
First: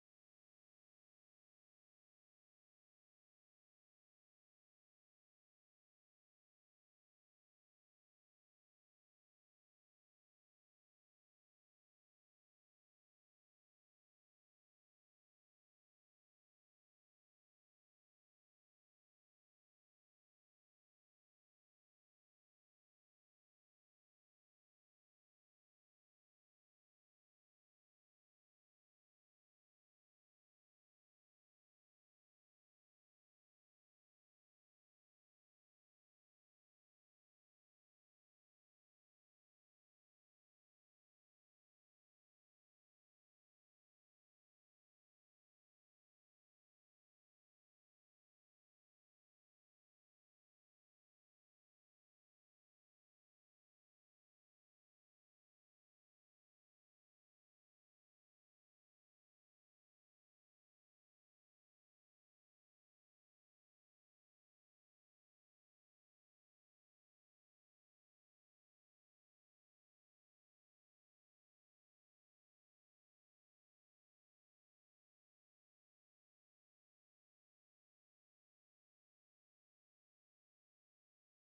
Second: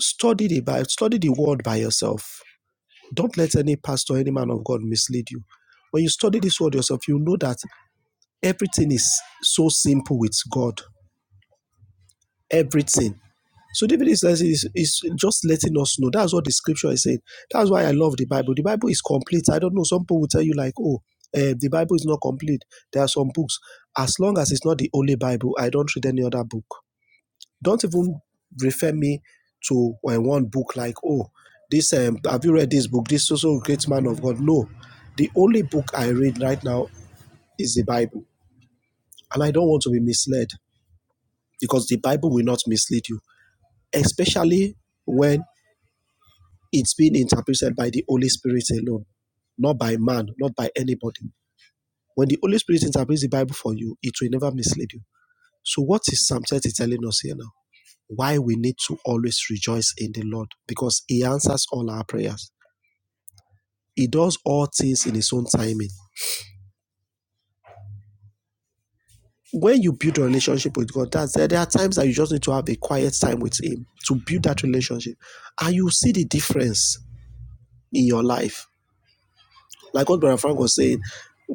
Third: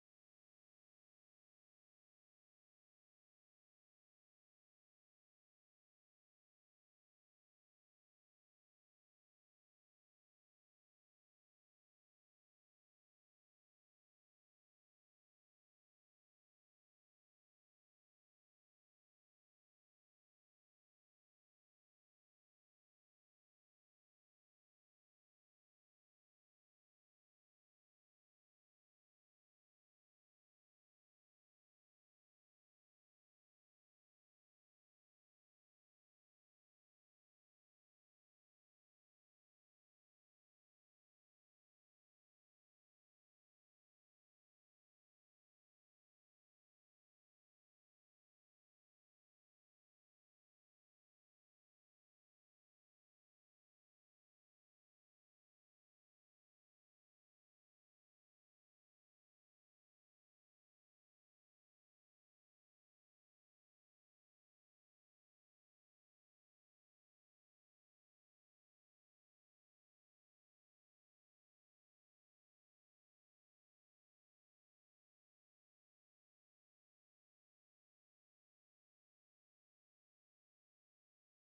C: Study the Bible, study the Word by yourself. Don't let any pastor, any man of God mislead you. When you study this Word yourself, you know that everything is so simple with God. Everything. So David is, is, is just letting us know. That's what the scripture is saying. That's why I love the Bible. The Bible is complete. I don't know. Some people will tell you like, oh, eh, the Bible is not complete. There are some books. As long as it's not the only Bible, I don't read any other book. Don't even refer me to eh, one book like, oh, this. Um, have you read this book? This also great man of God. No, the only book I read right now is the Bible, and I don't want to be misled because the Bible will not mislead you, especially when it's being interpreted by the Holy Spirit alone, not by man, not by anybody. When the Holy Spirit interprets the Bible for you, it will never mislead you. So, what is Psalm 30 telling us here now? Why we need to always rejoice in the Lord because He answers all our prayers. He does all things in His own timing. When you build a relationship with God, that's there. There are times that you just need to have a quiet time with Him to build that relationship, and you see the difference in your life Like what Brother Frank was saying,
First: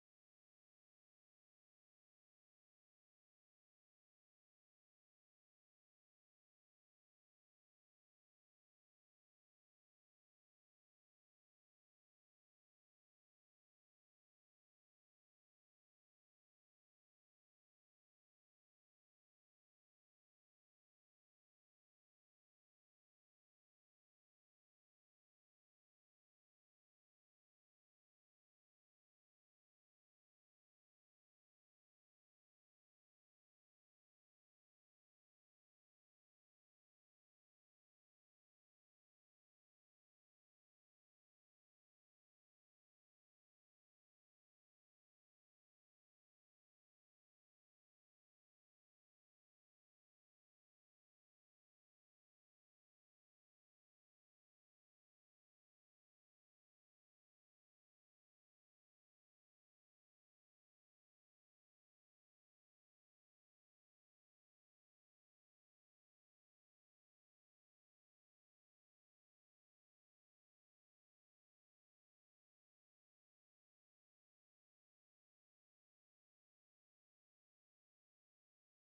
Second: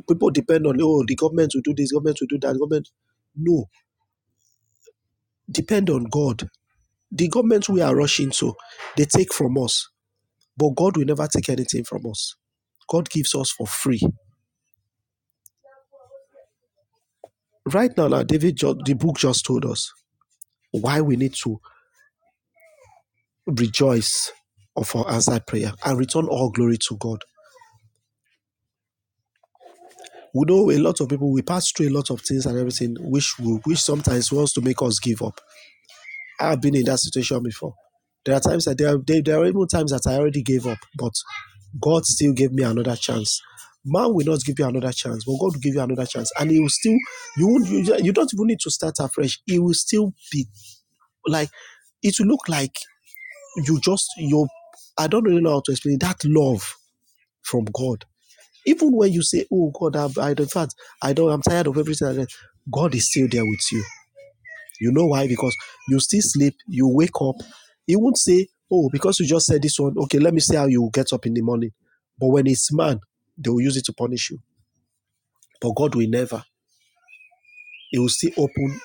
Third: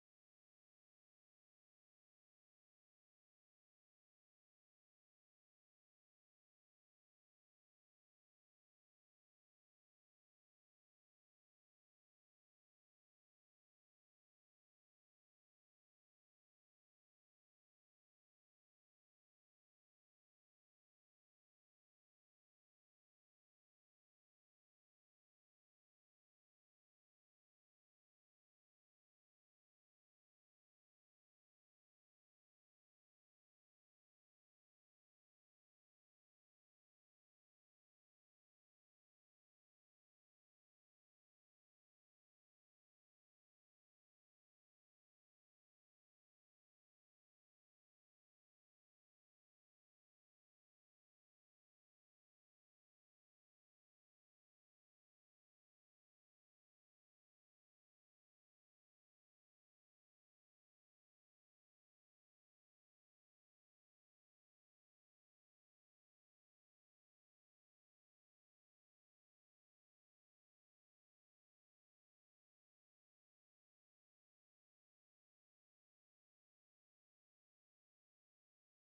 C: people depend on, oh, the government will do this, government will do that, government. No, depend on God. The government we are rushing to, they take from us, but God will never take anything from us. God gives us for free. Right now, now David, the book just told us why we need to rejoice of our answered prayer and return all glory to God. We know a lot of people, we pass through a lot of things and everything, which we, which sometimes wants to make us give up. I've been in that situation before. There are times that there are, there, there are even times that I already gave up, but God still gave me another chance. Man will not give you another chance, but God will give you another chance, and He will still. You won't. You, you don't even need to start afresh. It will still be like it will look like you just your. I don't really know how to explain it, that love from God. Even when you say, "Oh God, I, I in fact I don't. I'm tired of everything." like God is still there with you you know why? Because you still sleep, you wake up. He won't say, Oh, because you just said this one, okay, let me see how you get up in the morning. But when it's man, they will use it to punish you. But God will never. He will still open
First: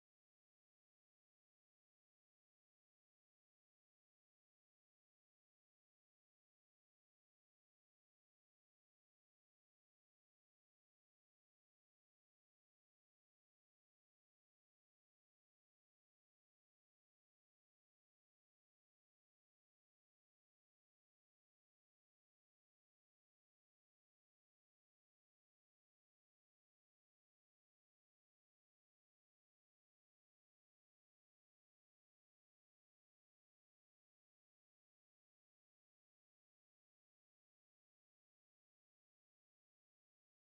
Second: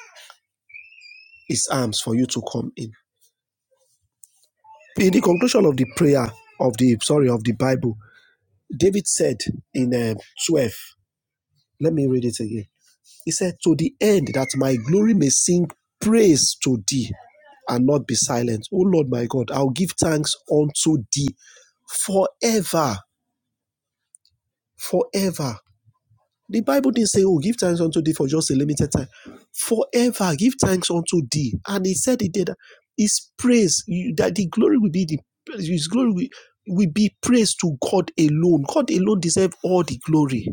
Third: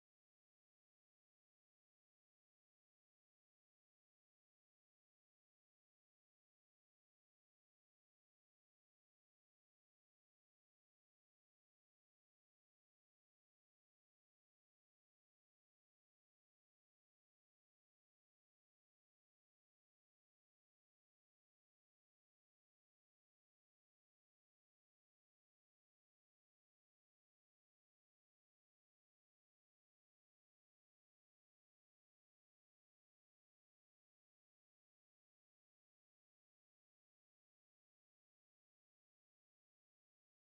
C: his arms for you to come in. In the conclusion of the prayer of the sorry of the Bible, David said in um, 12, let me read it again. He said, To the end that my glory may sing praise to thee and not be silent. O Lord my God, I'll give thanks unto thee forever. Forever. The Bible didn't say, Oh, give thanks unto thee for just a limited time. Forever, give thanks unto thee. And he said he did that his praise, that the glory will be the his glory will, will be praise to God alone. God alone deserves all the glory.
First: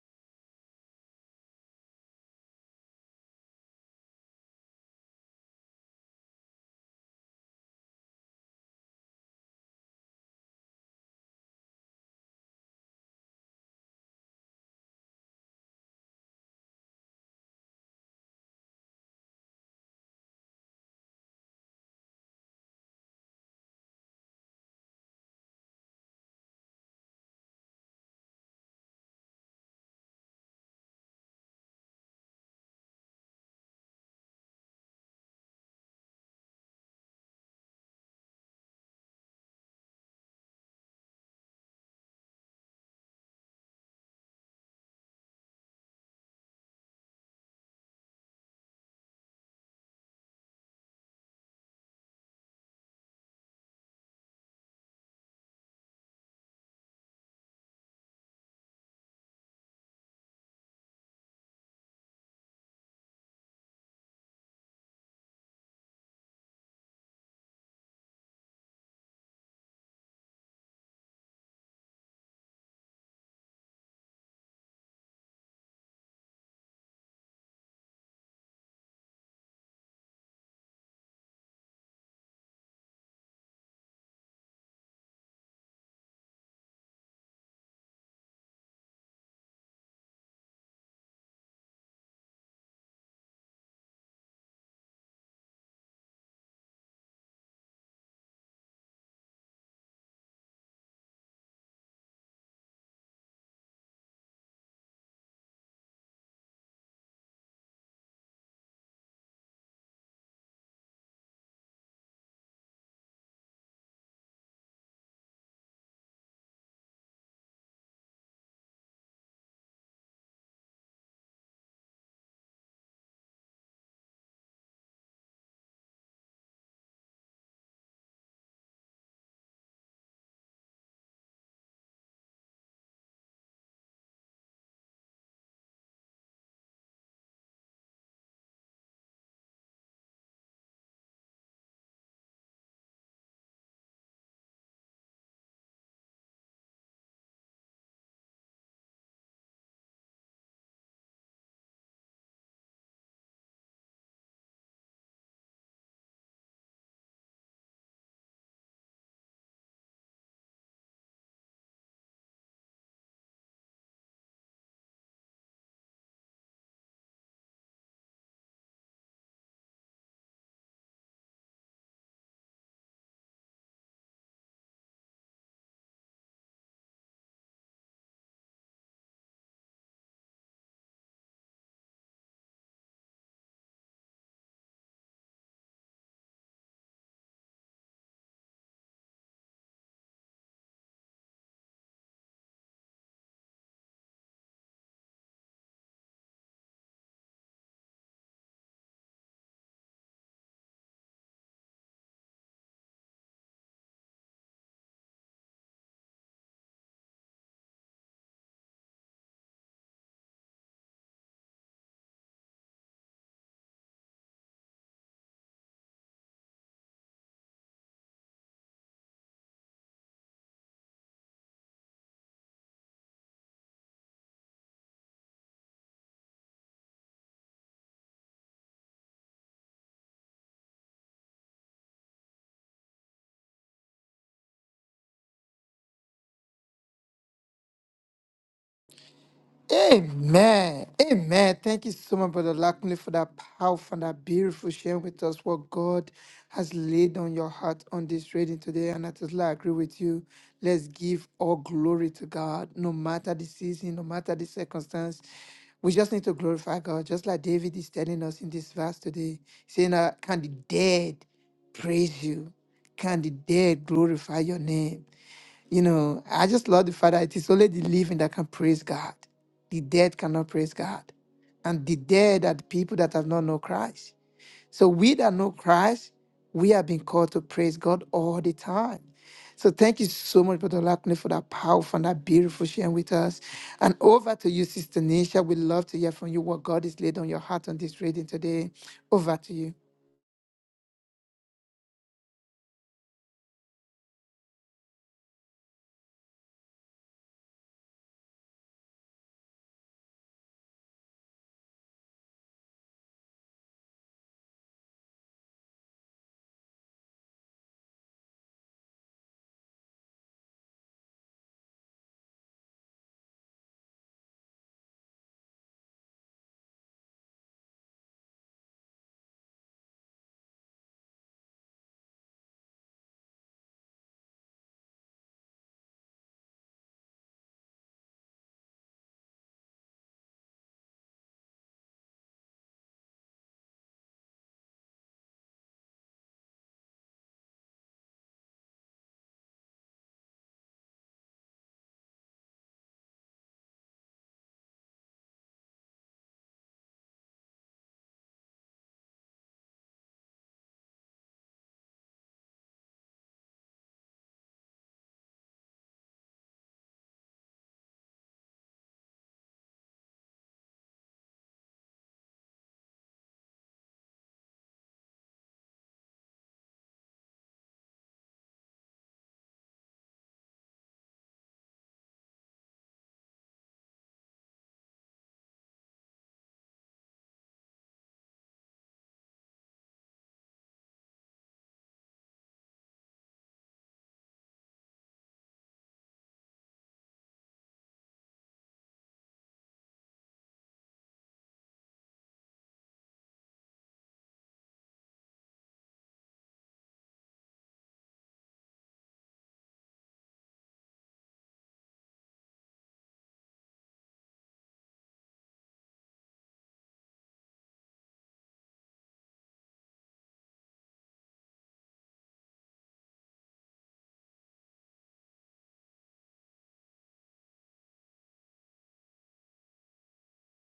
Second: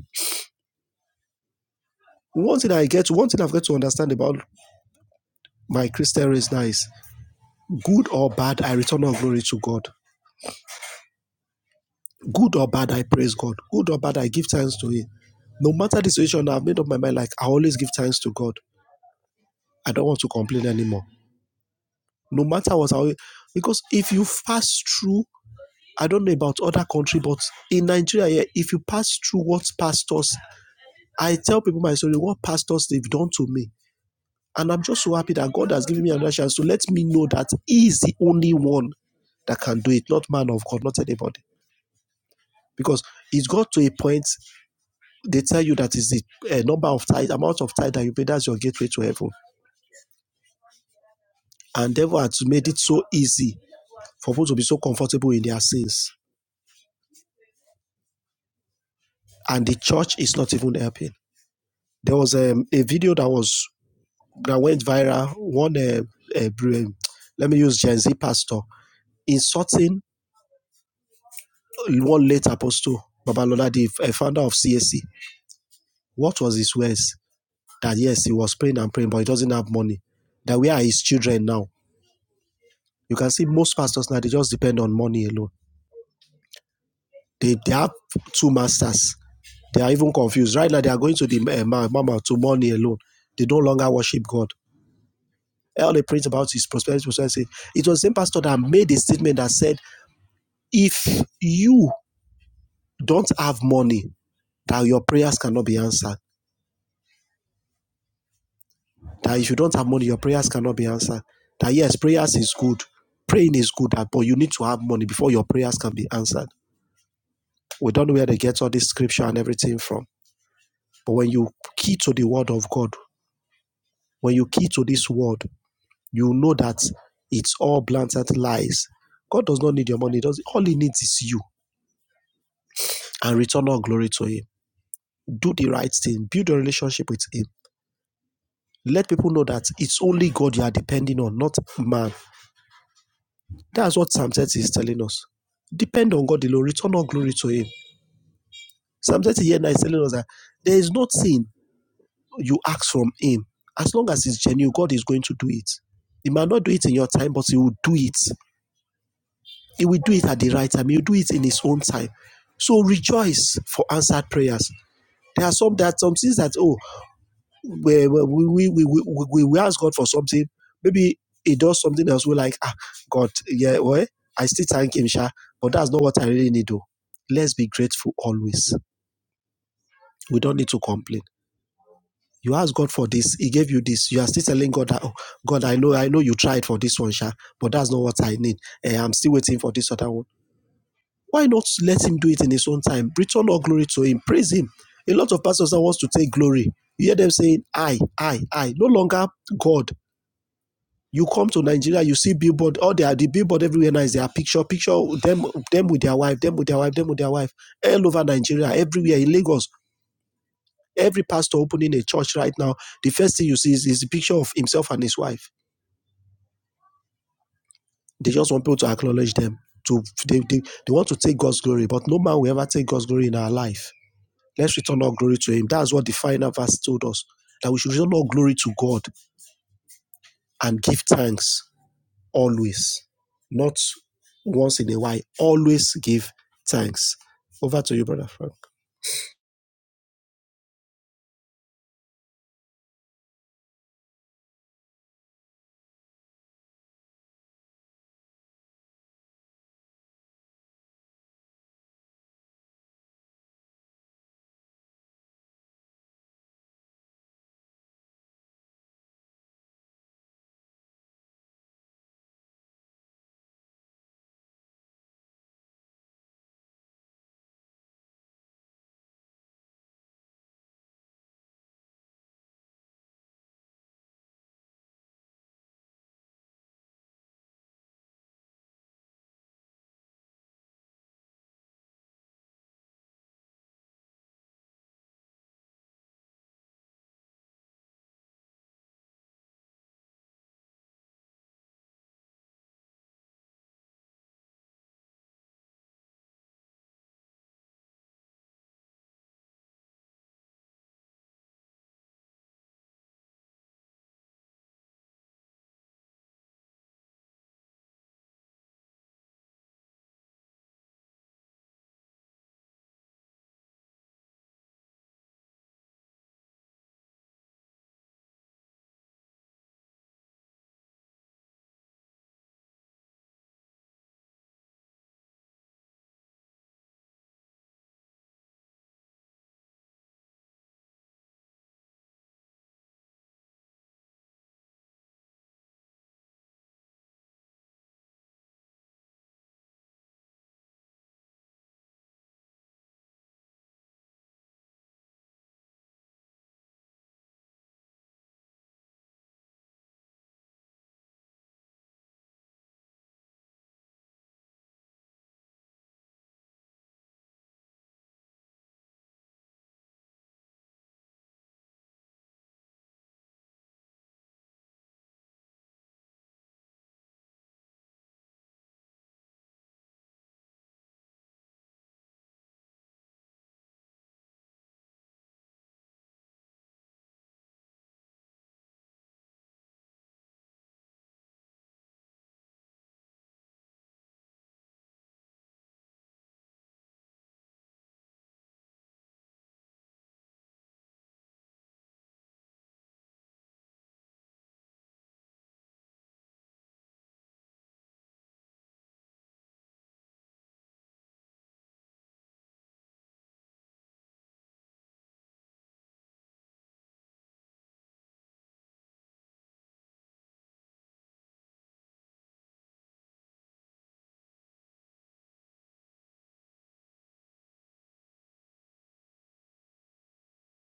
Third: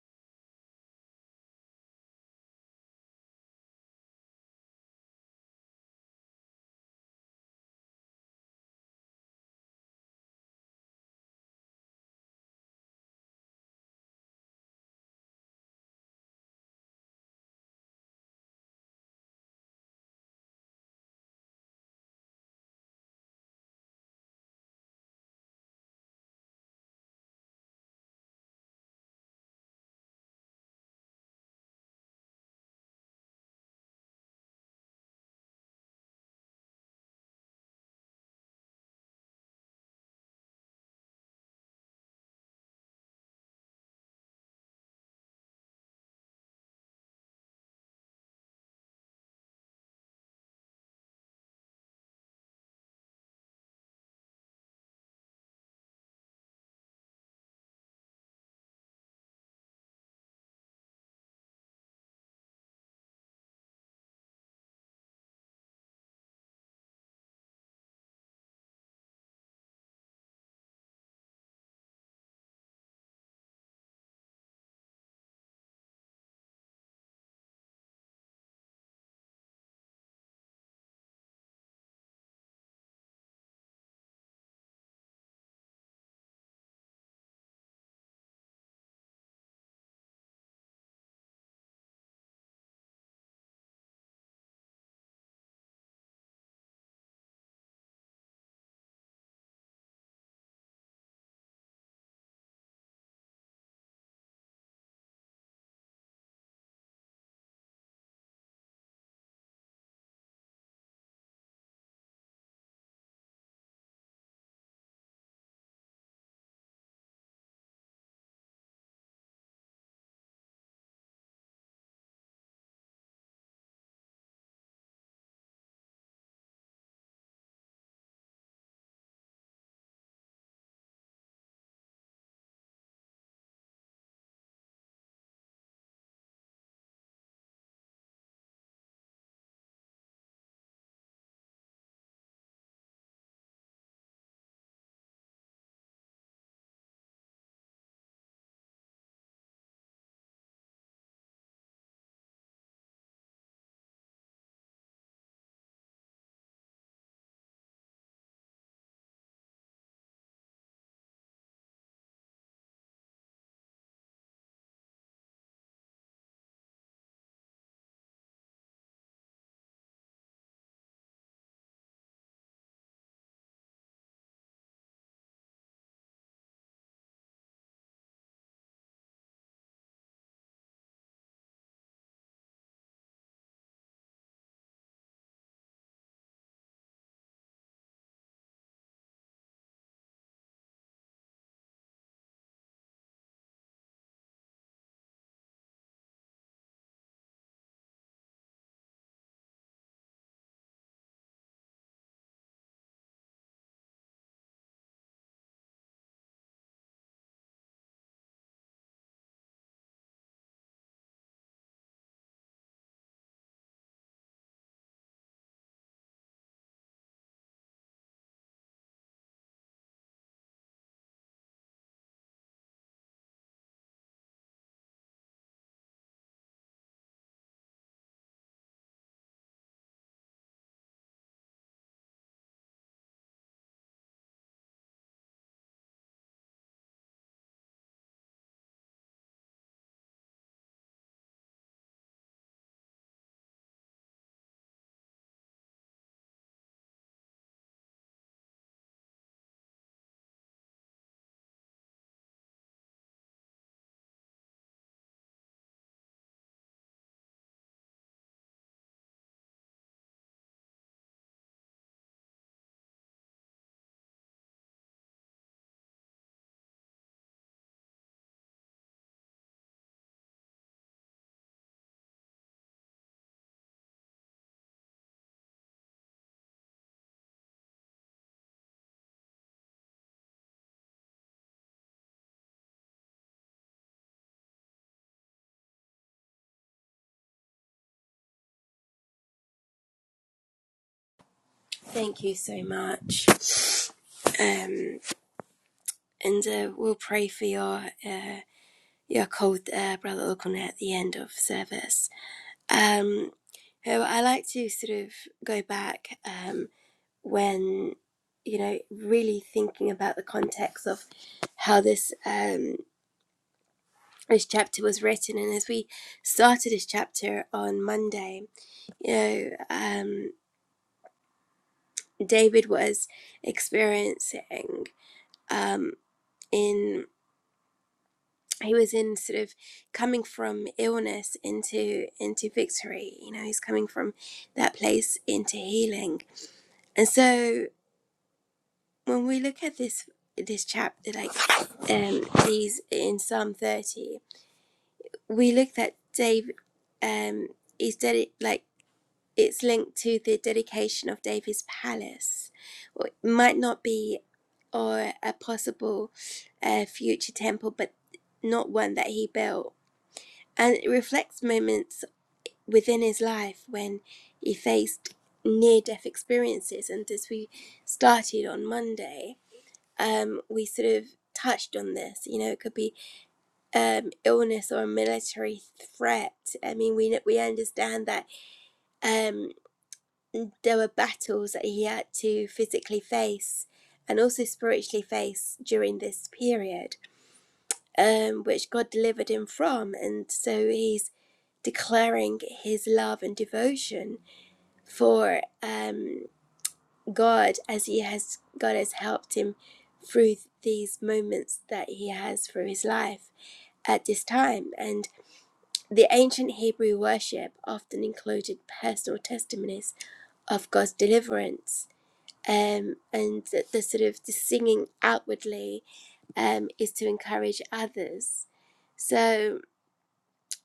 C: One thing I get, one thing I've got to understand about my Christian race now is Good or bad, I return all glory to God. Good or bad, I praise God. Good or bad, I give thanks to Him. No matter the situation, I've made up my mind. Like I always give thanks to God. I don't want to complain anymore. No matter what, I will, because if you pass through, I don't know about other country, but in Nigeria, yeah, if you pass through what pastors, I tell people my story, what pastors they've done to me, and I'm just so happy that God has given me another chance to let me know that He is the only one that can do it, not man of God, not anybody. because it's got to a point they tell you that is the uh, number of tithe, amount of tithe that you pay. That's your gateway to heaven. And devil has made it so easy for people to be so comfortable in their sins, and the church is not even helping. There was um, a video that was that went viral. One, uh, uh, um, let me use Gen Z pastor insulting one late apostle Babalola, the f- uh, founder of CAC. What was his words? That yes, he was praying and praying, but he doesn't have money. That where are his children now? You can see most pastors now, they just depend on money alone. They, they have two masters. They are even confused. Right now, they are going to the uh, mama to money alone. They no longer worship God. All they print about is prosperity, prosperity. It was the same pastor that made a statement that said, if you don't have money, that your prayers cannot be answered. That if you don't have money, your prayers cannot be answered. That yes, prayers is good. Praying is good, but you need to have money before your prayers can be answered. We don't know where they get all this scripture and everything from But when you key to the word of God, when you key to this word, you know that it's all blatant lies. God does not need your money. Does all he needs is you and return all glory to him. Do the right thing. Build a relationship with him. Let people know that it's only God you are depending on, not man. That's what Psalm 30 is telling us. Depend on God alone. Return all glory to him. Psalm 30 here now is telling us that there is nothing you ask from him. As long as it's genuine, God is going to do it. He might not do it in your time, but he will do it He will do it at the right time. He will do it in His own time. So rejoice for answered prayers. There are some that some things that oh we we we we, we, we ask God for something. Maybe He does something else. We're like ah God yeah well I still thank Him sha, but that's not what I really need though. Let's be grateful always. We don't need to complain. You ask God for this, He gave you this. You are still telling God that oh God I know I know you tried for this one sha, but that's not what I need. Eh, I'm still waiting for this other one why not let him do it in his own time? Return all glory to him. Praise him. A lot of pastors that wants to take glory. You hear them saying, I, I, I. No longer God. You come to Nigeria, you see billboard. Oh, they are the billboard everywhere now is their picture, picture them, them with their wife, them with their wife, them with their wife, all over Nigeria, everywhere in Lagos. Every pastor opening a church right now, the first thing you see is, is the picture of himself and his wife. They just want people to acknowledge them. To they, they, they want to take God's glory, but no man will ever take God's glory in our life Let's return all glory to Him. That's what the final verse told us that we should return all glory to God and give thanks always, not once in a while. Always give thanks. Over to you, brother.
A: Amen. Amen. Thank you so much, Brother Lakulete, for that powerful and that beautiful sharing with us what God has laid on your heart on this reading today. And I totally agree with you. Let's give all glory to God, no matter the season, no matter the circumstance. We just need to glorify God, just like David is telling us in this verse today, saying, uh, Can the dead praise you. Can the dead glorify your name? You know, I just love the fact that it is only the living that can praise God. The dead cannot praise God. And the dead are the people that have not known Christ. So we that know Christ, we have been called to praise God all the time. So thank you so much, Brother Lakne, for that powerful and that beautiful sharing with us. And over to you, Sister Nisha. We'd love to hear from you what God is laid on your heart on this reading today. Over to you.
B: Thank you so much. Um, and uh, we'll pray for your uh, your cold uh, brother O'Connor, at the end of service. Um, so I like to sort of go back. Um, when you know really thinking about the context of how this um this chapter was written and as we started this chapter on monday you know um david was experiencing um in he was in sort of coming from illness into into victory you know he's coming from that place into healing and so when we look at this this chapter like um these in psalm 30 we look that david um is dedi- like it's linked to the dedication of david's palace or it might not be or a possible uh, future temple but not one that he built and it reflects moments within his life when he faced near death experiences and as we started on monday um, we sort of touched on this. You know, it could be um, illness or a military threat. I mean, we we understand that um, there were battles that he had to physically face and also spiritually face during this period, um, which God delivered him from, and so he's declaring his love and devotion for um, God as he has God has helped him through these moments that he has through his life. at this time, and the ancient Hebrew worship often included personal testimonies of God's deliverance. Um, and the, the sort of the singing outwardly um, is to encourage others. So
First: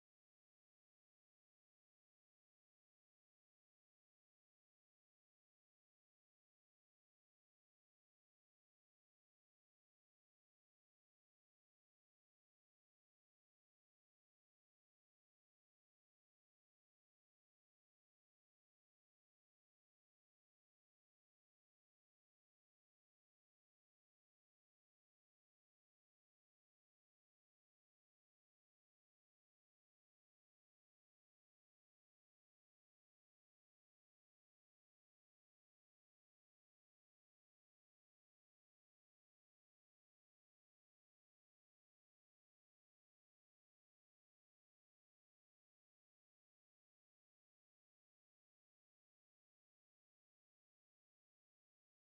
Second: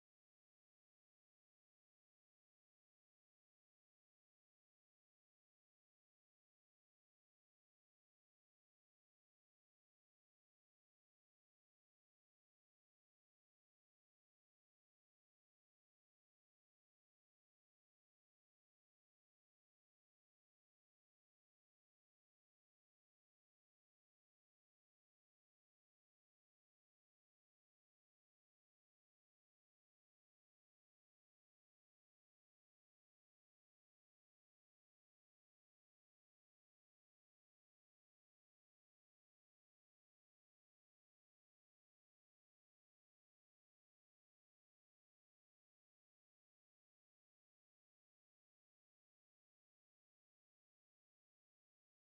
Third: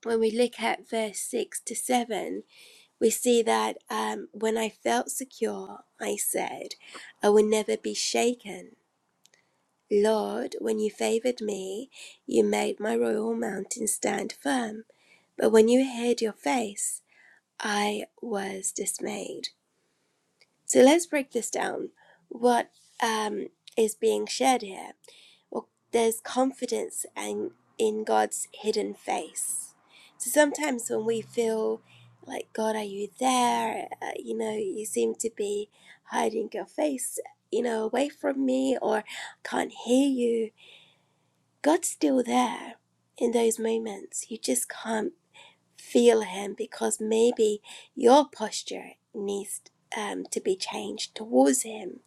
B: when we look at verse 6 to 7, we see that um, when I felt secure, I said, I will never be shaken. Lord, when you favored me, you made my royal mountain stand firm. But when you hid your face, I was dismayed. So let's break this down. What um, is being shared here? Well, there's confidence and in God's hidden face. So sometimes when we feel like God, are you there? Uh, you know, you seem to be hiding your face, you know, away from me, or can't hear you God's still there in those moments. You just can't feel Him because maybe your posture needs um, to be changed towards Him.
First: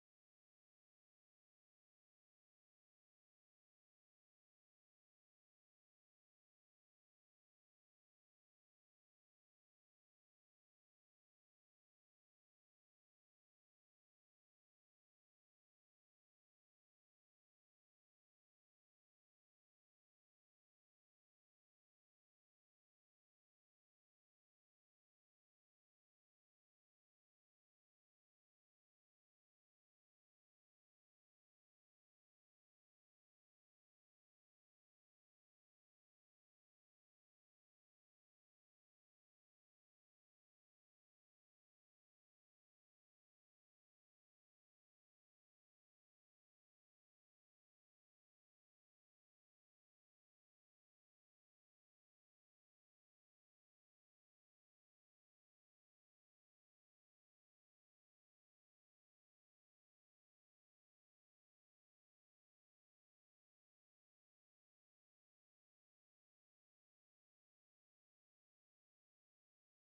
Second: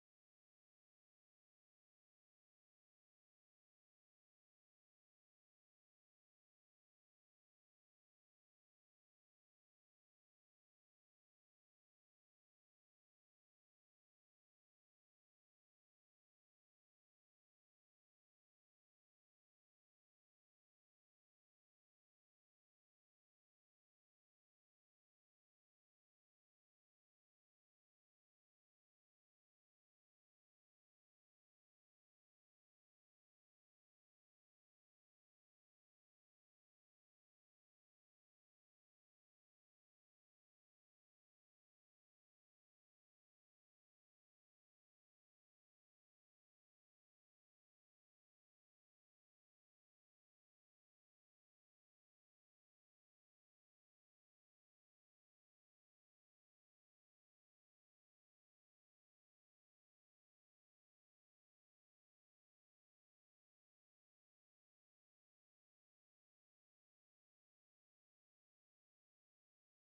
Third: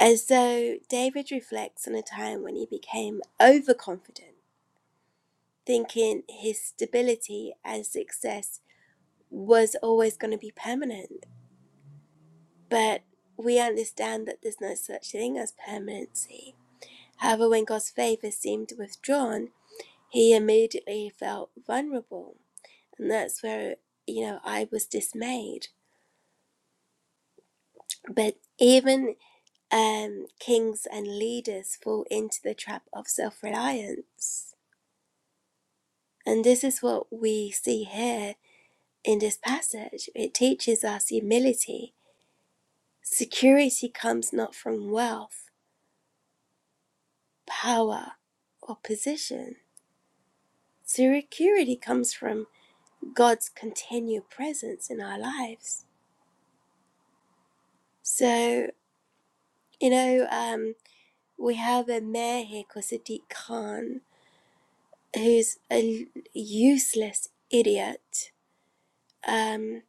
B: And so David reflects on a time when he became overconfident, thinking his stability and success was always going to be permanent. But we understand that there's no such thing as permanency. However, when God's favor seemed withdrawn, he immediately felt vulnerable and that's where you know I was dismayed. But even um, kings and leaders fall into the trap of self-reliance, and this is what we see here in this passage. It teaches us humility. Security comes not from wealth, power, or position. Security comes from God's continued presence in our lives. So you know. Um, We have a mayor here called Sadiq Khan, who's a useless idiot um,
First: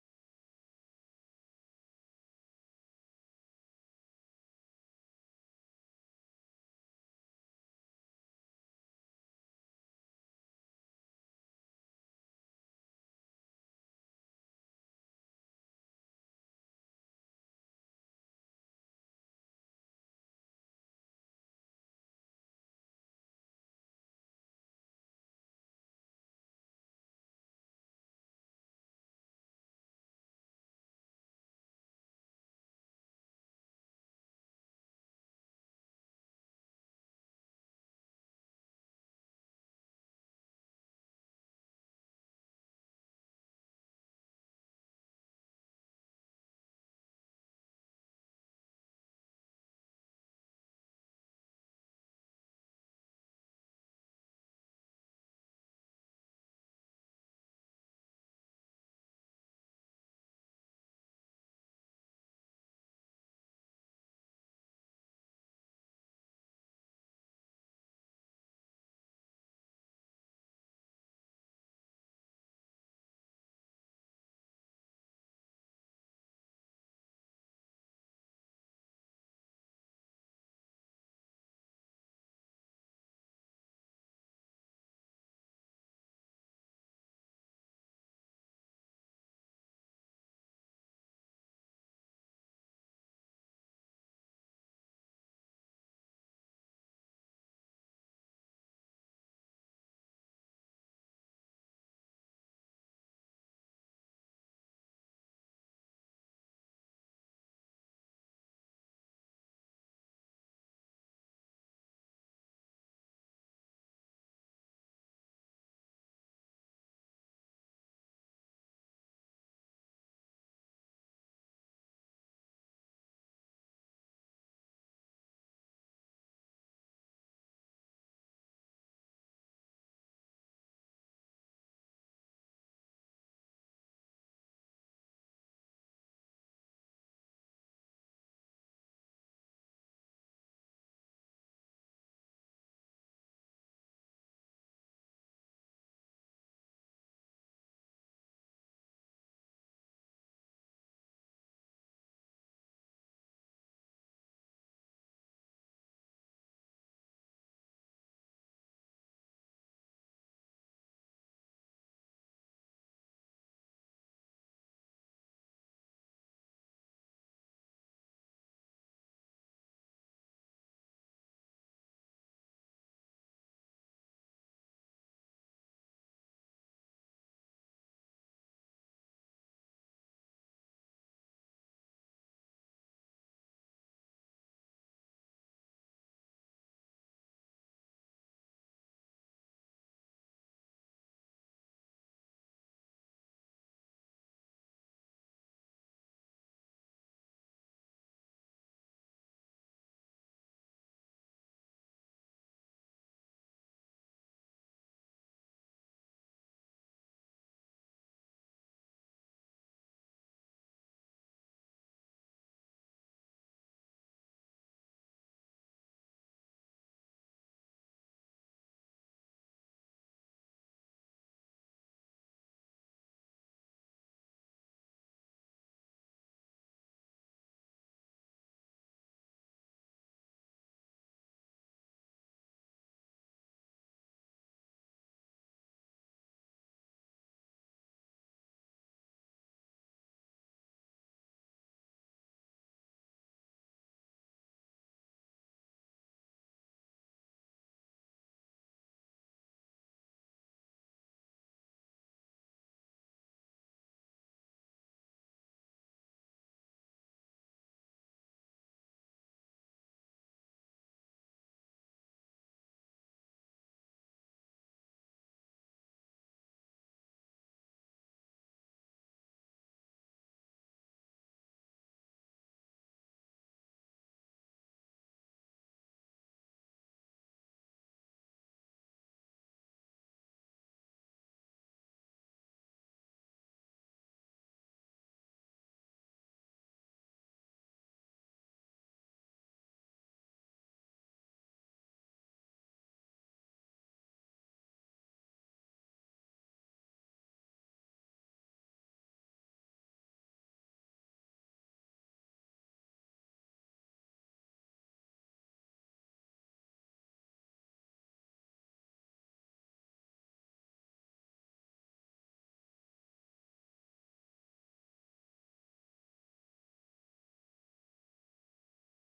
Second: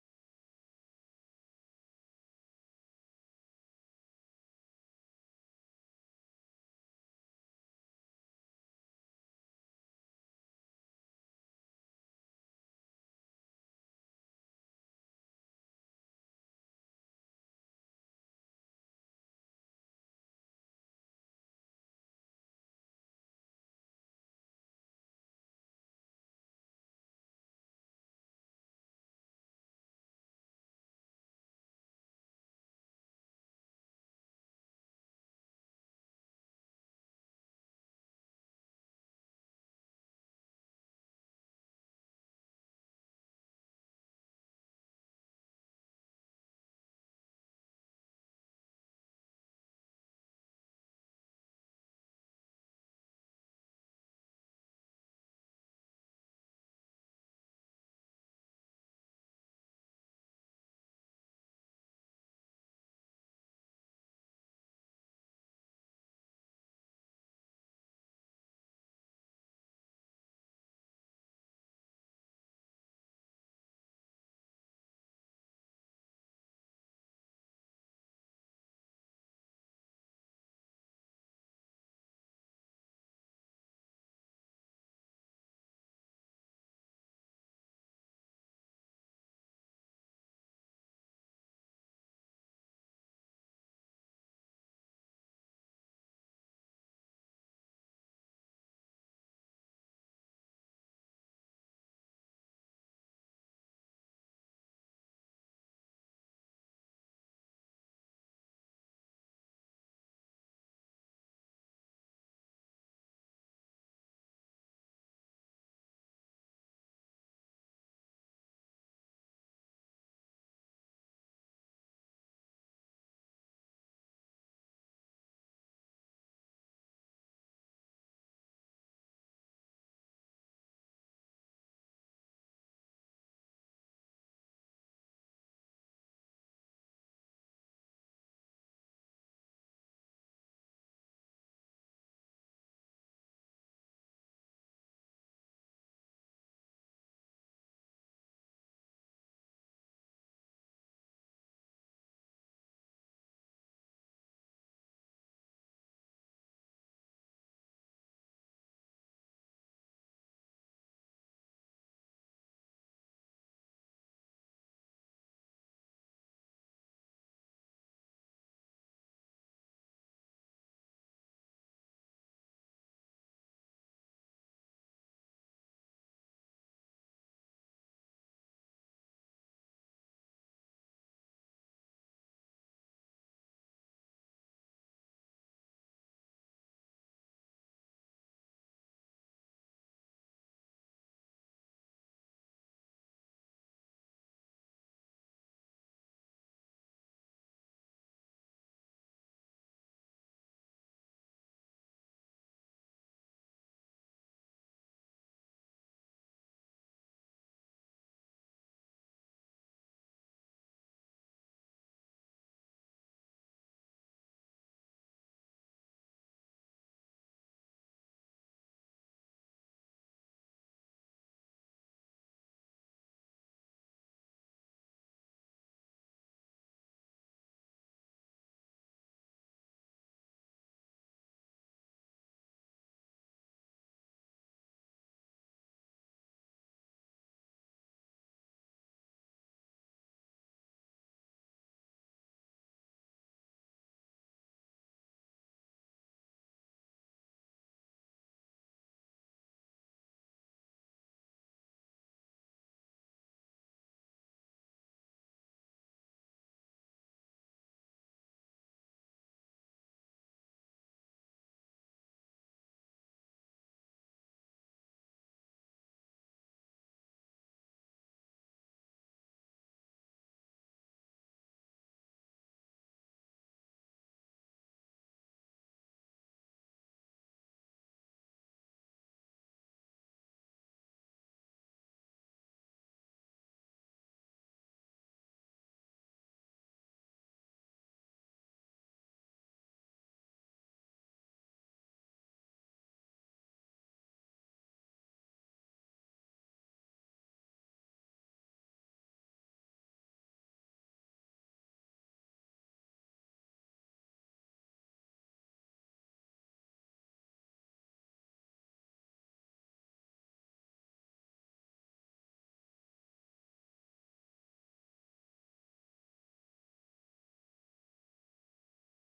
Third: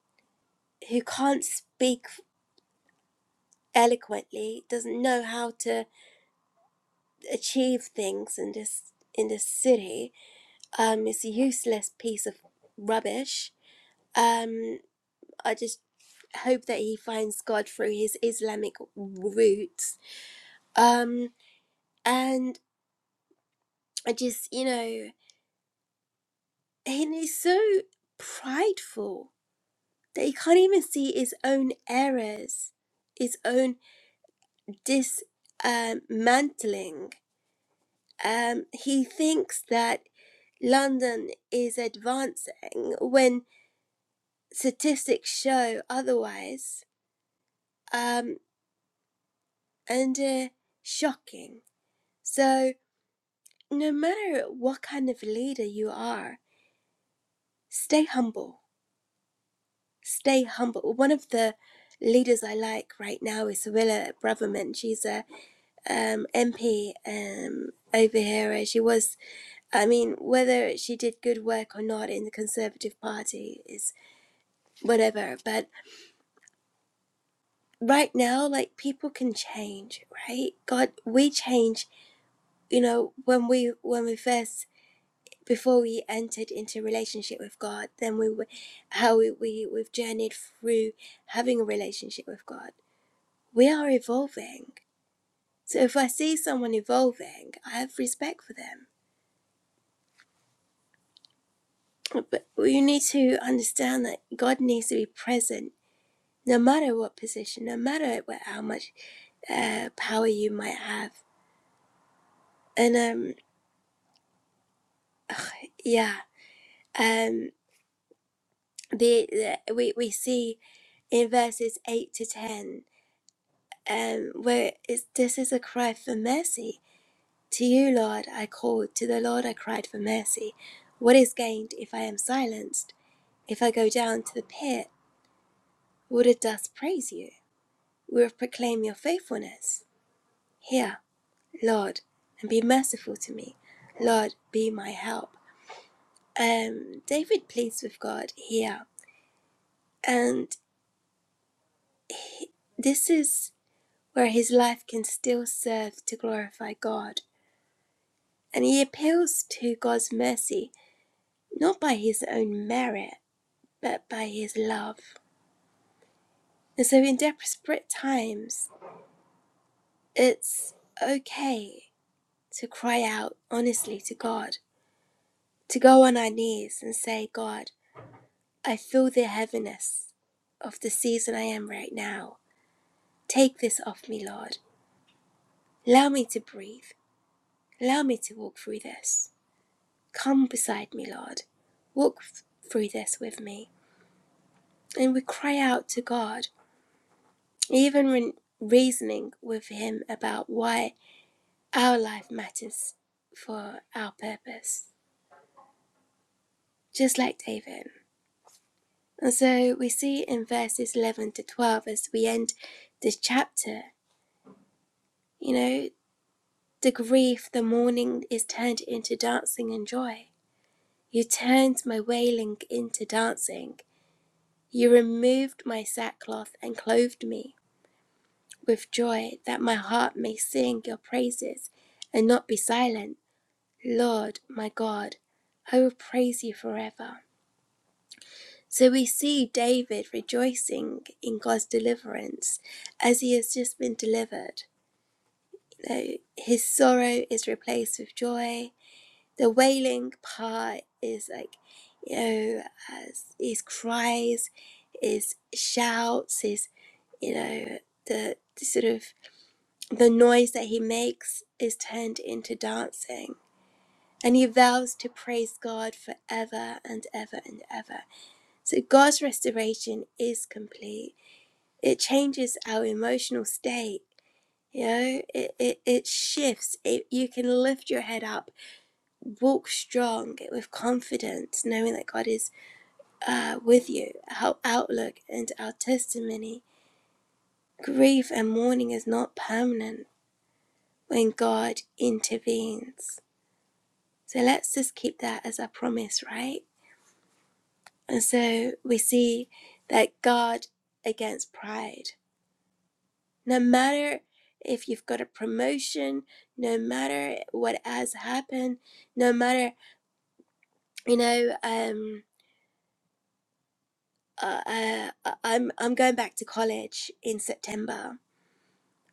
B: who can't speak eloquently, doesn't know how to achieve things in this in this city. Um, it's a useless piece of rubbish. Um, I just hope that he finds God through his Islamic roots. Um, and I just, you know, and he's so prideful that he can't even see his own errors, his own dismantling. Um, he thinks that London is advancing when statistics show otherwise, um, and uh, shocking. So, no matter what kind of leader you are, stay humble. Stay humble. One of the leaders I like right now is Willa Braverman. She's a um, MP um, over here. uh, She was, I mean, whether she did good work or not in the Conservative Party is whatever. But right now, like people can change, right? God, we change. You know, when we when we first before we entered into relationship with God, then we were how we, we we've journeyed through having a relationship with God. We are evolving. So if I see someone evolving, I have respect for them But you need to understand that God needs to be present no matter what position, no matter what, how much uh, power you might have. And um, yeah, um, the, the we, we see in verses 8 to 10 um, where it's, this is a cry for mercy. To you, Lord, I called, to the Lord I cried for mercy. What is gained if I am silenced? If I go down to the pit, will the dust praise you? Will it proclaim your faithfulness? Here, Lord, and be merciful to me. Lord, be my help. Um, David pleads with God here, and he- this is where his life can still serve to glorify God. And he appeals to God's mercy, not by his own merit, but by his love. And so, in desperate times, it's okay to cry out honestly to God, to go on our knees and say, God, I feel the heaviness of the season I am right now. Take this off me, Lord. Allow me to breathe. Allow me to walk through this. Come beside me, Lord. Walk through this with me. And we cry out to God, even when reasoning with Him about why our life matters for our purpose, just like David. And so we see in verses 11 to 12 as we end this chapter, you know, The grief, the mourning is turned into dancing and joy. You turned my wailing into dancing. You removed my sackcloth and clothed me with joy, that my heart may sing your praises and not be silent. Lord, my God, I will praise you forever. So we see David rejoicing in God's deliverance as he has just been delivered. You know, his sorrow is replaced with joy, the wailing part is like you know his cries his shouts his you know the, the sort of the noise that he makes is turned into dancing and he vows to praise god forever and ever and ever so god's restoration is complete it changes our emotional state you know it, it, it shifts it, you can lift your head up walk strong with confidence, knowing that God is uh, with you. Our outlook and our testimony, grief and mourning is not permanent when God intervenes. So let's just keep that as a promise, right? And so we see that God against pride. No matter if you've got a promotion, no matter what has happened, no matter, you know, um, uh, I, I- am I'm going back to college in September,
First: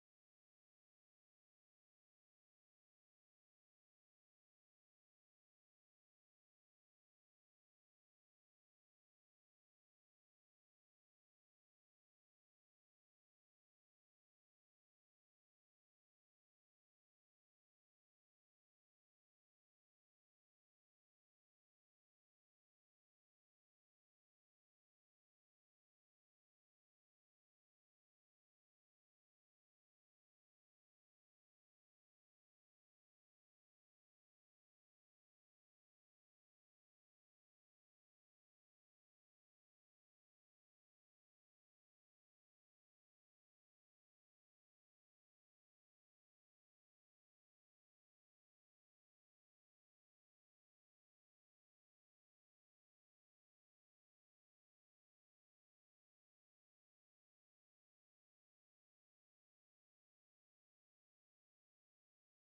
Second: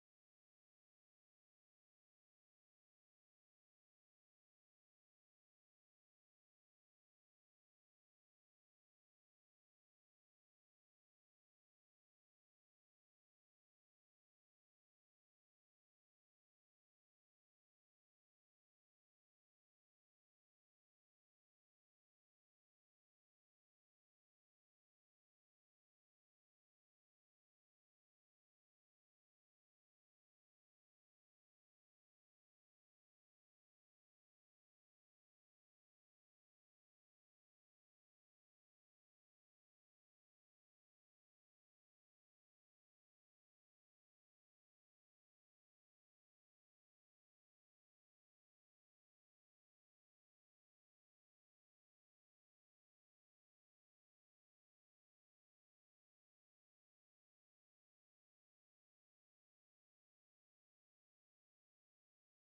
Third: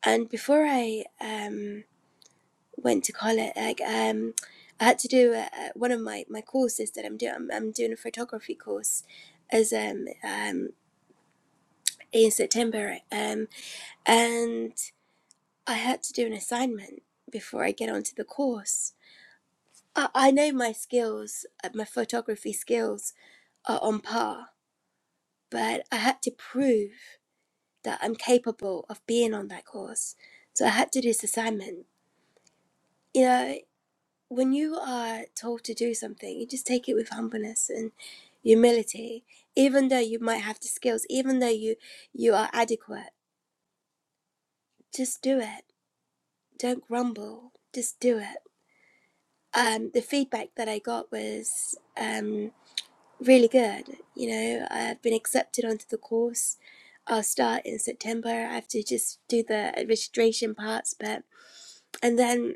B: and before I um, went to college, like um, I had to do uh uh, one of my, my courses that I'm doing. I'm, I'm doing a photography course as um, um in September, um, and I had to do an assignment before I get onto the course. I, I know my skills, uh, my photography skills are on par, but I had to prove. that I'm capable of being on that course. So I had to do this assignment. You know, when you are told to do something, you just take it with humbleness and humility. Even though you might have the skills, even though you you are adequate, just do it. Don't grumble. Just do it. Um, the feedback that I got was um, really good. You know, I've been accepted onto the course. I'll start in September. I have to just do the registration parts, but and then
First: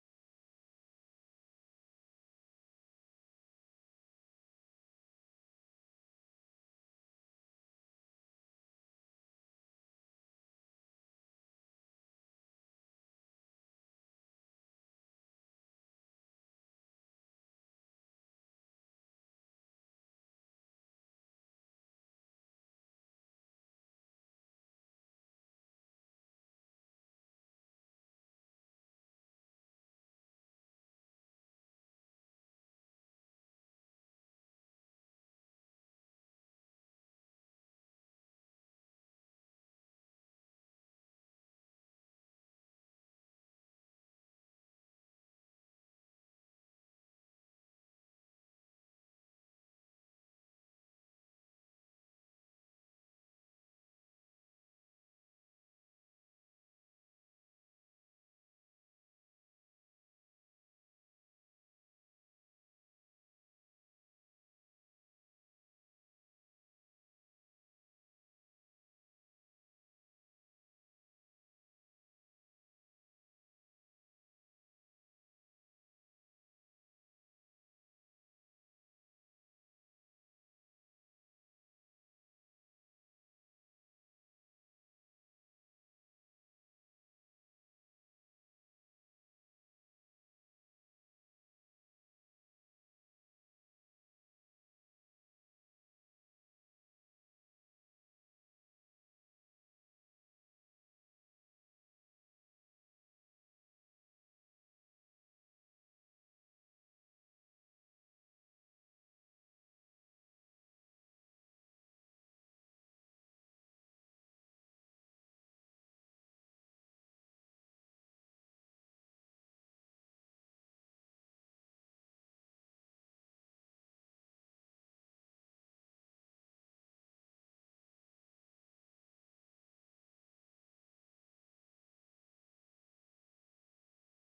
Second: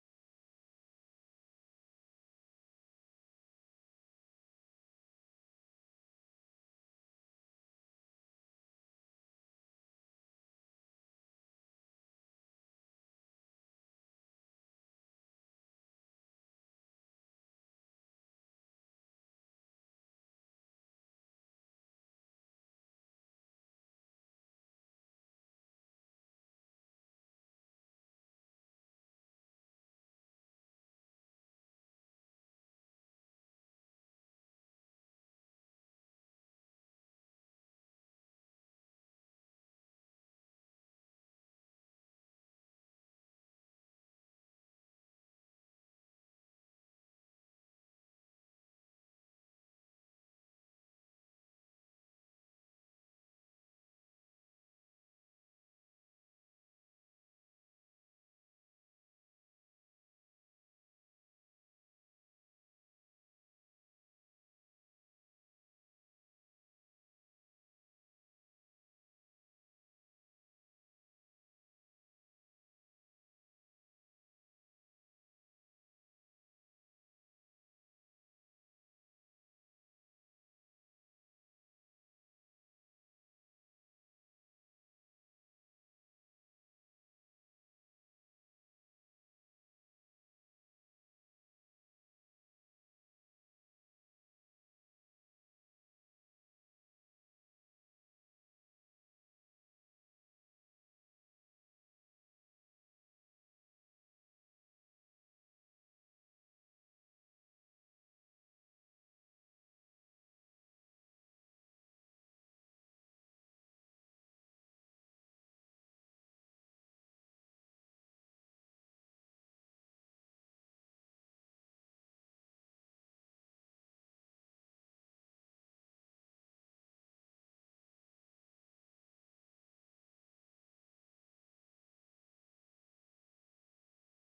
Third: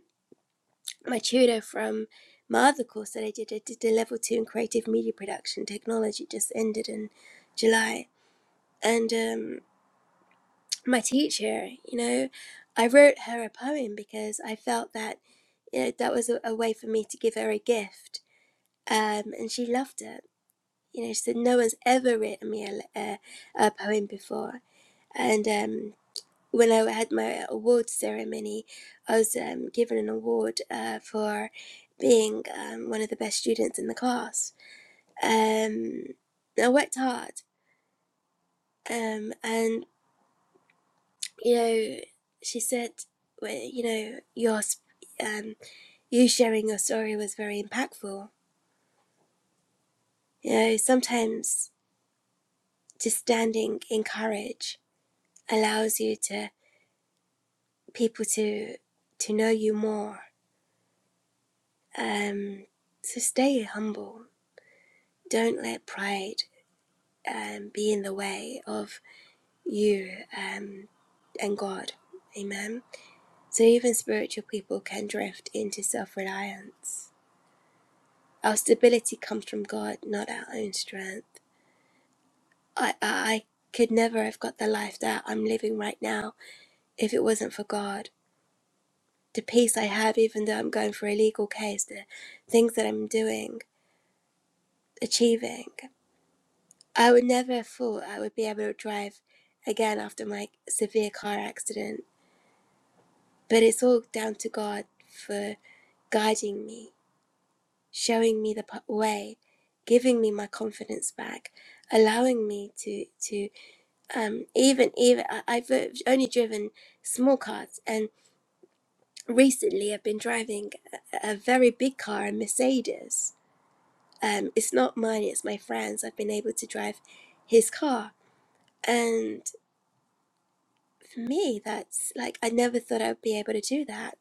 B: my tutor from my other course that I did, I did a level two in creative media production technology, just ended in July. And um, my teacher, you know, I wrote her a poem because I felt that, you know, that was a, a way for me to give her a gift. Um, and she loved it. You know, she said, No one's ever written me a, a, a poem before. And um, when I had my award ceremony, I was um, given an award uh, for being um, one of the best students in the class. Um, I worked hard, um, and you know, she said, well, you know, your um, you sharing your story was very impactful. You know, sometimes just standing in courage allows you to people to to know you more. Um, so stay humble Don't let pride um, be in the way of you um, and God. Amen. So even spiritual people can drift into self reliance. Our stability comes from God, not our own strength. I, I I could never have got the life that I'm living right now if it wasn't for God. The peace I have, even though I'm going for a legal case, the things that I'm doing, achieving, I would never have thought I would be able to drive again after my severe car accident. But it's all down to God for guiding me, showing me the way, giving me my confidence back, allowing me to to um, even even I, I've uh, only driven small cars, and recently I've been driving a, a very big car, a Mercedes. Um, it's not mine; it's my friend's. I've been able to drive his car, and for me, that's like I never thought I'd be able to do that.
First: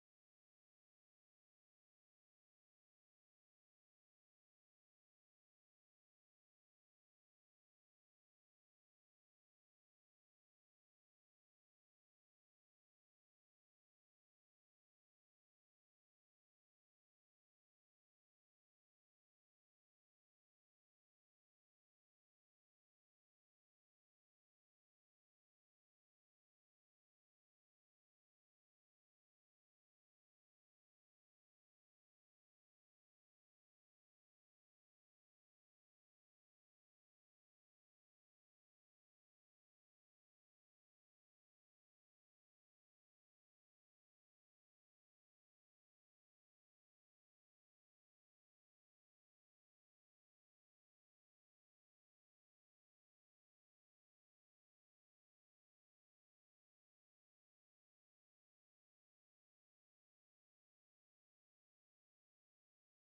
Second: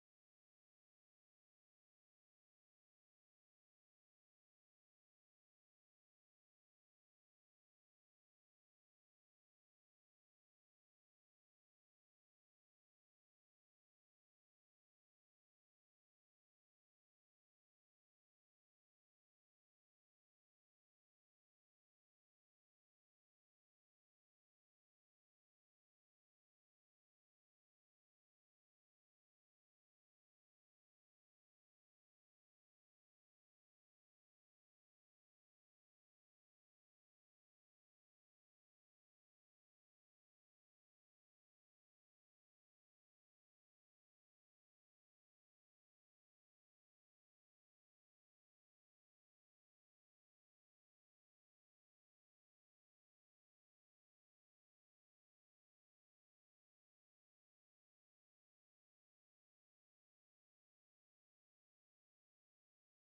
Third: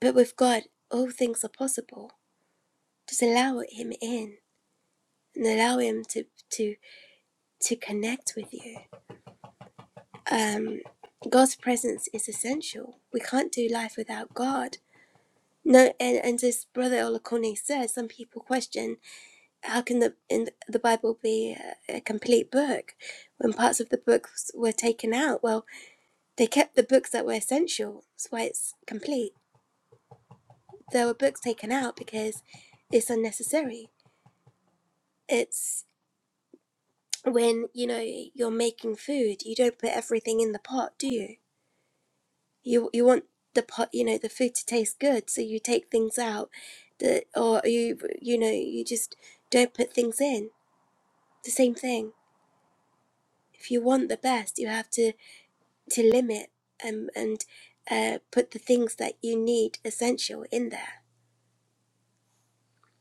B: But with God, all things are possible just allow him in and allow him to to to connect with you um god's presence is essential we can't do life without god no and and as brother olakone says some people question how can the in the bible be a, a complete book when parts of the books were taken out well they kept the books that were essential that's why it's complete there were books taken out because it's unnecessary it's when you know you're making food you don't put everything in the pot do you you you want the pot you know the food to taste good so you take things out that or you you know you just don't put things in the same thing if you want the best you have to to limit um, and uh, put the things that you need essential in there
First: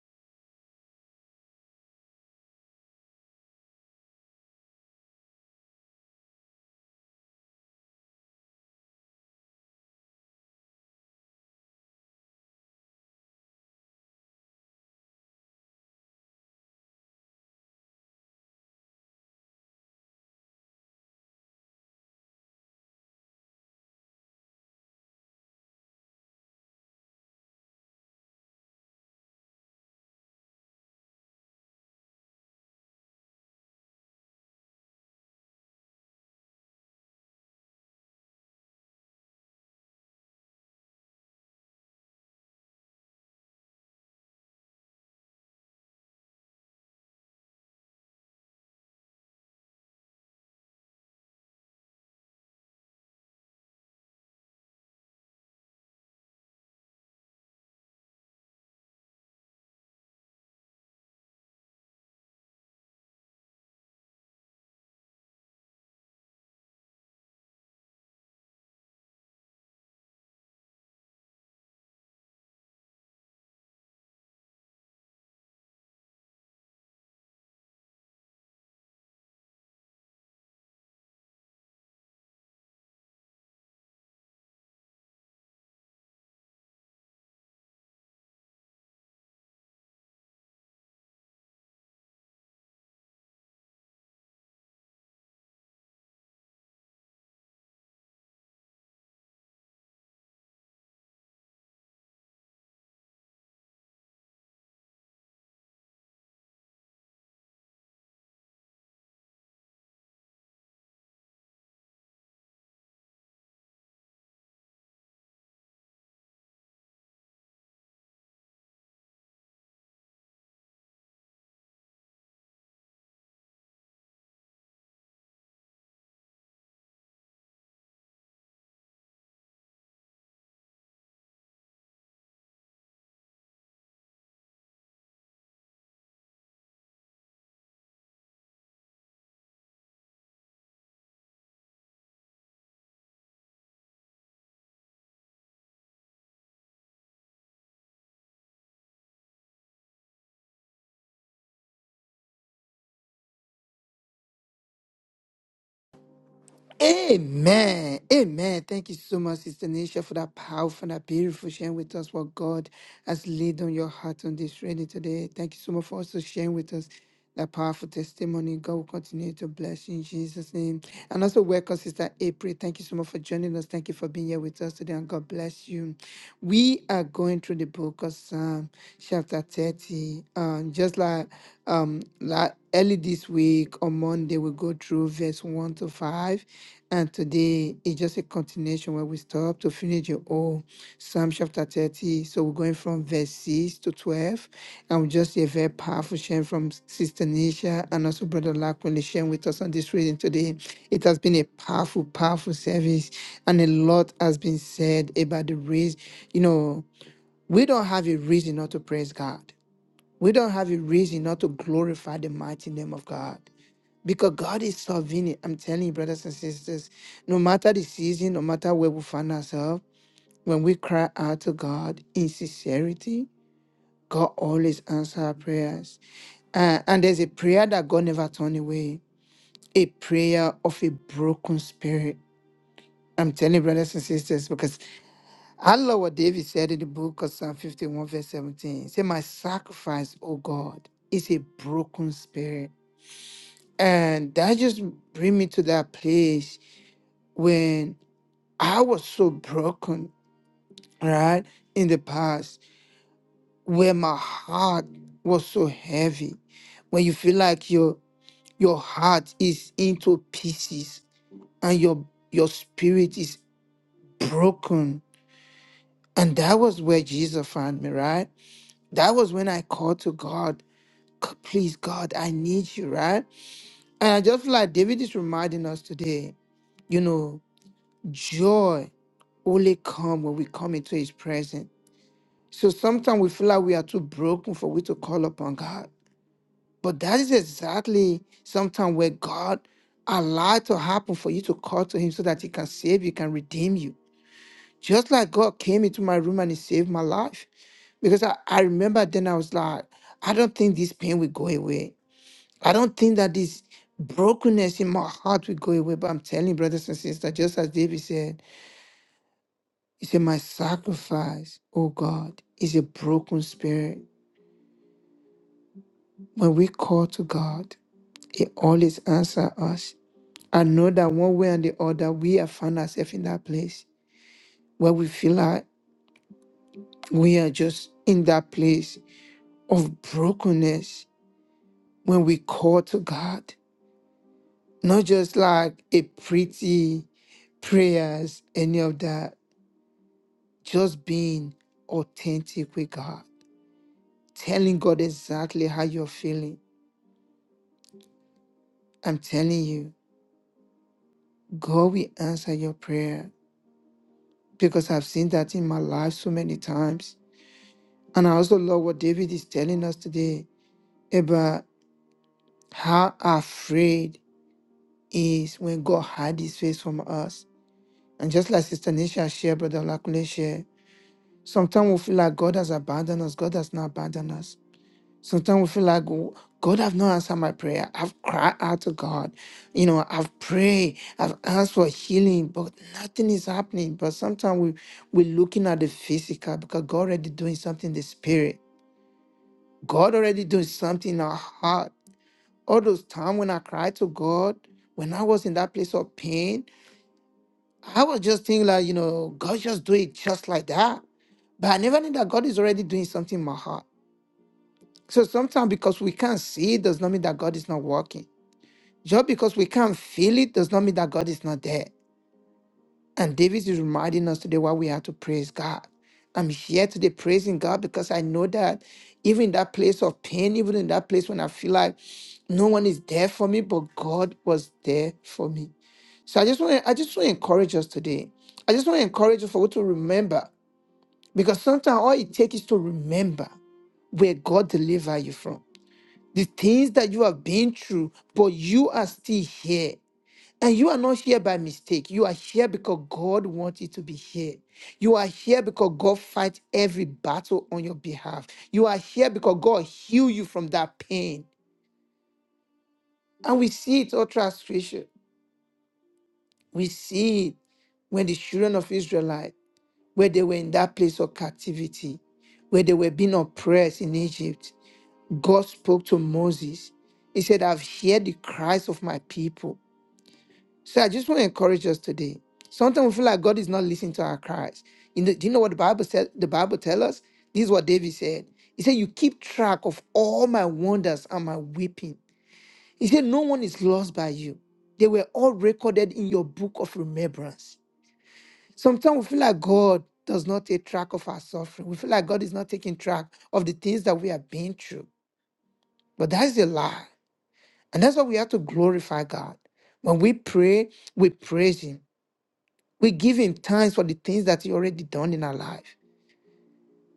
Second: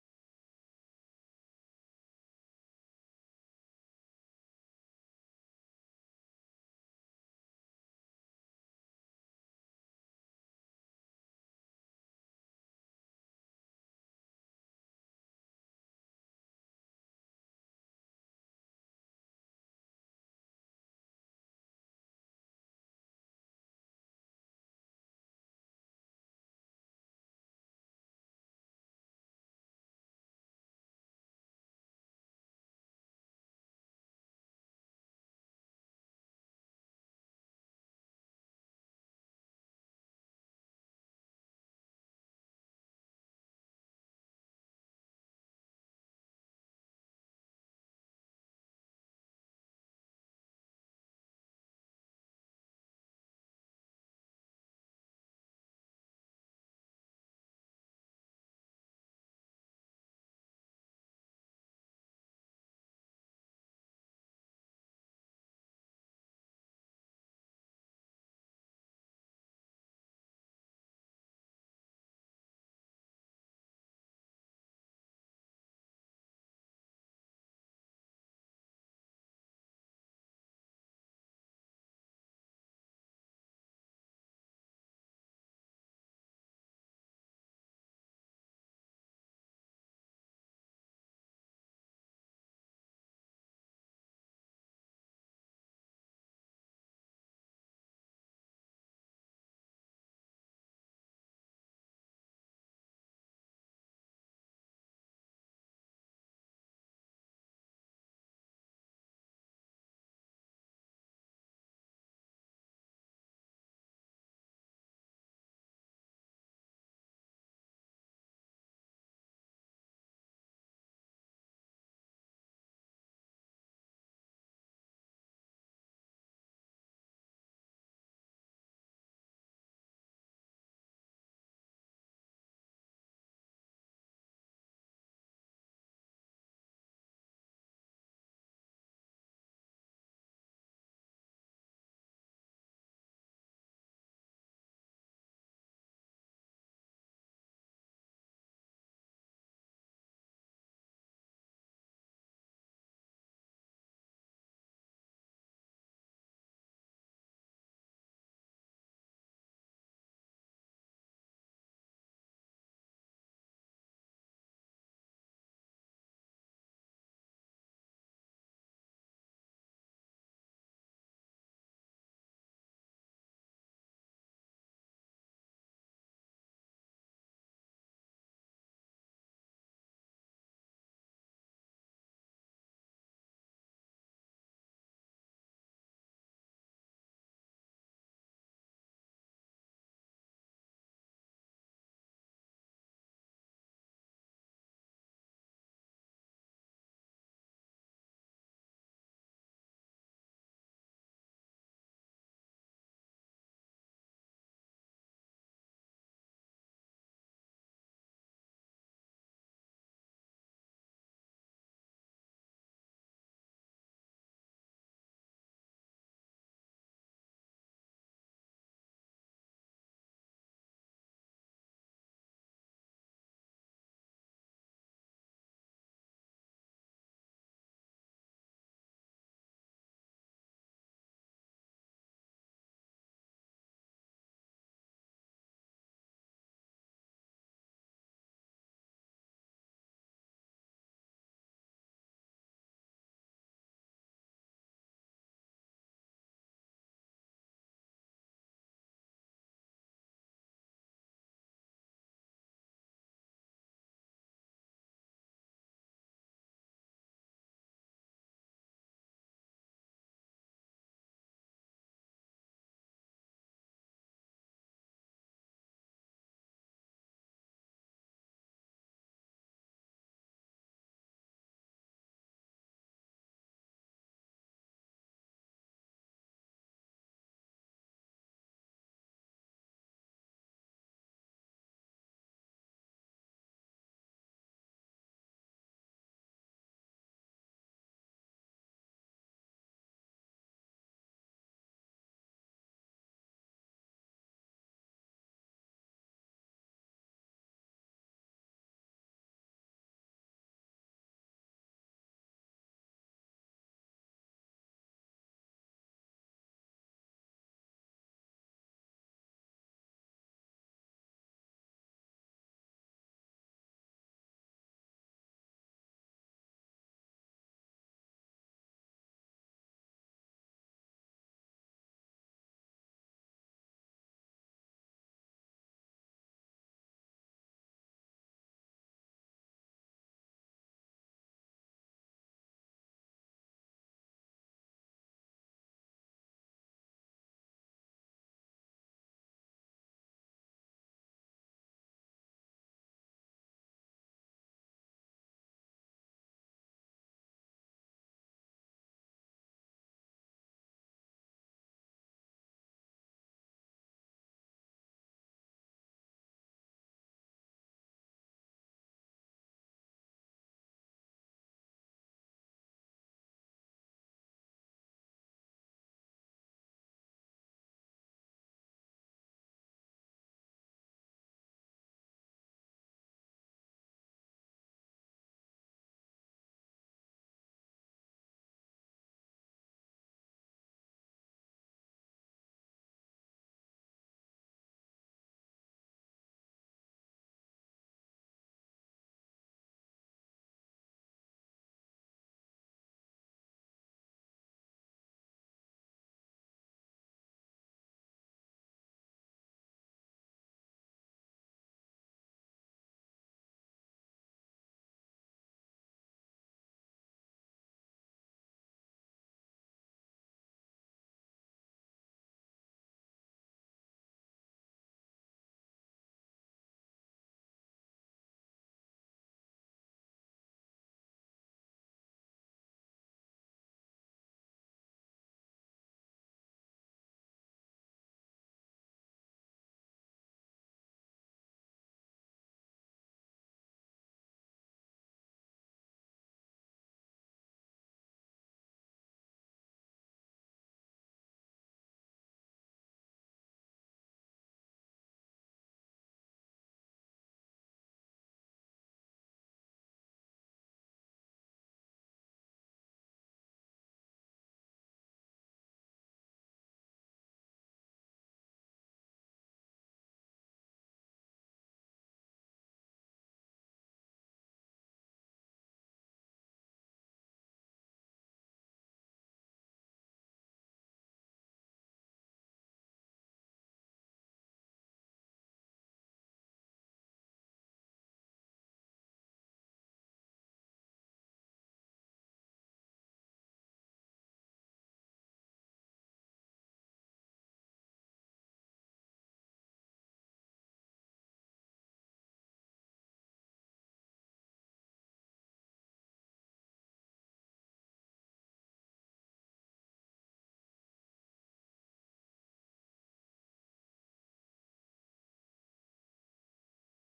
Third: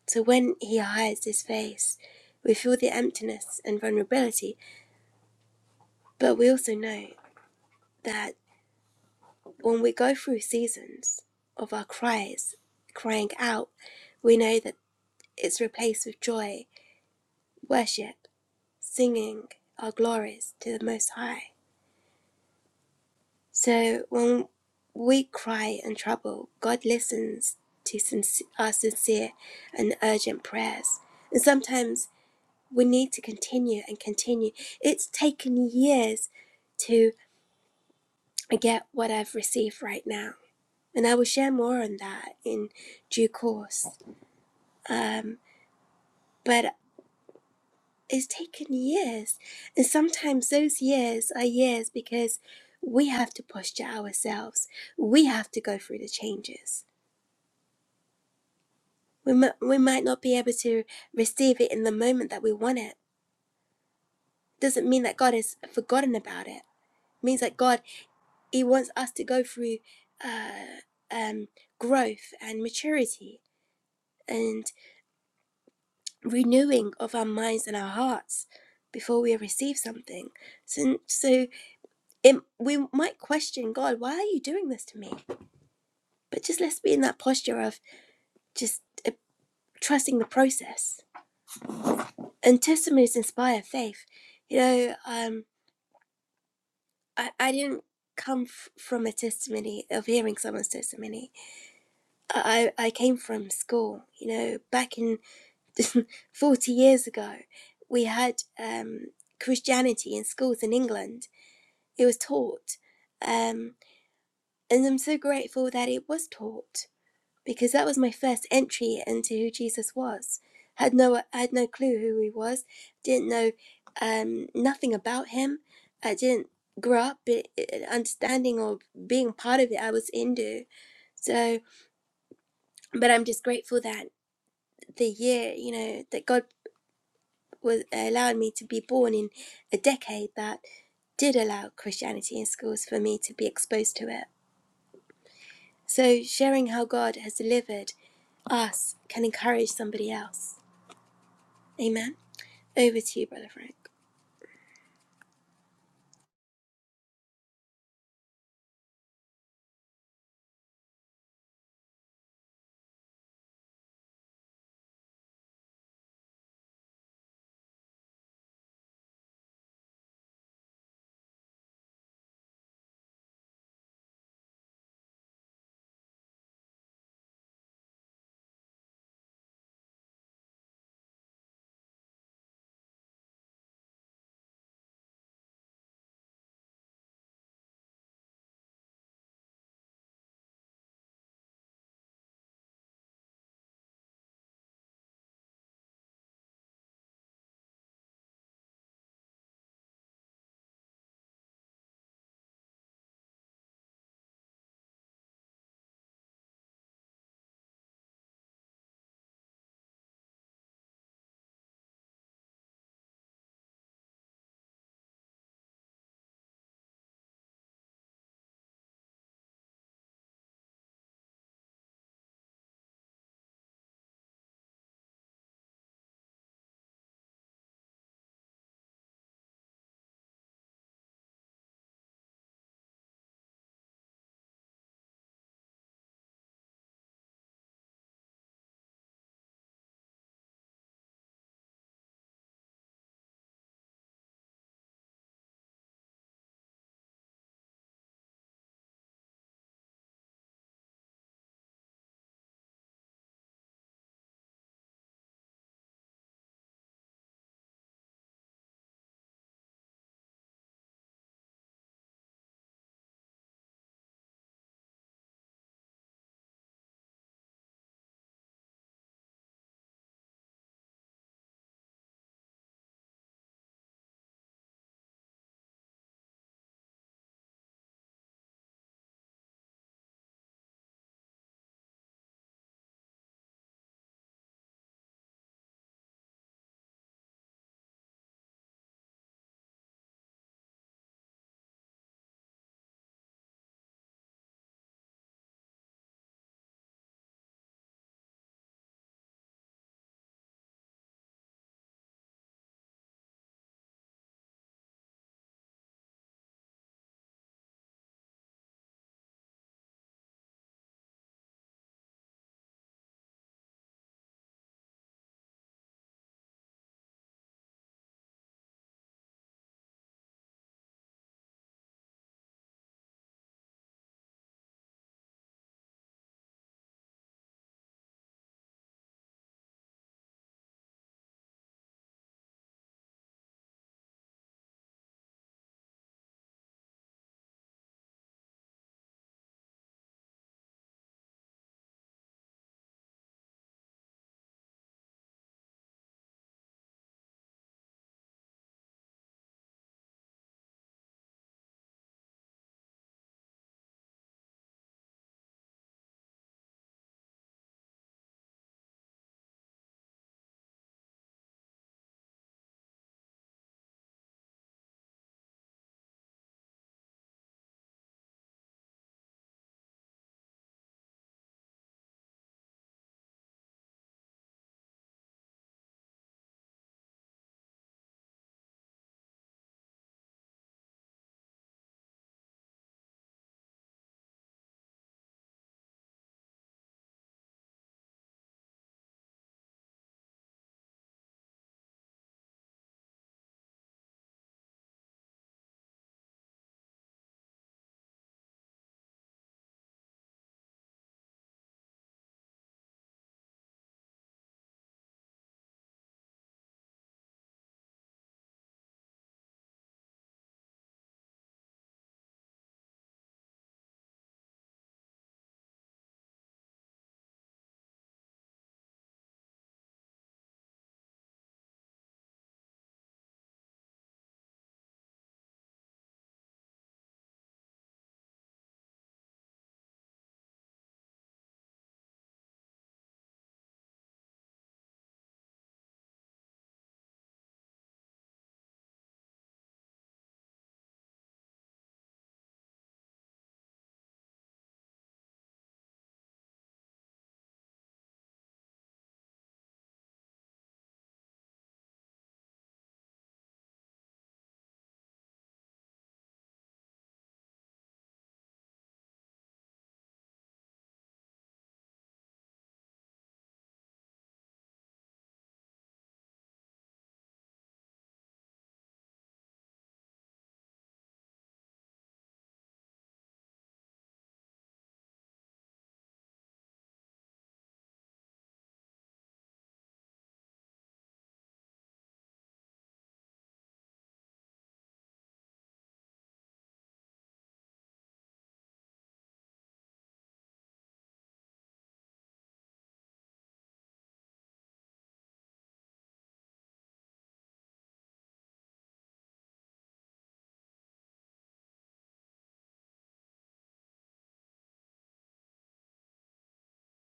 B: so when he hides his face we feel the emptiness and vulnerability but we also know that when we go through seasons of our cries, crying out, we know that it's replaced with joy, worship, singing our glories to the Most High. So when we cry in trouble, God listens to sinc- our sincere and urgent prayers. And sometimes we need to continue and continue. It's taken years to get what I've received right now. And I will share more on that in due course. um, but it's taken years. And sometimes those years are years because we have to posture ourselves. We have to go through the changes. We, mi- we might not be able to receive it in the moment that we want it. Doesn't mean that God has forgotten about it. It means that God, He wants us to go through uh, um, growth and maturity and renewing of our minds and our hearts before we receive something. So, so it, we might question God, why are you doing this to me? But just let's be in that posture of just uh, trusting the process. And testimonies inspire faith. You know, um, I, I didn't come f- from a testimony of hearing someone's testimony. I, I came from school. You know, back in 40 years ago, we had um, Christianity in schools in England. It was taught. Um, and I'm so grateful that it was taught because that was my first entry into who Jesus was. Had no I had no clue who he was. Didn't know um, nothing about him. I didn't grow up be- understanding or being part of it. I was Hindu, so but I'm just grateful that the year you know that God was allowed me to be born in a decade that did allow Christianity in schools for me to be exposed to it. So sharing how God has delivered us can encourage somebody else. Amen. Over to you, Brother Frank.
A: Amen. Amen. Thank you so much, Sister Nisha, for that powerful, that beautiful sharing with us what God has laid on your heart on this reading today. Thank you so much for also sharing with us that powerful testimony. God will continue to bless you in Jesus' name. And also welcome, Sister April. Thank you so much for joining us. Thank you for being here with us today, and God bless you. We are going through the book of Psalm, chapter 30. Um, just like um, la- early this week on Monday, we go through verse 1 to 5. And today is just a continuation where we stop to finish the whole Psalm chapter 30. So we're going from verse 6 to 12. And we just hear a very powerful share from Sister Nisha and also Brother Lakwele sharing with us on this reading today. It has been a powerful, powerful service. And a lot has been said about the reason. You know, we don't have a reason not to praise God. We don't have a reason not to glorify the mighty name of God because God is sovereign. I'm telling you, brothers and sisters, no matter the season, no matter where we find ourselves, when we cry out to God in sincerity, God always answers our prayers. Uh, and there's a prayer that God never turned away, a prayer of a broken spirit. I'm telling you, brothers and sisters, I love what David said in the book of Psalm 51, verse 17. He said, My sacrifice, O God, is a broken spirit. And that just bring me to that place when I was so broken, right? In the past, where my heart was so heavy. When you feel like your your heart is into pieces and your your spirit is broken. And that was where Jesus found me, right? That was when I called to God God, please, God, I need you, right? And I just feel like David is reminding us today, you know, joy only come when we come into his presence. So sometimes we feel like we are too broken for we to call upon God. But that is exactly sometimes where God allowed to happen for you to call to him so that he can save you, can redeem you. Just like God came into my room and he saved my life. Because I, I remember then I was like, I don't think this pain will go away. I don't think that this brokenness in my heart will go away. But I'm telling you, brothers and sisters, just as David said, he said, My sacrifice, oh God, is a broken spirit. When we call to God, He always answers us. I know that one way and the other, we have found ourselves in that place where we feel like we are just in that place of brokenness when we call to God. Not just like a pretty prayers, any of that Just being authentic with God, telling God exactly how you're feeling. I'm telling you, God will answer your prayer because I've seen that in my life so many times. And I also love what David is telling us today about how afraid he is when God hides his face from us. And just like Sister Nisha shared, Brother Lakule shared, sometimes we feel like God has abandoned us. God has not abandoned us. Sometimes we feel like "Oh, God have not answered my prayer. I've cried out to God. You know, I've prayed, I've asked for healing, but nothing is happening. But sometimes we, we're looking at the physical because God already doing something in the spirit. God already doing something in our heart. All those times when I cried to God, when I was in that place of pain, I was just thinking like, you know, God just do it just like that. But I never knew that God is already doing something in my heart. So sometimes because we can't see it does not mean that God is not working. Just because we can't feel it does not mean that God is not there. And David is reminding us today why we have to praise God. I'm here today praising God because I know that even in that place of pain, even in that place when I feel like no one is there for me, but God was there for me. So I just want to, I just want to encourage us today. I just want to encourage us for you to remember because sometimes all it takes is to remember where God delivered you from. The things that you have been through, but you are still here. And you are not here by mistake. You are here because God wants you to be here. You are here because God fights every battle on your behalf. You are here because God heal you from that pain. And we see it all throughout scripture. We see it when the children of Israelite, where they were in that place of captivity, where they were being oppressed in Egypt, God spoke to Moses. He said, I've heard the cries of my people So I just want to encourage us today. Sometimes we feel like God is not listening to our cries. You know, do you know what the Bible said? The Bible tells us this is what David said. He said, You keep track of all my wonders and my weeping. He said, No one is lost by you. They were all recorded in your book of remembrance. Sometimes we feel like God does not take track of our suffering. We feel like God is not taking track of the things that we have been through. But that's a lie. And that's why we have to glorify God. When we pray, we praise Him. We give him thanks for the things that he already done in our life.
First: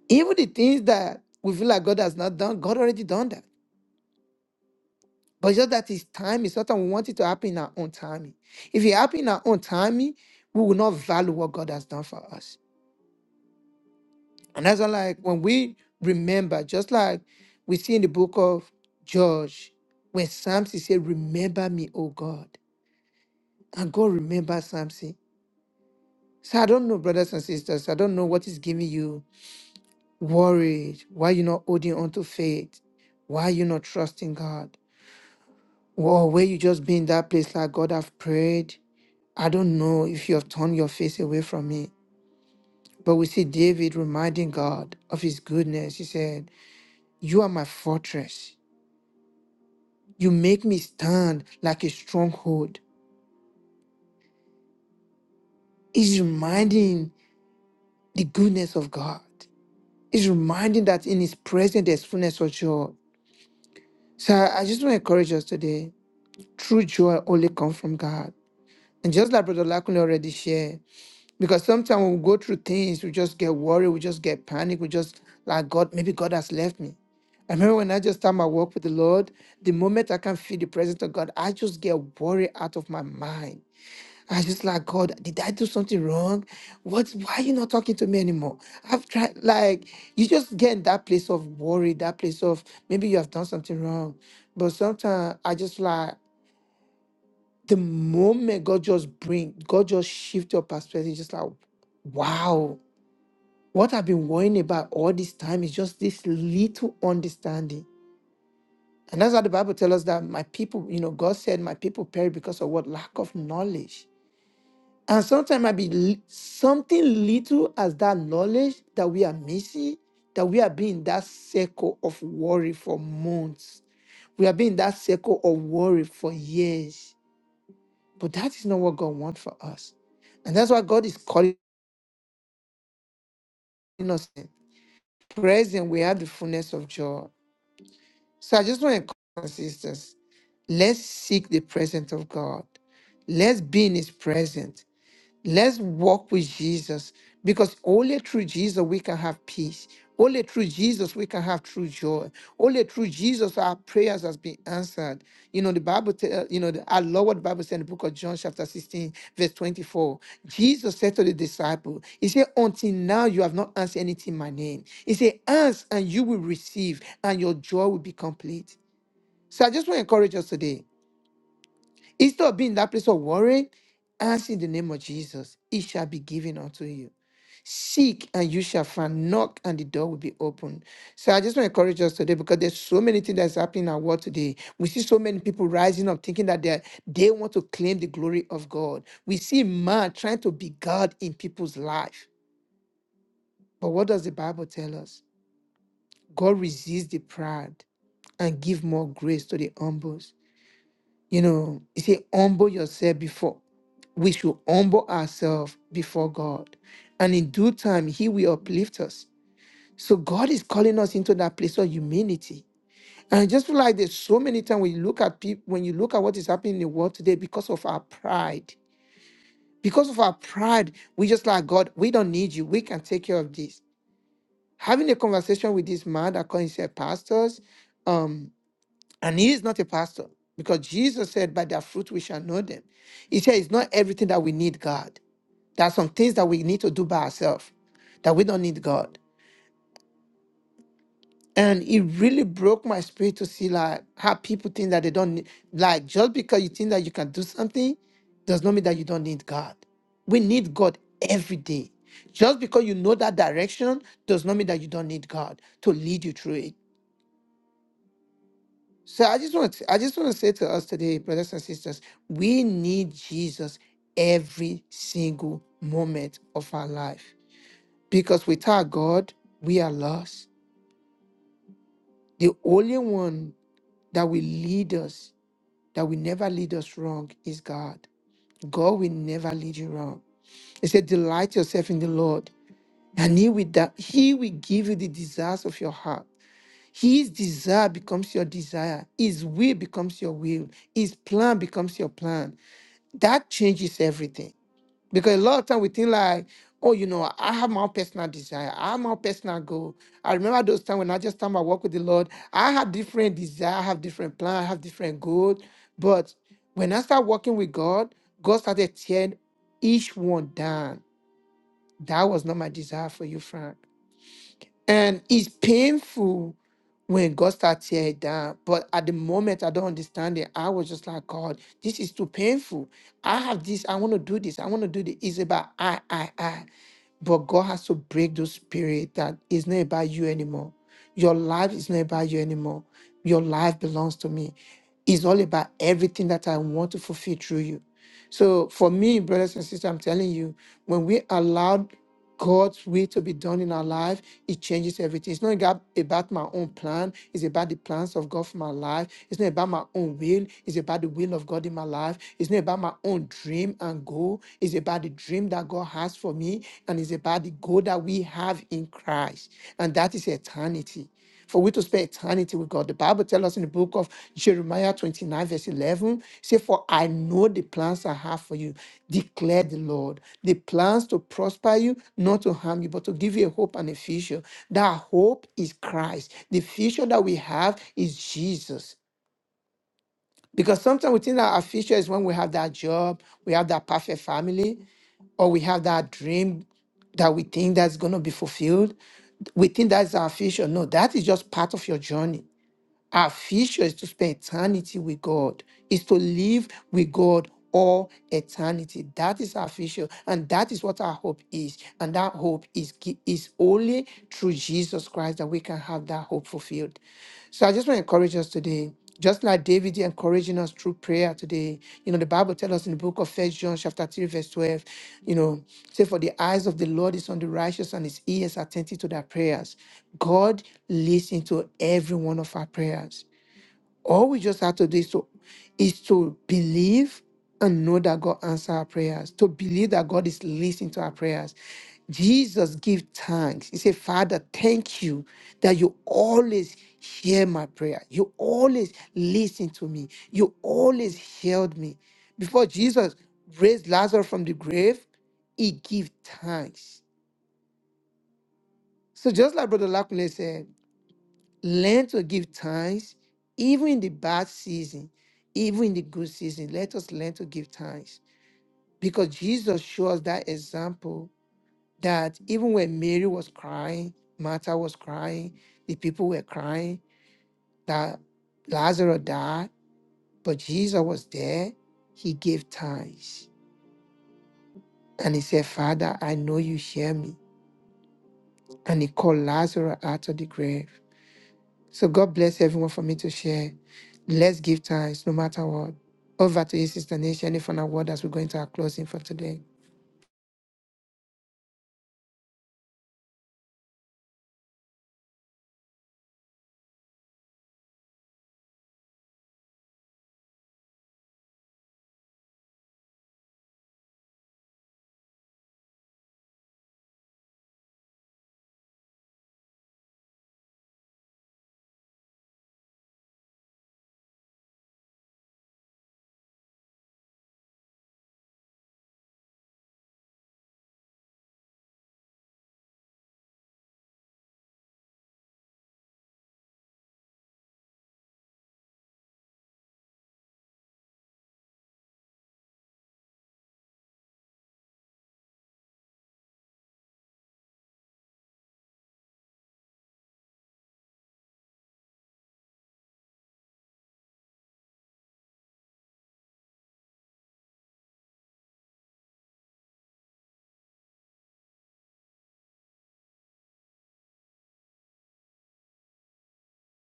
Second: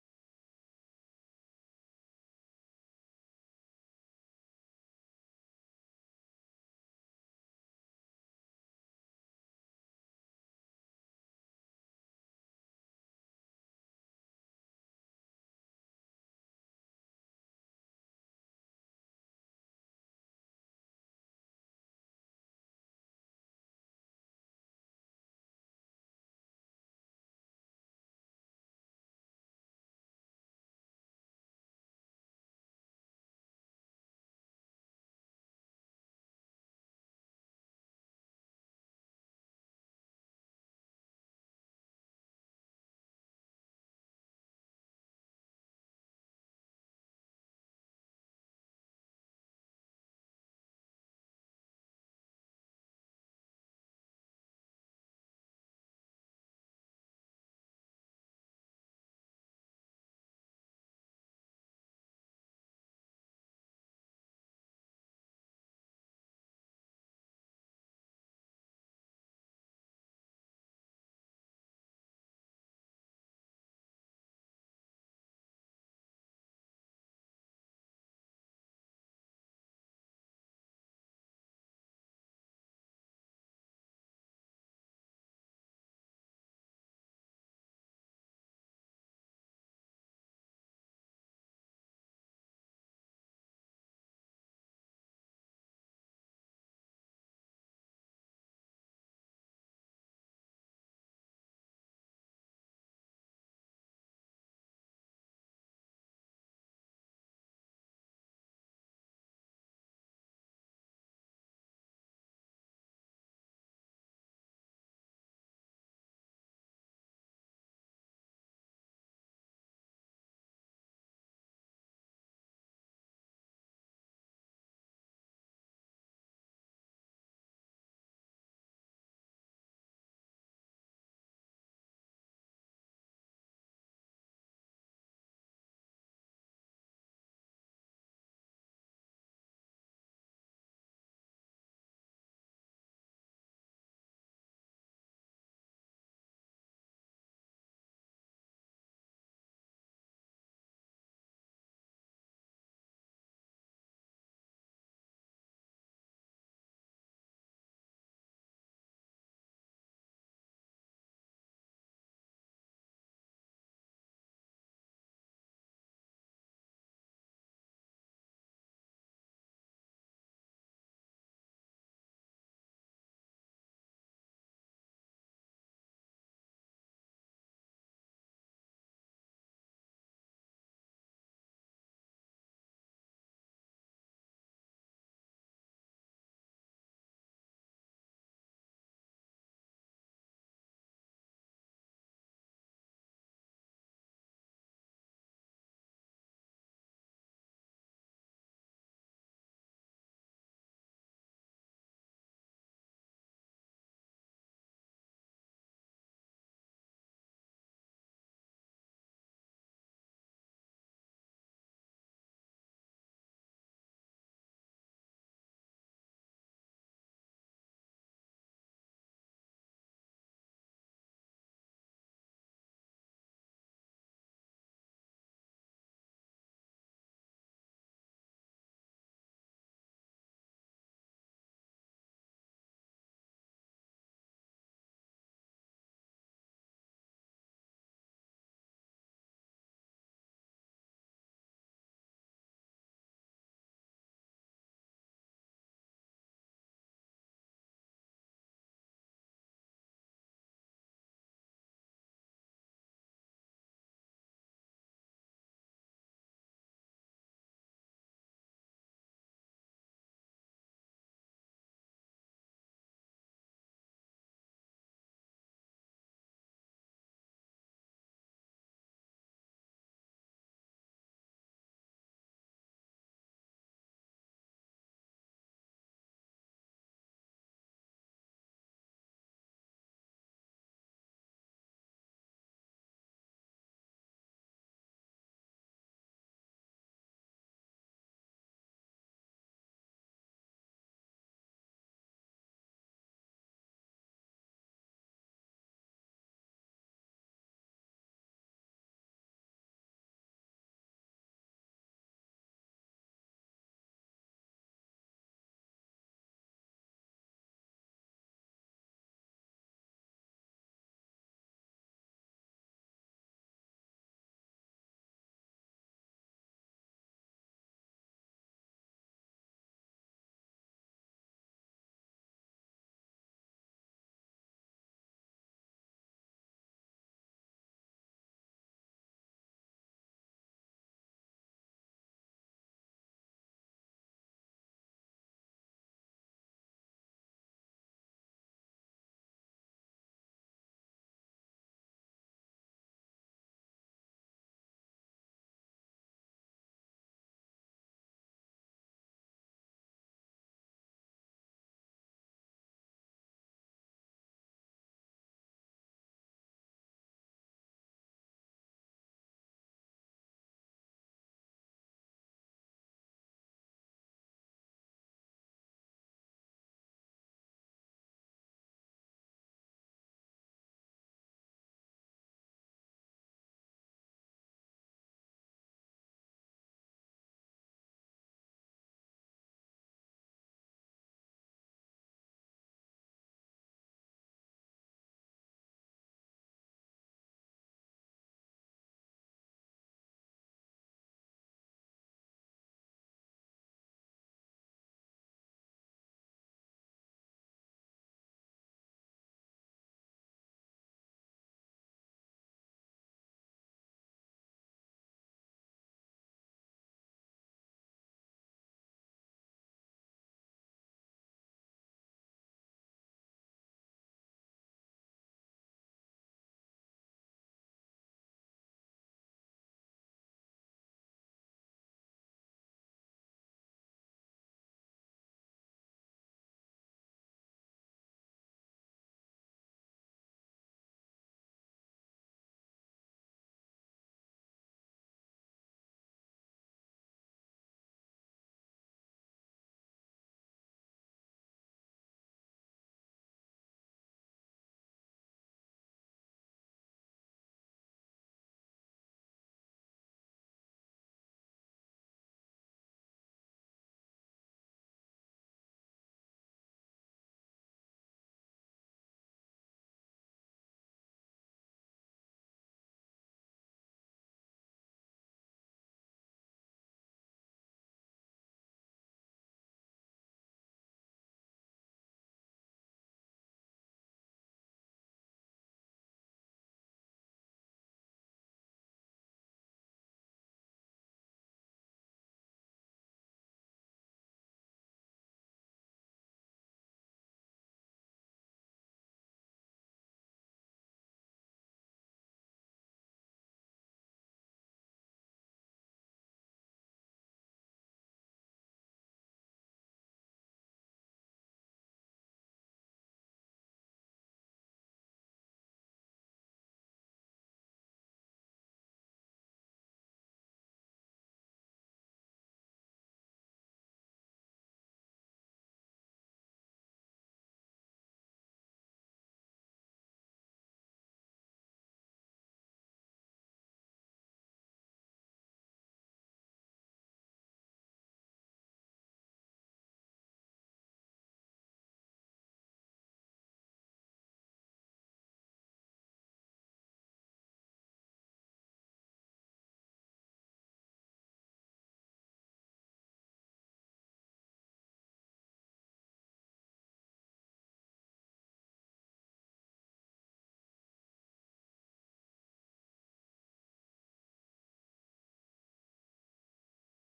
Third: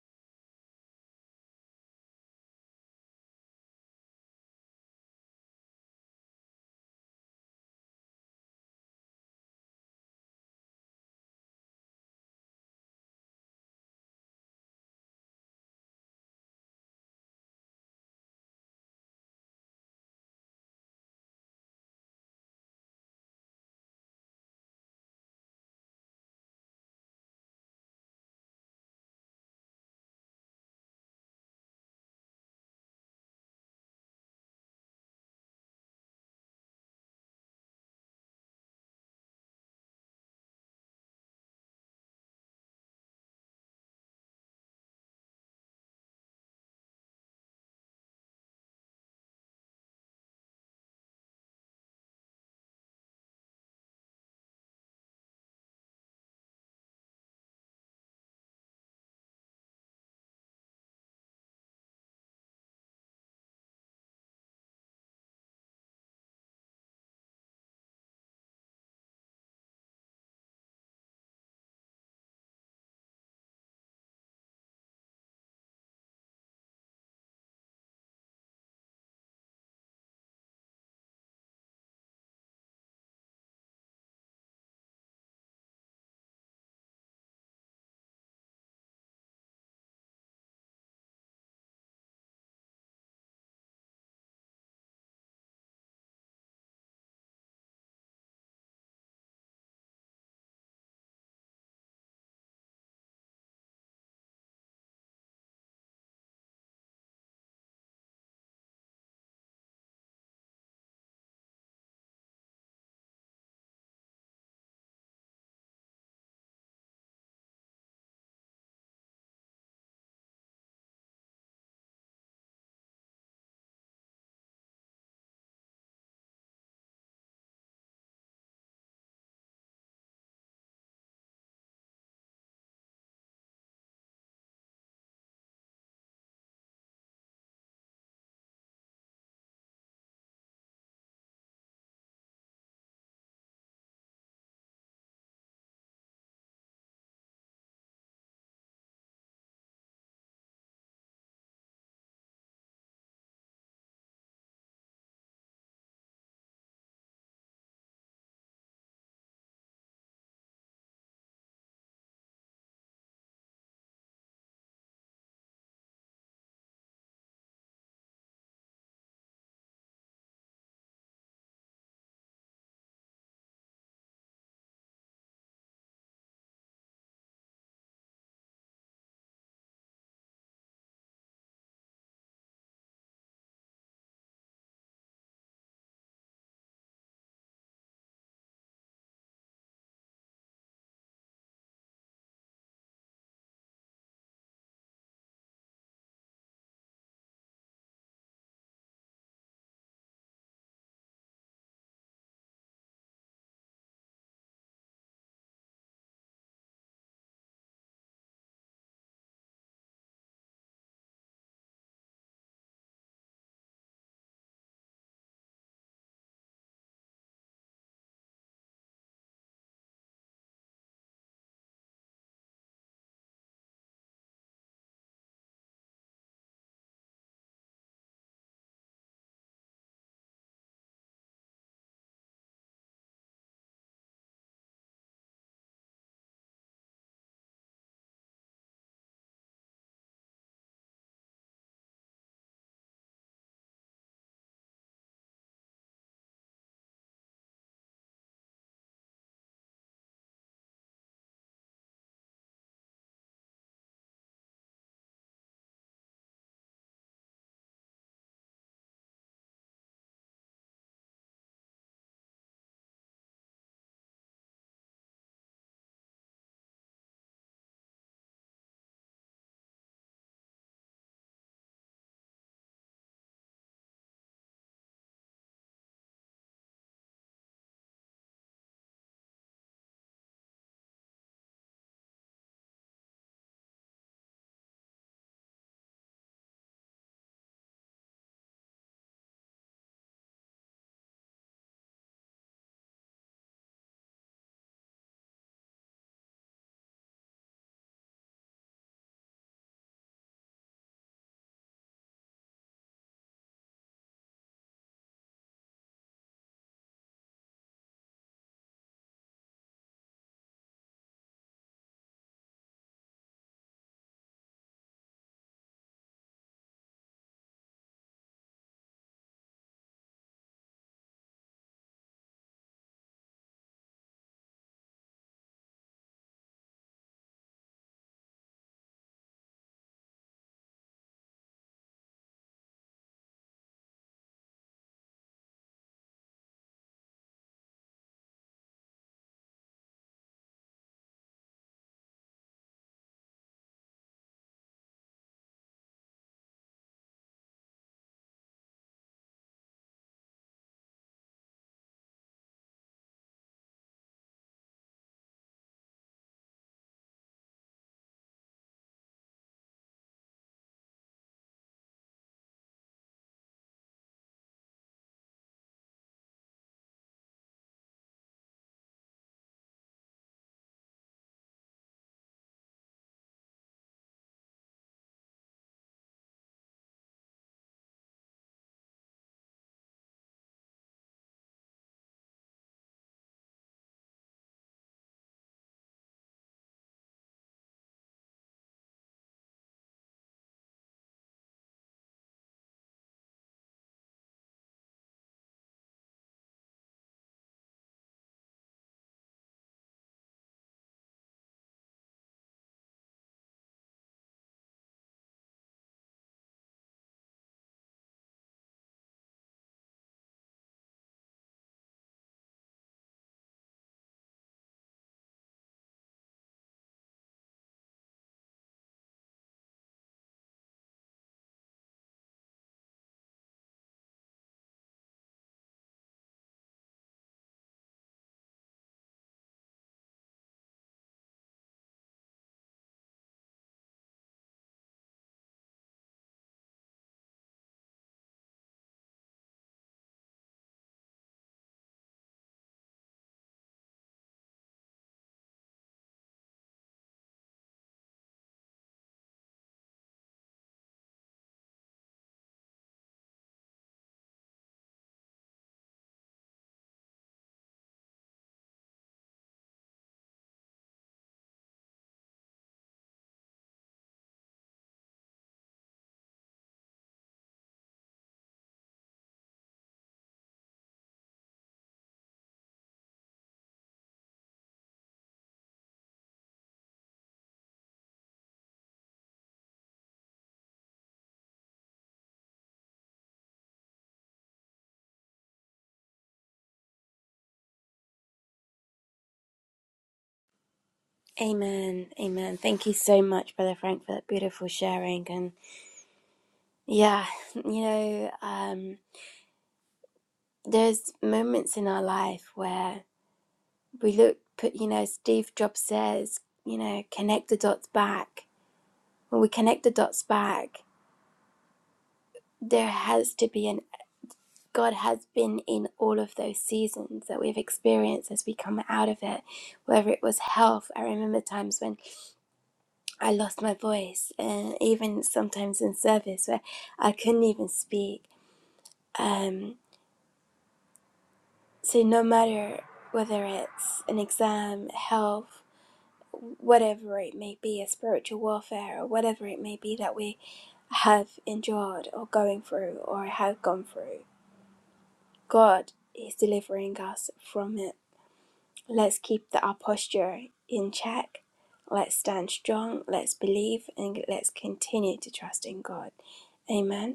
A: Even the things that we feel like God has not done, God already done that. But just that his time is something we want it to happen in our own timing. If it happen in our own timing, we will not value what God has done for us. And that's why, like when we remember, just like we see in the book of George, when Samson said, Remember me, O God. And God remembers Samson. So I don't know, brothers and sisters, I don't know what is giving you worried? Why you not holding on to faith? Why you not trusting God? Or where you just be in that place like God i have prayed? I don't know if you have turned your face away from me. But we see David reminding God of his goodness. He said, You are my fortress. You make me stand like a stronghold. He's reminding the goodness of God. He's reminding that in his presence there's fullness of joy. So I I just want to encourage us today. True joy only comes from God. And just like Brother Lakun already shared, because sometimes when we go through things, we just get worried, we just get panic, we just like God, maybe God has left me. I remember when I just start my walk with the Lord, the moment I can feel the presence of God, I just get worried out of my mind. I just like God, did I do something wrong? What why are you not talking to me anymore? I've tried like you just get in that place of worry, that place of maybe you have done something wrong. But sometimes I just like the moment God just bring, God just shift your perspective, just like, wow, what I've been worrying about all this time is just this little understanding. And that's how the Bible tells us that my people, you know, God said my people perish because of what? Lack of knowledge. And sometimes might be li- something little as that knowledge that we are missing, that we have been in that circle of worry for months. We have been in that circle of worry for years. But that is not what God wants for us. And that's why God is calling us in. Present, we have the fullness of joy. So I just want to encourage our sisters. Let's seek the presence of God. Let's be in his presence. Let's walk with Jesus because only through Jesus we can have peace. Only through Jesus we can have true joy. Only through Jesus our prayers has been answered. You know the Bible. T- uh, you know the, I love what the Bible said in the book of John chapter sixteen verse twenty four. Jesus said to the disciple, He said, "Until now you have not asked anything in my name." He said, "Ask and you will receive, and your joy will be complete." So I just want to encourage us today. Instead of being in that place of worry, ask in the name of Jesus, it shall be given unto you. Seek and you shall find, knock and the door will be opened. So I just want to encourage us today because there's so many things that's happening in our world today. We see so many people rising up thinking that they they want to claim the glory of God. We see man trying to be God in people's life. But what does the Bible tell us? God resists the proud and give more grace to the humble. You know, he said, humble yourself before we should humble ourselves before God. And in due time, He will uplift us. So God is calling us into that place of humility. And I just feel like there's so many times when you look at people, when you look at what is happening in the world today because of our pride. Because of our pride, we just like God, we don't need you. We can take care of this. Having a conversation with this man that calls himself pastors, um, and he is not a pastor because Jesus said, By their fruit we shall know them. He said, It's not everything that we need, God. There are some things that we need to do by ourselves, that we don't need God. And it really broke my spirit to see like how people think that they don't need, like just because you think that you can do something does not mean that you don't need God. We need God every day. Just because you know that direction does not mean that you don't need God to lead you through it. So I just want to, I just want to say to us today, brothers and sisters, we need Jesus every single moment of our life. Because without God, we are lost. The only one that will lead us, that will never lead us wrong, is God. God will never lead you wrong. He said, Delight yourself in the Lord, and He will, da- he will give you the desires of your heart. His desire becomes your desire. His will becomes your will. His plan becomes your plan. That changes everything. Because a lot of time we think like, oh, you know, I have my own personal desire. I have my own personal goal. I remember those times when I just time I walk with the Lord. I had different desire, I have different plan, I have different goals. But when I started working with God, God started tearing each one down. That was not my desire for you, Frank. And it's painful when God starts tearing it down. But at the moment, I don't understand it. I was just like, God, this is too painful. I have this. I want to do this. I want to do this. It's about I, I, I. But God has to break those spirit that it's not about you anymore. Your life is not about you anymore. Your life belongs to me. It's all about everything that I want to fulfill through you. So for me, brothers and sisters, I'm telling you, when we allowed God's will to be done in our life, it changes everything. It's not ega- about my own plan, it's about the plans of God for my life. It's not about my own will, it's about the will of God in my life. It's not about my own dream and goal, it's about the dream that God has for me, and it's about the goal that we have in Christ, and that is eternity. For we to spend eternity with God. The Bible tells us in the book of Jeremiah 29, verse 11, say, For I know the plans I have for you, declare the Lord. The plans to prosper you, not to harm you, but to give you a hope and a future. That hope is Christ. The future that we have is Jesus. Because sometimes we think that our future is when we have that job, we have that perfect family, or we have that dream that we think that's going to be fulfilled. We think that's our future. No, that is just part of your journey. Our future is to spend eternity with God, is to live with God all eternity. That is our future, and that is what our hope is. And that hope is, gi- is only through Jesus Christ that we can have that hope fulfilled. So I just want to encourage us today just like David here encouraging us through prayer today. You know, the Bible tells us in the book of First John, chapter 3, verse 12, you know, say, For the eyes of the Lord is on the righteous and his ears attentive to their prayers. God listens to every one of our prayers. All we just have to do is to is to believe and know that God answers our prayers, to believe that God is listening to our prayers. Jesus give thanks. He said, Father, thank you that you always hear my prayer. You always listen to me. You always healed me. Before Jesus raised Lazarus from the grave, he give thanks. So just like Brother Lakunle said, Learn to give thanks, even in the bad season, even in the good season. Let us learn to give thanks because Jesus shows us that example that even when Mary was crying, Martha was crying, the people were crying, that Lazarus died, but Jesus was there. He gave thanks and he said, Father, I know you hear me. And he called Lazarus out of the grave. So God bless everyone for me to share. Let's give thanks no matter what. Over to you, Sister Nisha, any final word as we go into our closing for today.
B: Amen. Amen. Thank you so much, Brother Frank, for that beautiful sharing. And yeah, you know, um, there's moments in our life where we look, put, you know, Steve Jobs says, you know, connect the dots back. When we connect the dots back, there has to be an God has been in all of those seasons that we've experienced as we come out of it, whether it was health. I remember times when I lost my voice, and even sometimes in service where I couldn't even speak. Um, so no matter whether it's an exam, health, whatever it may be, a spiritual warfare, or whatever it may be that we have endured or going through or have gone through, God is delivering us from it. Let's keep the, our posture in check. Let's stand strong. Let's believe, and let's continue to trust in God. Amen.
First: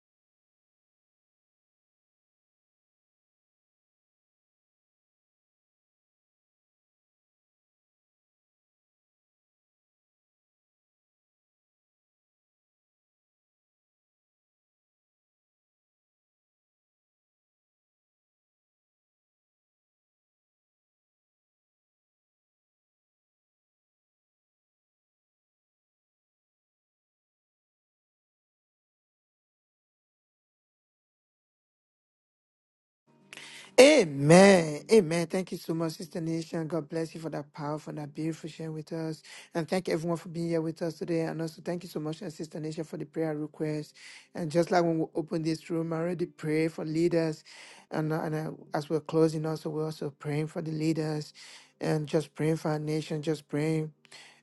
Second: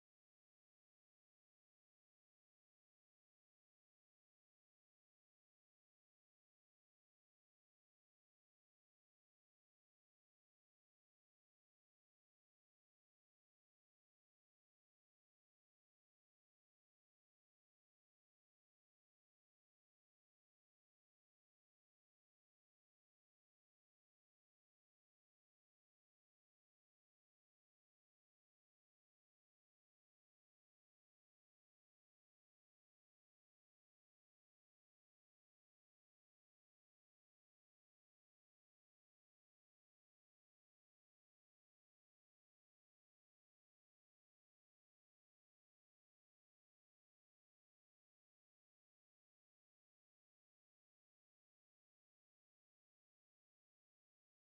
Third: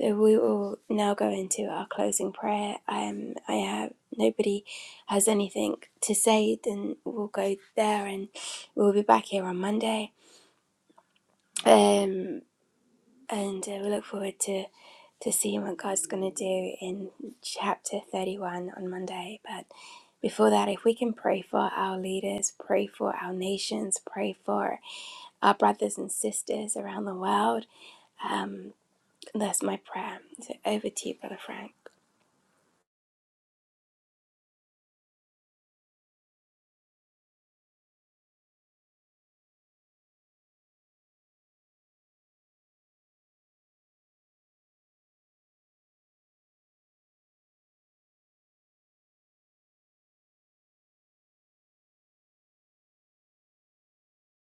B: So we will now go into our closing prayer. Um, I have nobody has anything to say, then we'll go there, and we'll be back here on Monday. Um, and uh, we look forward to to seeing what God's going to do in chapter thirty one on Monday. But before that, if we can pray for our leaders, pray for our nations, pray for our brothers and sisters around the world, um, that's my prayer. So over to you, Brother Frank.
A: Amen. Amen. Thank you so much, Sister Nation. God bless you for that powerful and that beautiful sharing with us. And thank everyone for being here with us today. And also thank you so much, uh, Sister Nation, for the prayer request. And just like when we opened this room, I already pray for leaders. And, uh, and uh, as we're closing also, we're also praying for the leaders and just praying for our nation, just praying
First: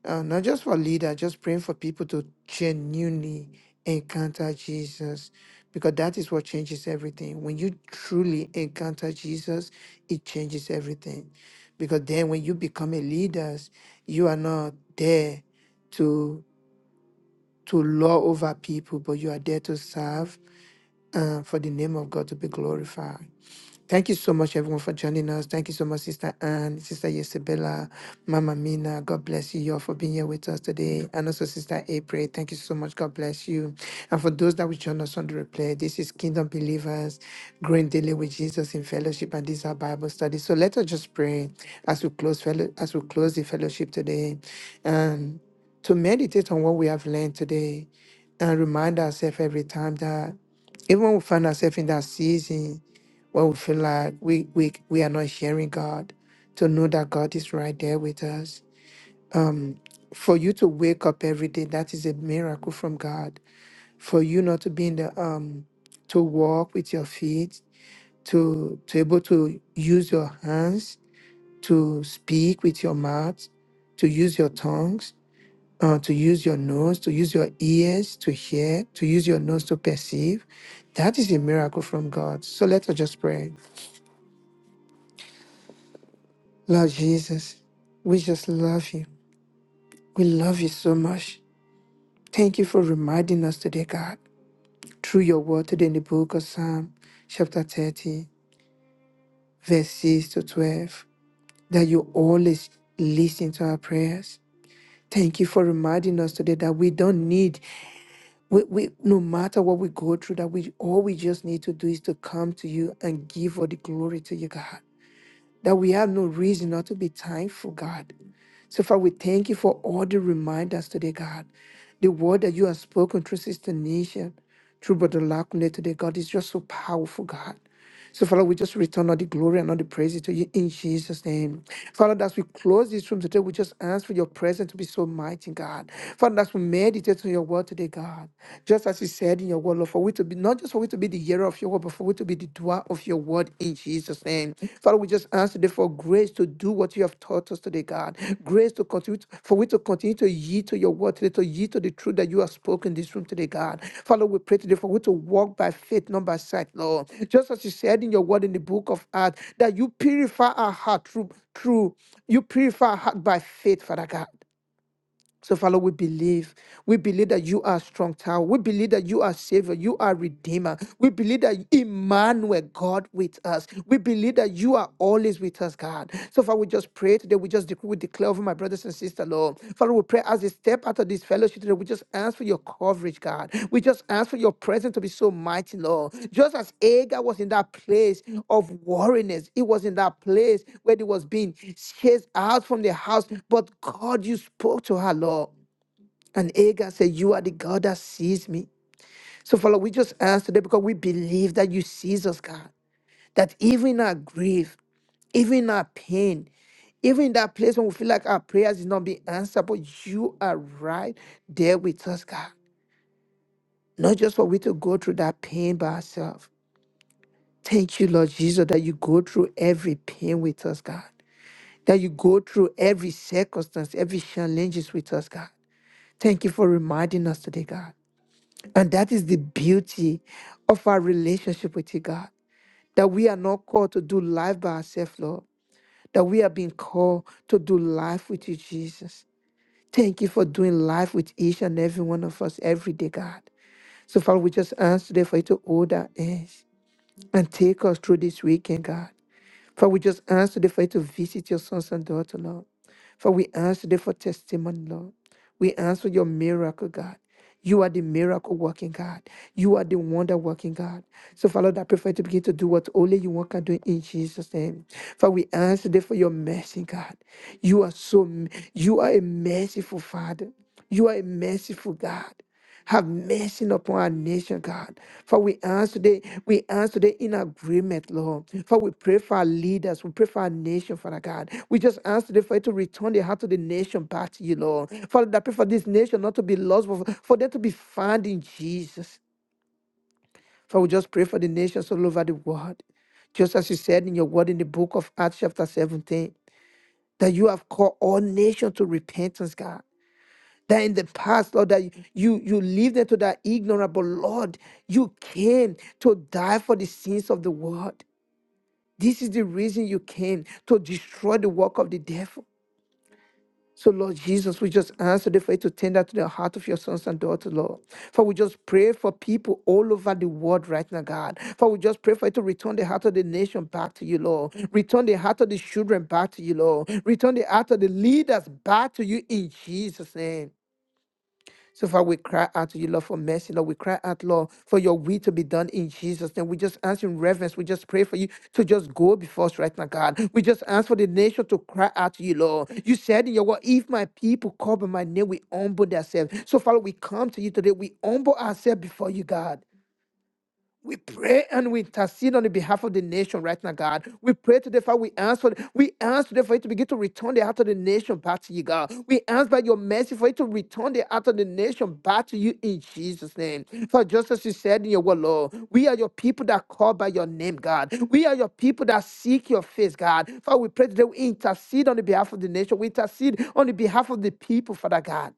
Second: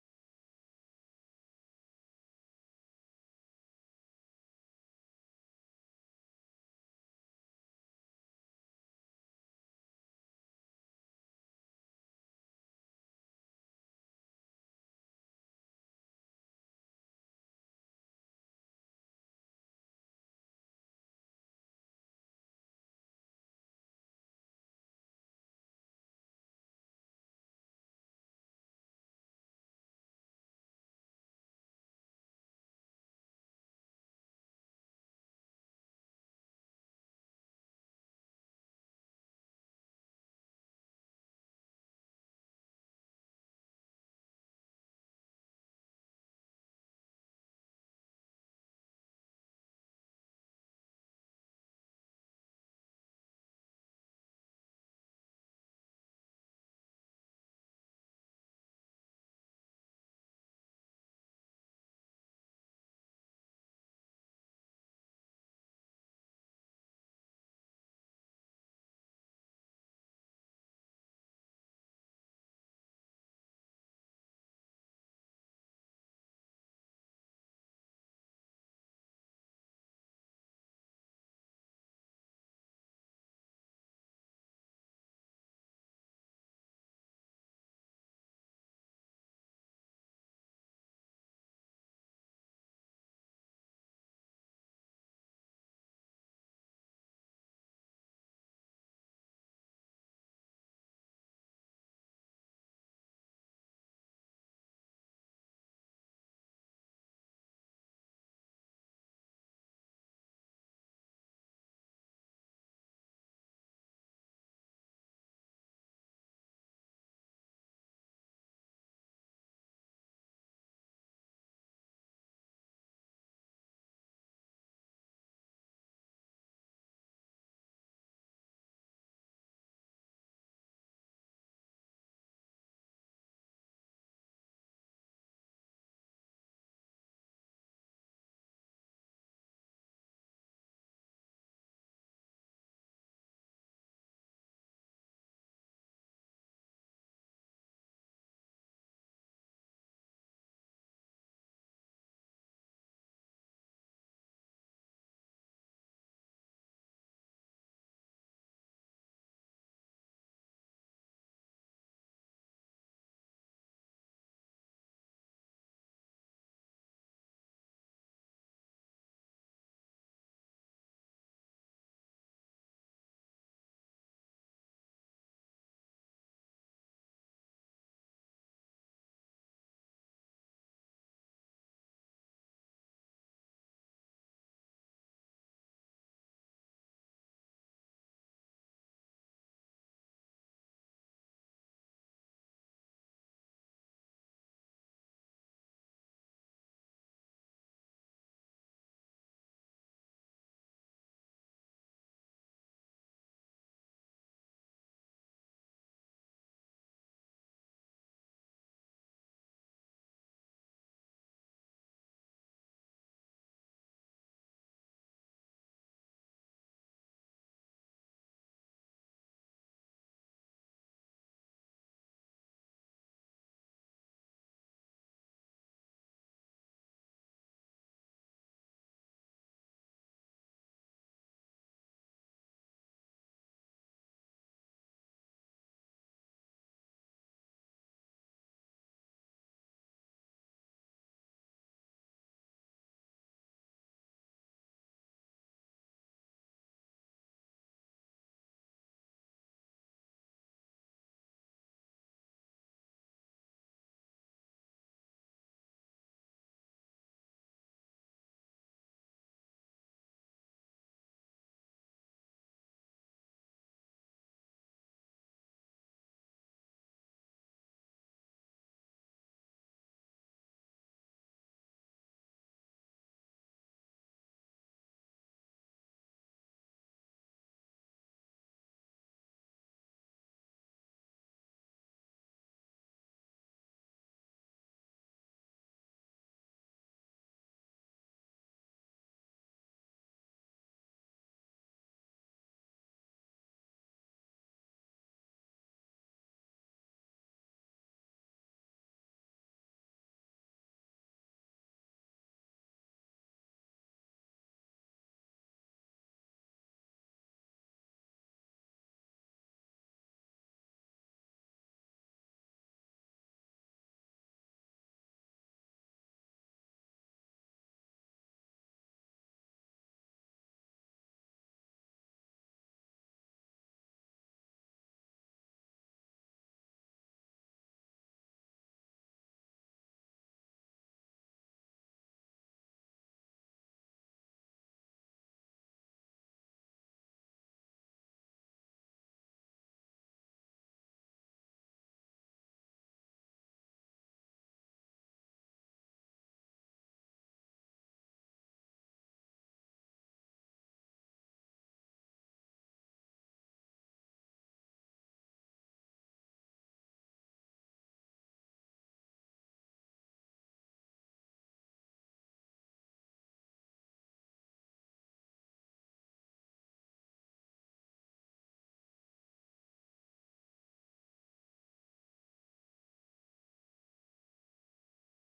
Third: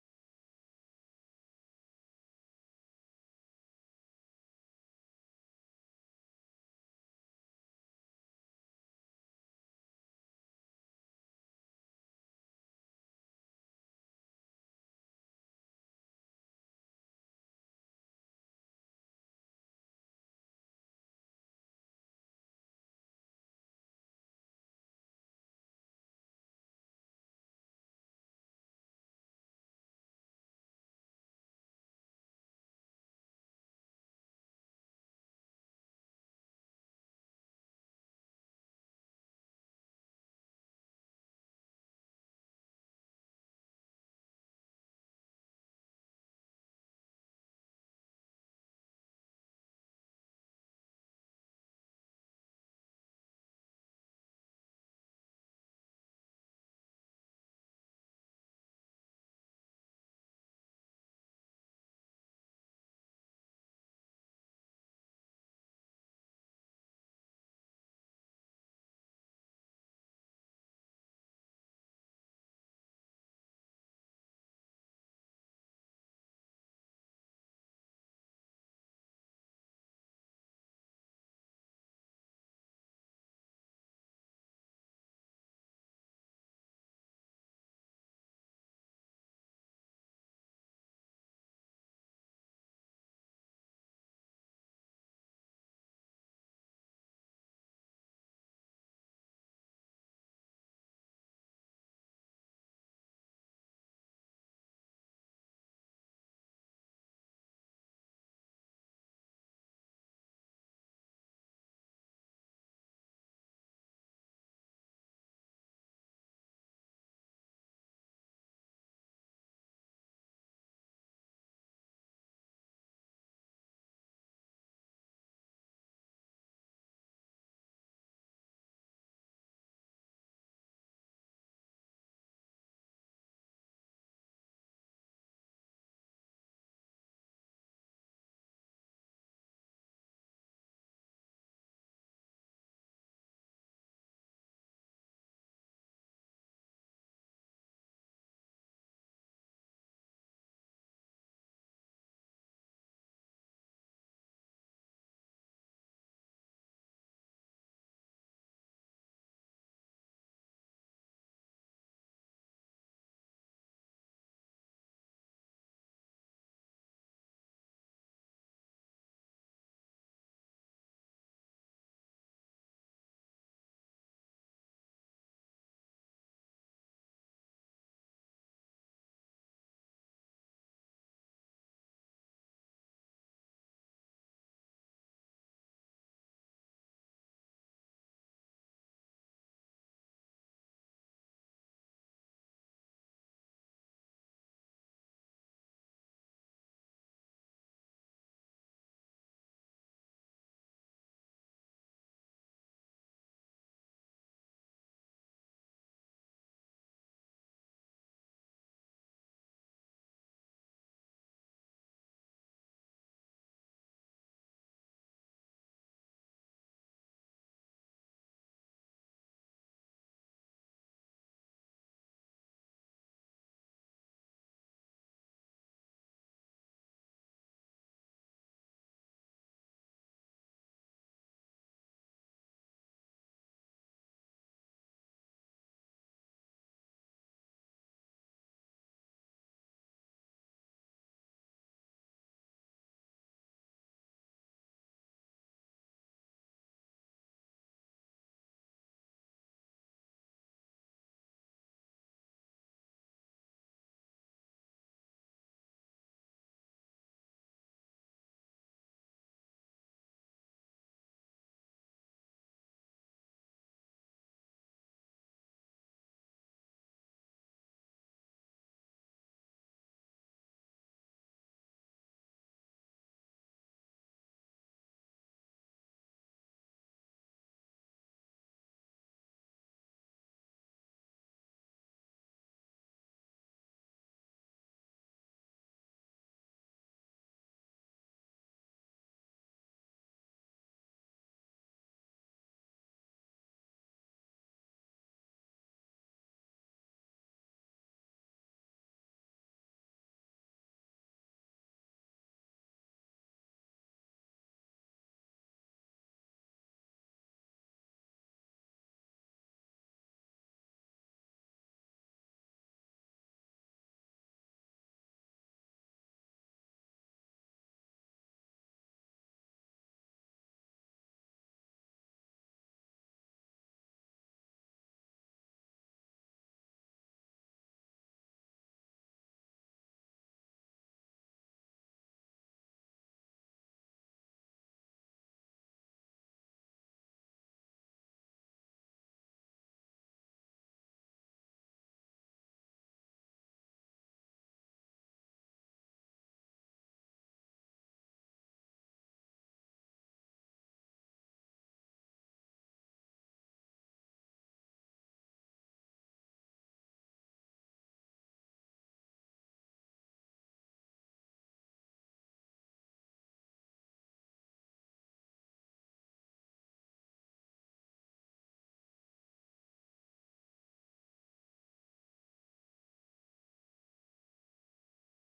A: uh, not just for leader, just praying for people to genuinely encounter Jesus because that is what changes everything. When you truly encounter Jesus, it changes everything. Because then when you become a leader, you are not there to to law over people, but you are there to serve uh, for the name of God to be glorified. Thank you so much, everyone, for joining us. Thank you so much, Sister Anne, Sister Yesabella, Mama Mina. God bless you all for being here with us today. And also, Sister April, thank you so much. God bless you. And for those that will join us on the replay, this is Kingdom Believers growing daily with Jesus in fellowship, and these are Bible studies. So let us just pray as we close fellow as we close the fellowship today, and to meditate on what we have learned today, and remind ourselves every time that even when we find ourselves in that season when we feel like we we we are not hearing God, to know that God is right there with us. Um, for you to wake up every day, that is a miracle from God. For you not to be in the um, to walk with your feet, to to able to use your hands, to speak with your mouth, to use your tongues, uh, to use your nose, to use your ears to hear, to use your nose to perceive, that is a miracle from God. So let us just pray. Lord Jesus, we just love you. We love you so much. Thank you for reminding us today, God, through your word today in the book of Psalm, chapter 30, verse 6 to 12, that you always listen to our prayers. Thank you for reminding us today that we don't need, we, we no matter what we go through, that we all we just need to do is to come to you and give all the glory to you, God. that we have no reason not to be thankful, God. So far, we thank you for all the reminders today, God. The word that you have spoken through Sister Nation, through Brother Lakune today, God, is just so powerful, God. So, Father, we just return all the glory and all the praises to you in Jesus' name. Father, as we close this room today, we just ask for your presence to be so mighty, God. Father, as we meditate on your word today, God, just as you said in your word, Lord, for we to be not just for we to be the hearer of of your word, but for we to be the doer of your word in Jesus' name. Father, we just ask today for grace to do what you have taught us today, God. Grace to continue, to- for we to continue to yield to your word today, to yield to the truth that you have spoken in this room today, God. Father, we pray today for we to walk by faith, not by sight, Lord. Just as you said in your word in the book of Acts, that you purify our heart through, through you purify our heart by faith, Father God. So, Father, we believe. We believe that you are strong tower. We believe that you are savior. You are redeemer. We believe that Emmanuel, God with us. We believe that you are always with us, God. So, Father, we just pray today. We just decree, we declare over my brothers and sisters, Lord. Father, we pray as they step out of this fellowship today, we just ask for your coverage, God. We just ask for your presence to be so mighty, Lord. Just as Agar was in that place of wariness, it was in that place where it was being chased out from the house. But God, you spoke to her, Lord. And Agar said, You are the God that sees me. So, Father, we just ask today because we believe that you sees us, God. That even in our grief, even our pain, even that place when we feel like our prayers is not being answered, but you are right there with us, God. Not just for we to go through that pain by ourselves. Thank you, Lord Jesus, that you go through every pain with us, God. That you go through every circumstance, every challenges with us, God. Thank you for reminding us today, God. And that is the beauty of our relationship with you, God. That we are not called to do life by ourselves, Lord that we have been called to do life with you, Jesus. Thank you for doing life with each and every one of us every day, God. So, Father, we just ask today for you to hold our hands and take us through this weekend, God. For we just ask today for you to visit your sons and daughters, Lord. For we ask today for testimony, Lord. We ask for your miracle, God. You are the miracle working God. You are the wonder working God. So, Father, Lord, I pray for you to begin to do what only you want can do in Jesus' name. For we ask today for your mercy, God. You are so, you are a merciful Father. You are a merciful God. Have mercy upon our nation, God. For we ask today, we ask today in agreement, Lord. For we pray for our leaders, we pray for our nation, Father God. We just ask today for you to return the heart of the nation back to you, Lord. Father, I pray for this nation not to be lost, but for for them to be found in Jesus. For we just pray for the nations all over the world. Just as you said in your word in the book of Acts, chapter 17, that you have called all nations to repentance, God that in the past, Lord, that you you lived into that ignorant, but Lord, you came to die for the sins of the world. This is the reason you came to destroy the work of the devil. So, Lord Jesus, we just answer for you to tender to the heart of your sons and daughters, Lord. For we just pray for people all over the world right now, God. For we just pray for you to return the heart of the nation back to you, Lord. Return the heart of the children back to you, Lord. Return the heart of the leaders back to you in Jesus' name. So, far we cry out to you, Lord, for mercy. Lord, we cry out, Lord, for your will to be done in Jesus' name. We just ask in reverence. We just pray for you to just go before us right now, God. We just ask for the nation to cry out to you, Lord. You said in your word, if my people call by my name, we humble themselves. So, Father, we come to you today. We humble ourselves before you, God. We pray and we intercede on the behalf of the nation right now, God. We pray today, Father. We ask for we ask today for you to begin to return the heart of the nation back to you, God. We ask by your mercy for you to return the heart of the nation back to you in Jesus' name. For just as you said in your word, Lord, we are your people that call by your name, God. We are your people that seek your face, God. Father, we pray today. We intercede on the behalf of the nation. We intercede on the behalf of the people, Father God.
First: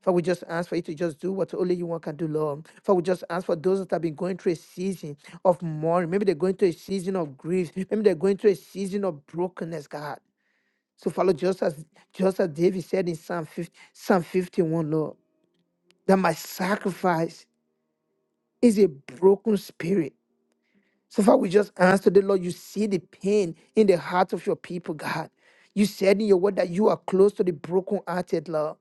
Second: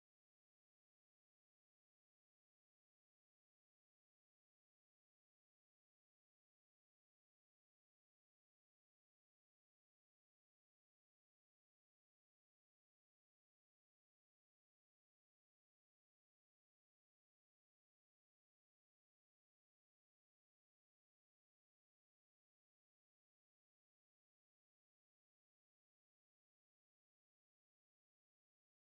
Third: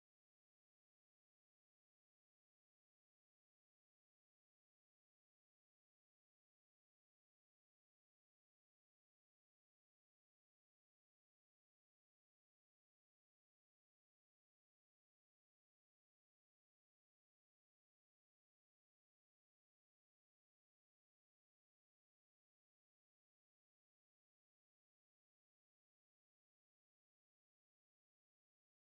A: For we just ask for you to just do what only you want can do, Lord. For we just ask for those that have been going through a season of mourning. Maybe they're going through a season of grief. Maybe they're going through a season of brokenness, God. So follow just as just as David said in Psalm 50, Psalm 51, Lord, that my sacrifice is a broken spirit. So far, we just ask today, Lord, you see the pain in the heart of your people, God. You said in your word that you are close to the brokenhearted, Lord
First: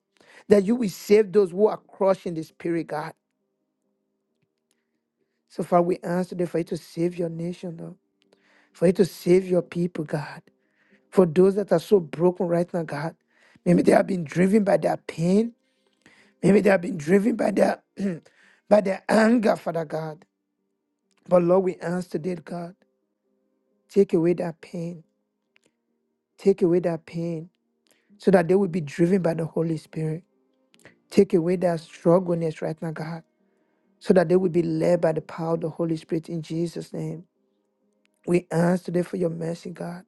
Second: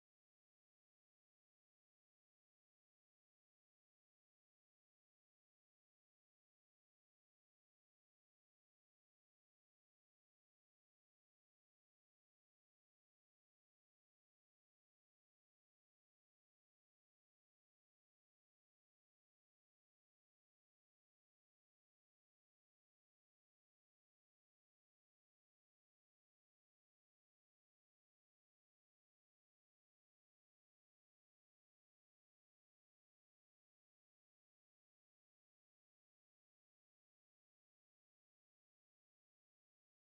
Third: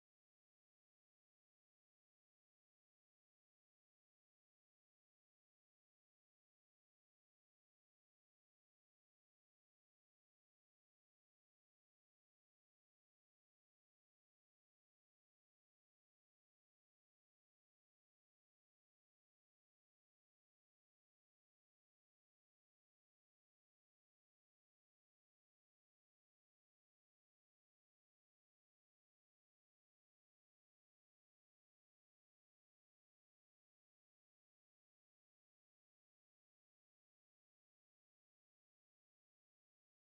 A: that you will save those who are crushed in the spirit, God. So, Father, we ask today for you to save your nation, Lord, for you to save your people, God. For those that are so broken right now, God, maybe they have been driven by their pain, maybe they have been driven by their by their anger, Father God. But Lord, we ask today, God, take away that pain, take away that pain, so that they will be driven by the Holy Spirit. Take away that struggleness right now, God, so that they will be led by the power of the Holy Spirit in Jesus' name. We ask today for your mercy, God.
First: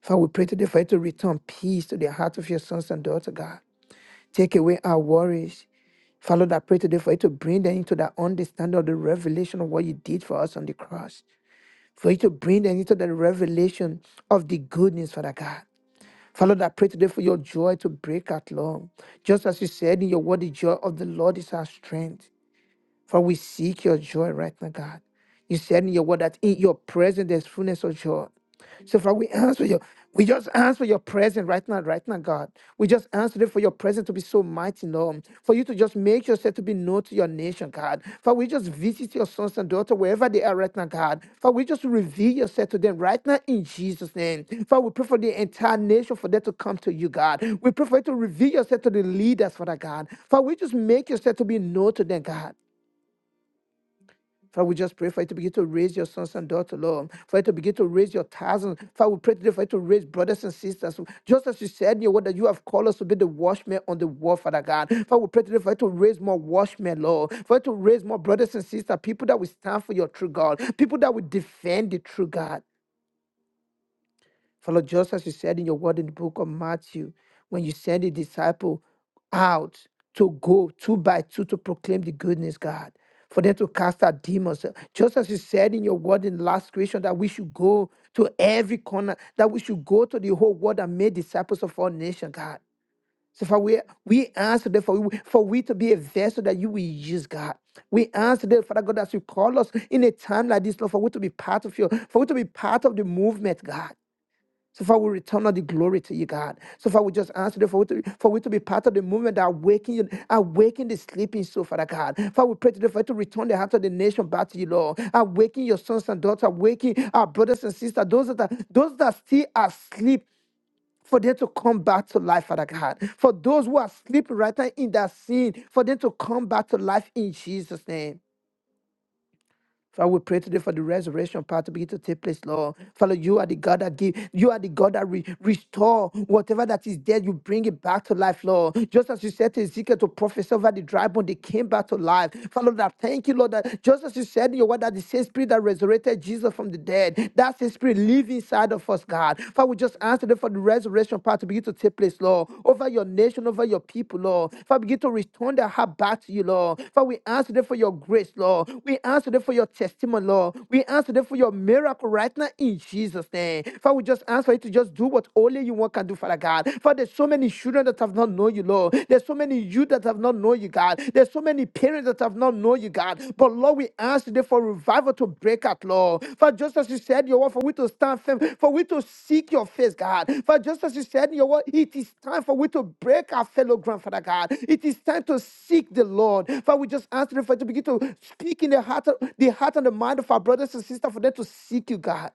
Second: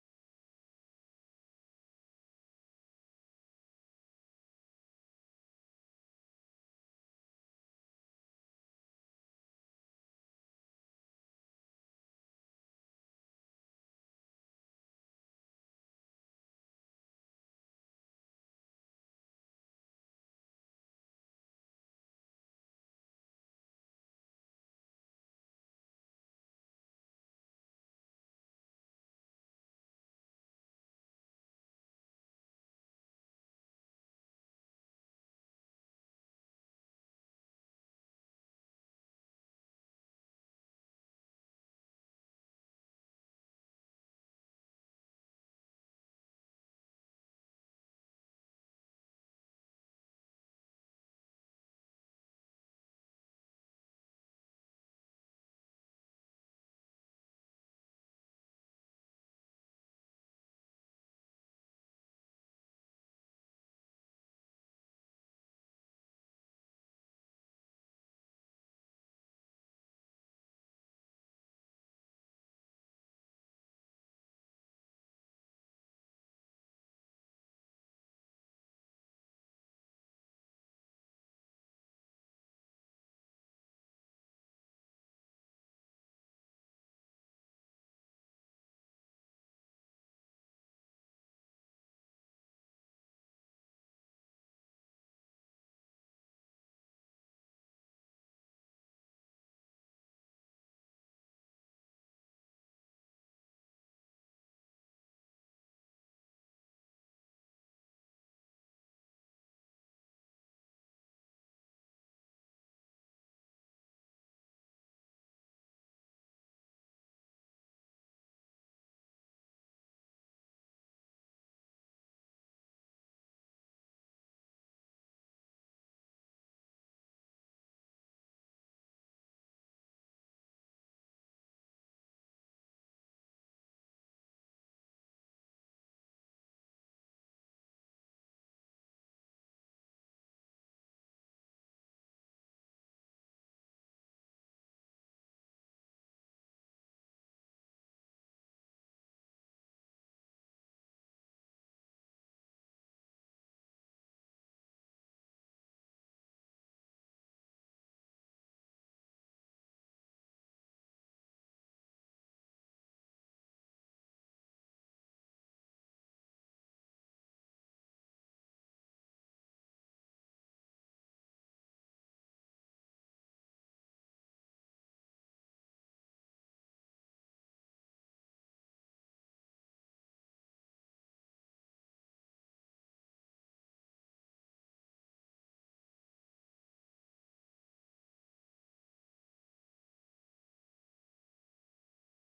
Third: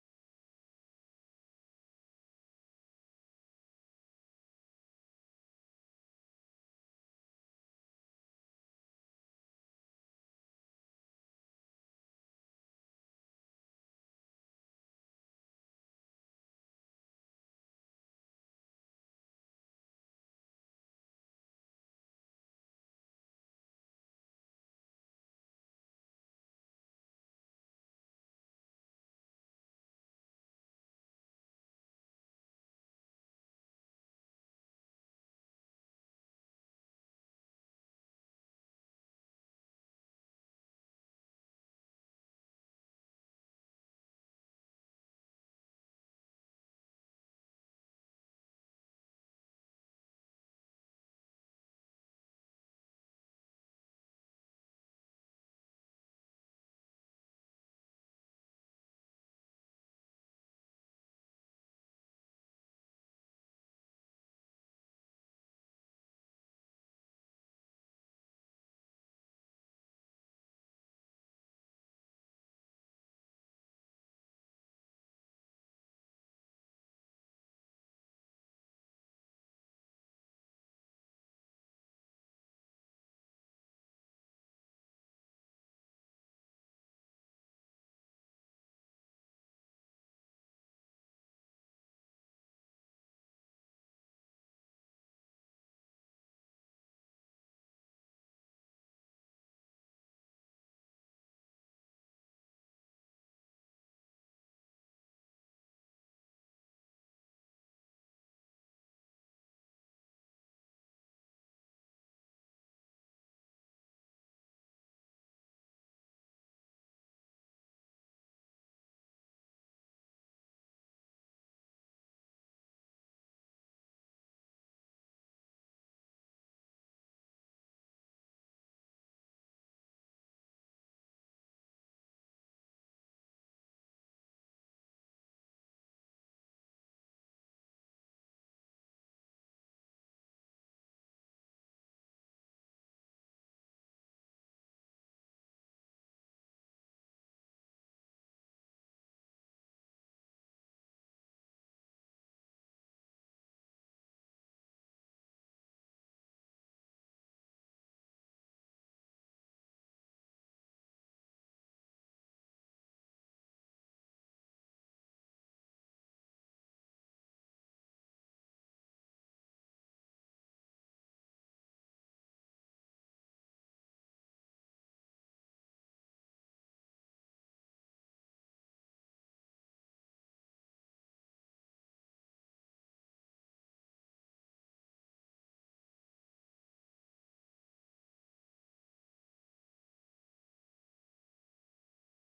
A: Father, we pray today for you to return peace to the heart of your sons and daughters, God. Take away our worries. Father, Lord, I pray today for you to bring them into the understanding of the revelation of what you did for us on the cross. For you to bring them into the revelation of the goodness, Father God. Father, Lord, I pray today for your joy to break out long. Just as you said in your word, the joy of the Lord is our strength. For we seek your joy right now, God. You said in your word that in your presence there's fullness of joy. So Father, we ask for your, we just ask for your presence right now, right now, God. We just ask today for your presence to be so mighty, Lord. For you to just make yourself to be known to your nation, God. For we just visit your sons and daughters wherever they are right now, God. For we just reveal yourself to them right now in Jesus' name. For we pray for the entire nation for them to come to you, God. We pray for you to reveal yourself to the leaders, Father God. For we just make yourself to be known to them, God. Father, we just pray for you to begin to raise your sons and daughters, Lord. For you to begin to raise your thousands. Father, we pray today for you to raise brothers and sisters. Just as you said in your word that you have called us to be the watchmen on the wall, Father God. Father, we pray today for you to raise more watchmen, Lord. For you to raise more brothers and sisters, people that will stand for your true God, people that will defend the true God. For Lord, just as you said in your word in the book of Matthew, when you send a disciple out to go two by two to proclaim the goodness, God, for them to cast out demons. uh, Just as you said in your word in last creation that we should go to every corner, that we should go to the whole world and make disciples of all nations, God. So for we we answer that for we, for we to be a vessel that you will use, God. We answer that, Father God, as you call us in a time like this, Lord, for we to be part of your, for we to be part of the movement, God. So far, we return all the glory to you, God. So far, we just ask you for we to, for we to be part of the movement that awaken, you- awaken the sleeping soul, Father God. Father, we pray today for you to return the heart of the nation back to you, Lord. Awaken your sons and daughters, awaken our brothers and sisters, those that are, those that still are asleep for them to come back to life, Father God. For those who are asleep right now in that sin, for them to come back to life in Jesus' name. Father, we pray today for the resurrection power to begin to take place, Lord. Father, you are the God that give, you are the God that re- restore whatever that is dead, you bring it back to life, Lord. Just as you said to Ezekiel to prophesy over the dry bone, they came back to life. Father, Lord, I thank you, Lord, that just as you said in your word that the same spirit that resurrected Jesus from the dead, that same spirit live inside of us, God. Father, we just answer them for the resurrection resurrection power to begin to take place, Lord, over your nation, over your people, Lord. Father, begin to return their heart back to you, Lord. Father, we ask today for your grace, Lord. We ask today for your testimony, Lord. We ask today for your miracle right now in Jesus' name. Father, we just ask for you to just do what only you want can do, Father God. Father, there's so many children that have not known you, Lord. There's so many youth that have not known you, God. There's so many many parents that have not known you, God. But Lord, we ask today for revival to break out, Lord. For just as you said, in your word, for we to stand firm, for we to seek your face, God. For just as you said, in your word, it is time for we to break our fellow grandfather, God. It is time to seek the Lord. For we just ask today for you to begin to speak in the heart, the heart and the mind of our brothers and sisters for them to seek you, God.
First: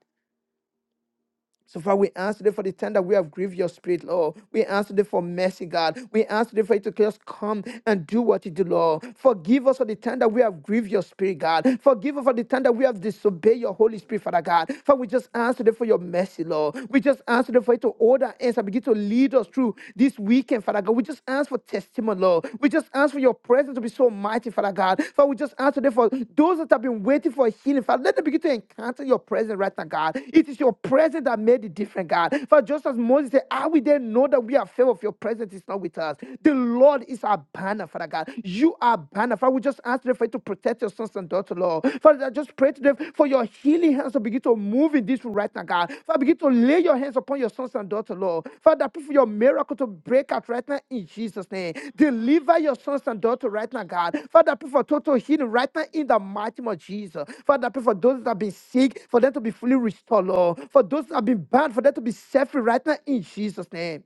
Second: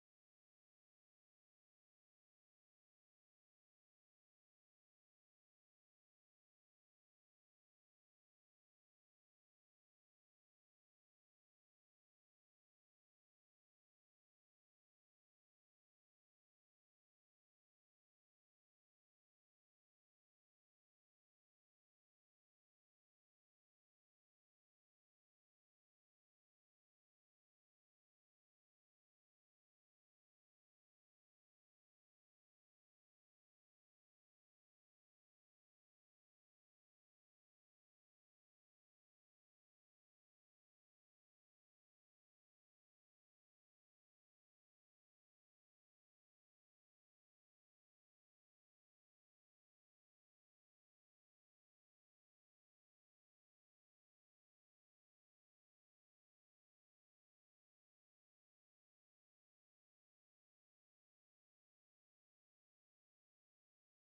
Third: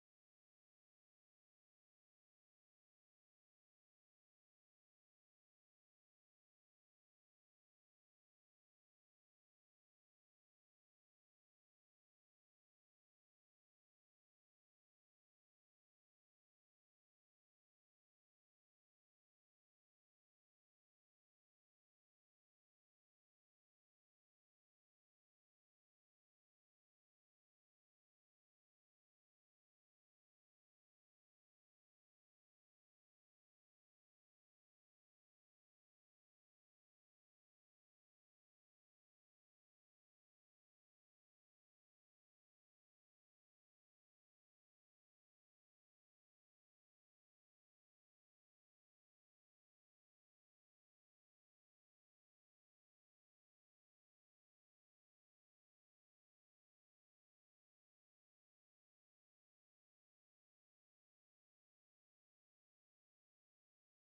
A: So far, we ask today for the time that we have grieved your spirit, Lord. We ask today for mercy, God. We ask today for you to just come and do what you do, Lord. Forgive us for the time that we have grieved your spirit, God. Forgive us for the time that we have disobeyed your Holy Spirit, Father God. For we just ask today for your mercy, Lord. We just ask today for you to order our hands and begin to lead us through this weekend, Father God. We just ask for testimony, Lord. Lord. We just ask for your presence to be so mighty, Father God. Father, we just ask today for those that have been waiting for healing. Father, let them begin to encounter your presence right now, God. It is your presence that made it different, God. For just as Moses said, How we then know that we are favored of your presence is not with us? The Lord is our banner, Father God. You are banner. Father, we just ask today for you to protect your sons and daughters, Lord. Father, I just pray today for for your healing hands to begin to move in this room right now, God. Father, begin to lay your hands upon your sons and daughters, Lord. Father, pray for your miracle to break out right now in Jesus' name. Deliver your sons and daughters right now, God. Father, pray for total healing right now in the mighty name of Jesus. Father, pray for those that have been sick, for them to be fully restored, Lord. For those that have been bound, for them to be set free right now in Jesus' name.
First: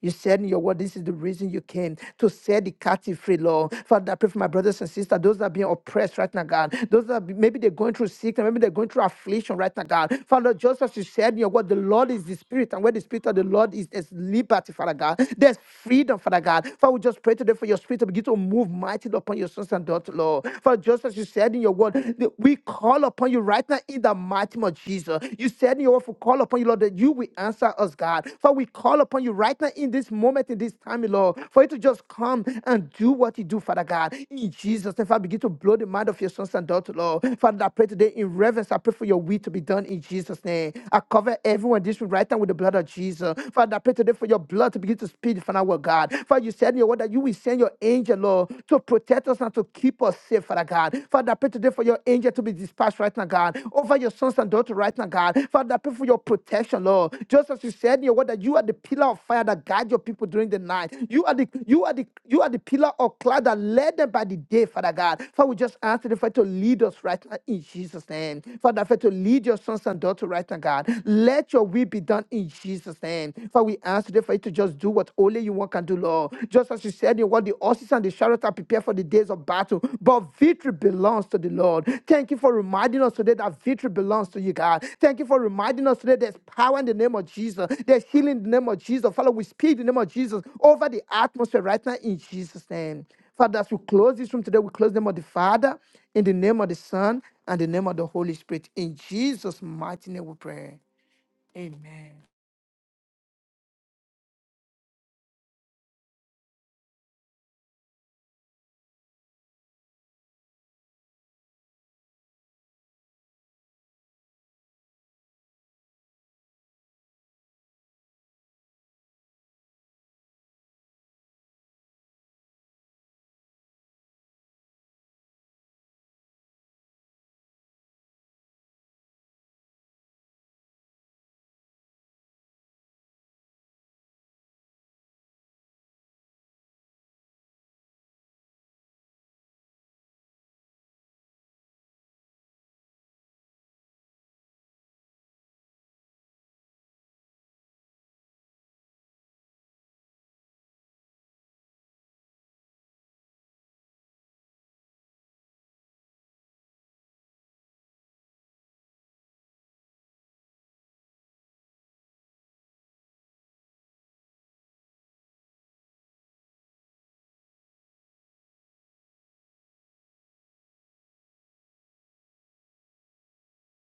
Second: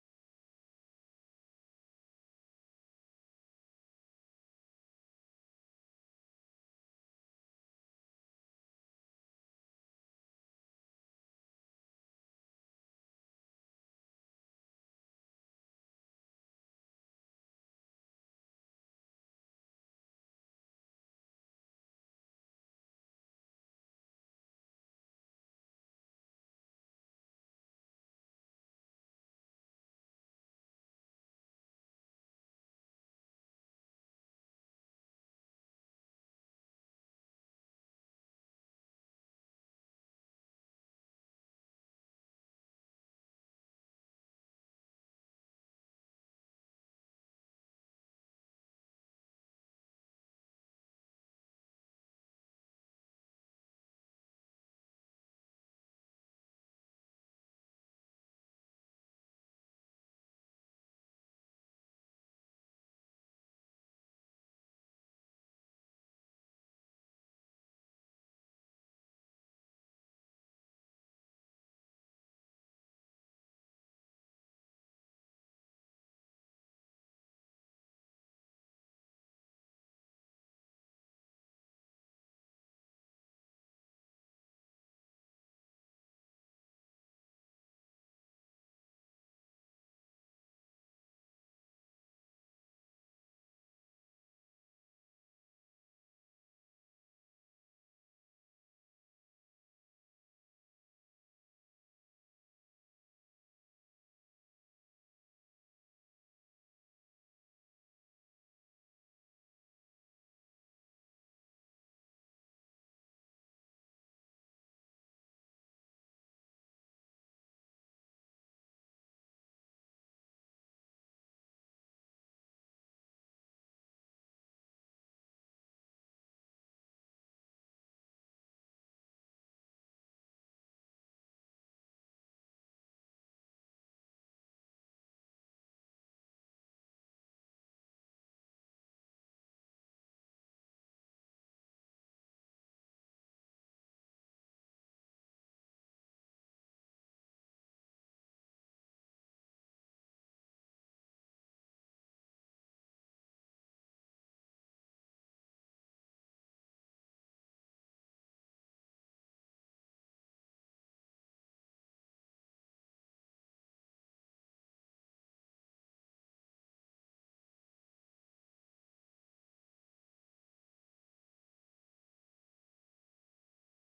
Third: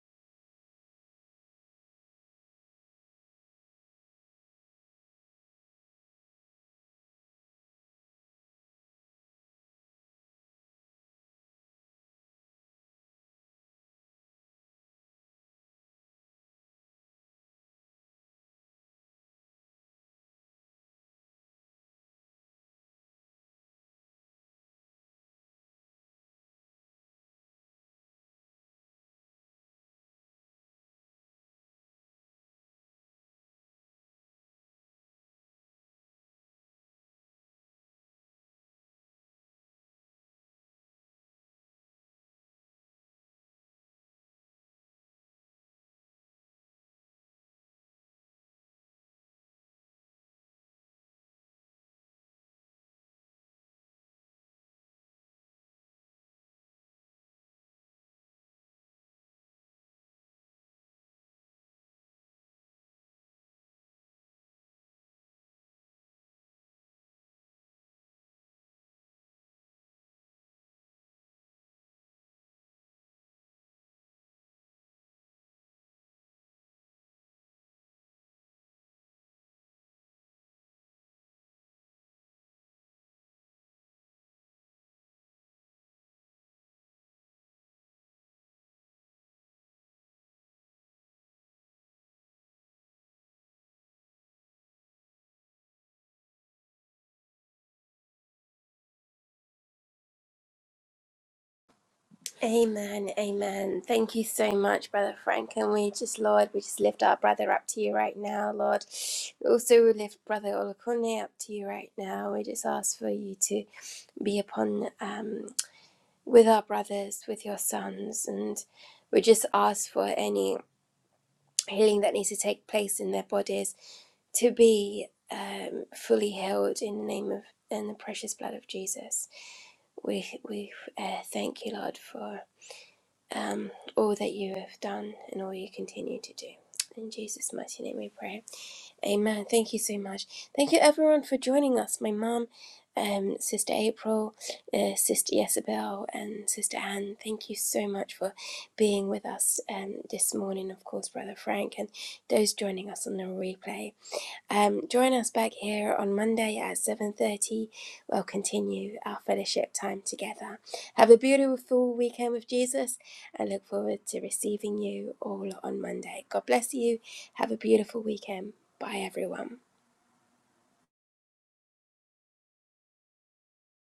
A: You said in your word, this is the reason you came to set the captive free, Lord. Father, I pray for my brothers and sisters, those that are being oppressed right now, God. Those that are, be- maybe they're going through sickness, maybe they're going through affliction right now, God. Father, just as you said in your word, the Lord is the Spirit, and where the Spirit of the Lord is, there's liberty, Father God. There's freedom, Father God. Father, we just pray today for your Spirit to begin to move mightily upon your sons and daughters, Lord. Father, just as you said in your word, the- we call upon you right now in the mighty name of Jesus answer. You said in your word to call upon you, Lord, that you will answer us, God. For we call upon you right now in this moment, in this time, Lord, for you to just come and do what you do, Father God. In Jesus' name, Father, begin to blow the mind of your sons and daughters, Lord. Father, I pray today in reverence. I pray for your will to be done in Jesus' name. I cover everyone in this room right now with the blood of Jesus. Father, I pray today for your blood to begin to speak, Father, our God. Father, you said in your word that you will send your angel, Lord, to protect us and to keep us safe today, Father God. Father, I pray today for your angel to be dispatched right now, God, over your sons and daughters right now, God. Father, I pray for your protection, Lord. Just as you said in your word that you are the pillar of fire that guide your people during the night. You are the you are the you are the pillar of cloud that led them by the day, Father God. Father, we just ask you, Father, to lead us right now in Jesus' name. Father, I pray to lead your sons and daughters right now, God. Let your will be done in Jesus' name. Father, we ask today for you to just do what only you one can do, Lord. Just as you said in what the horses and the chariots are prepared for the days of battle, but victory belongs to the Lord. Thank you for reminding us today that victory belongs to you, God. Thank you for reminding us today there's power in the name of Jesus, there's healing in the name of Jesus. Father, we speak the name of Jesus over the atmosphere right now in Jesus' name. Father, as we close this room today, we close in the name of the Father, in the name of the Son, and the name of the Holy Spirit. In Jesus' mighty name we pray. Amen.
B: Amen, amen. Thank you so much, Brother Frank. And we just, Lord, we just lift our brother up to you right now, Lord. Also, we lift Brother Olakune up to you right now. We just ask for you to be upon um, with our brothers, with your sons, and we just ask for any healing that needs to take place in their bodies to be um, fully healed in the name of and the precious blood of Jesus. We we uh, thank you, Lord, for. um, all that you have done and all you continue to do. In Jesus' mighty name we pray. Amen. Thank you so much. Thank you everyone for joining us. My mum, um, Sister April, uh, Sister Isabel, and Sister Anne, thank you so much for being with us um, this morning. Of course, Brother Frank, and those joining us on the replay. Um, join us back here on Monday at 7.30. We'll continue our fellowship time together. Have a beautiful weekend with Jesus and look forward to receiving you all on Monday. God bless you. Have a beautiful weekend. Bye, everyone.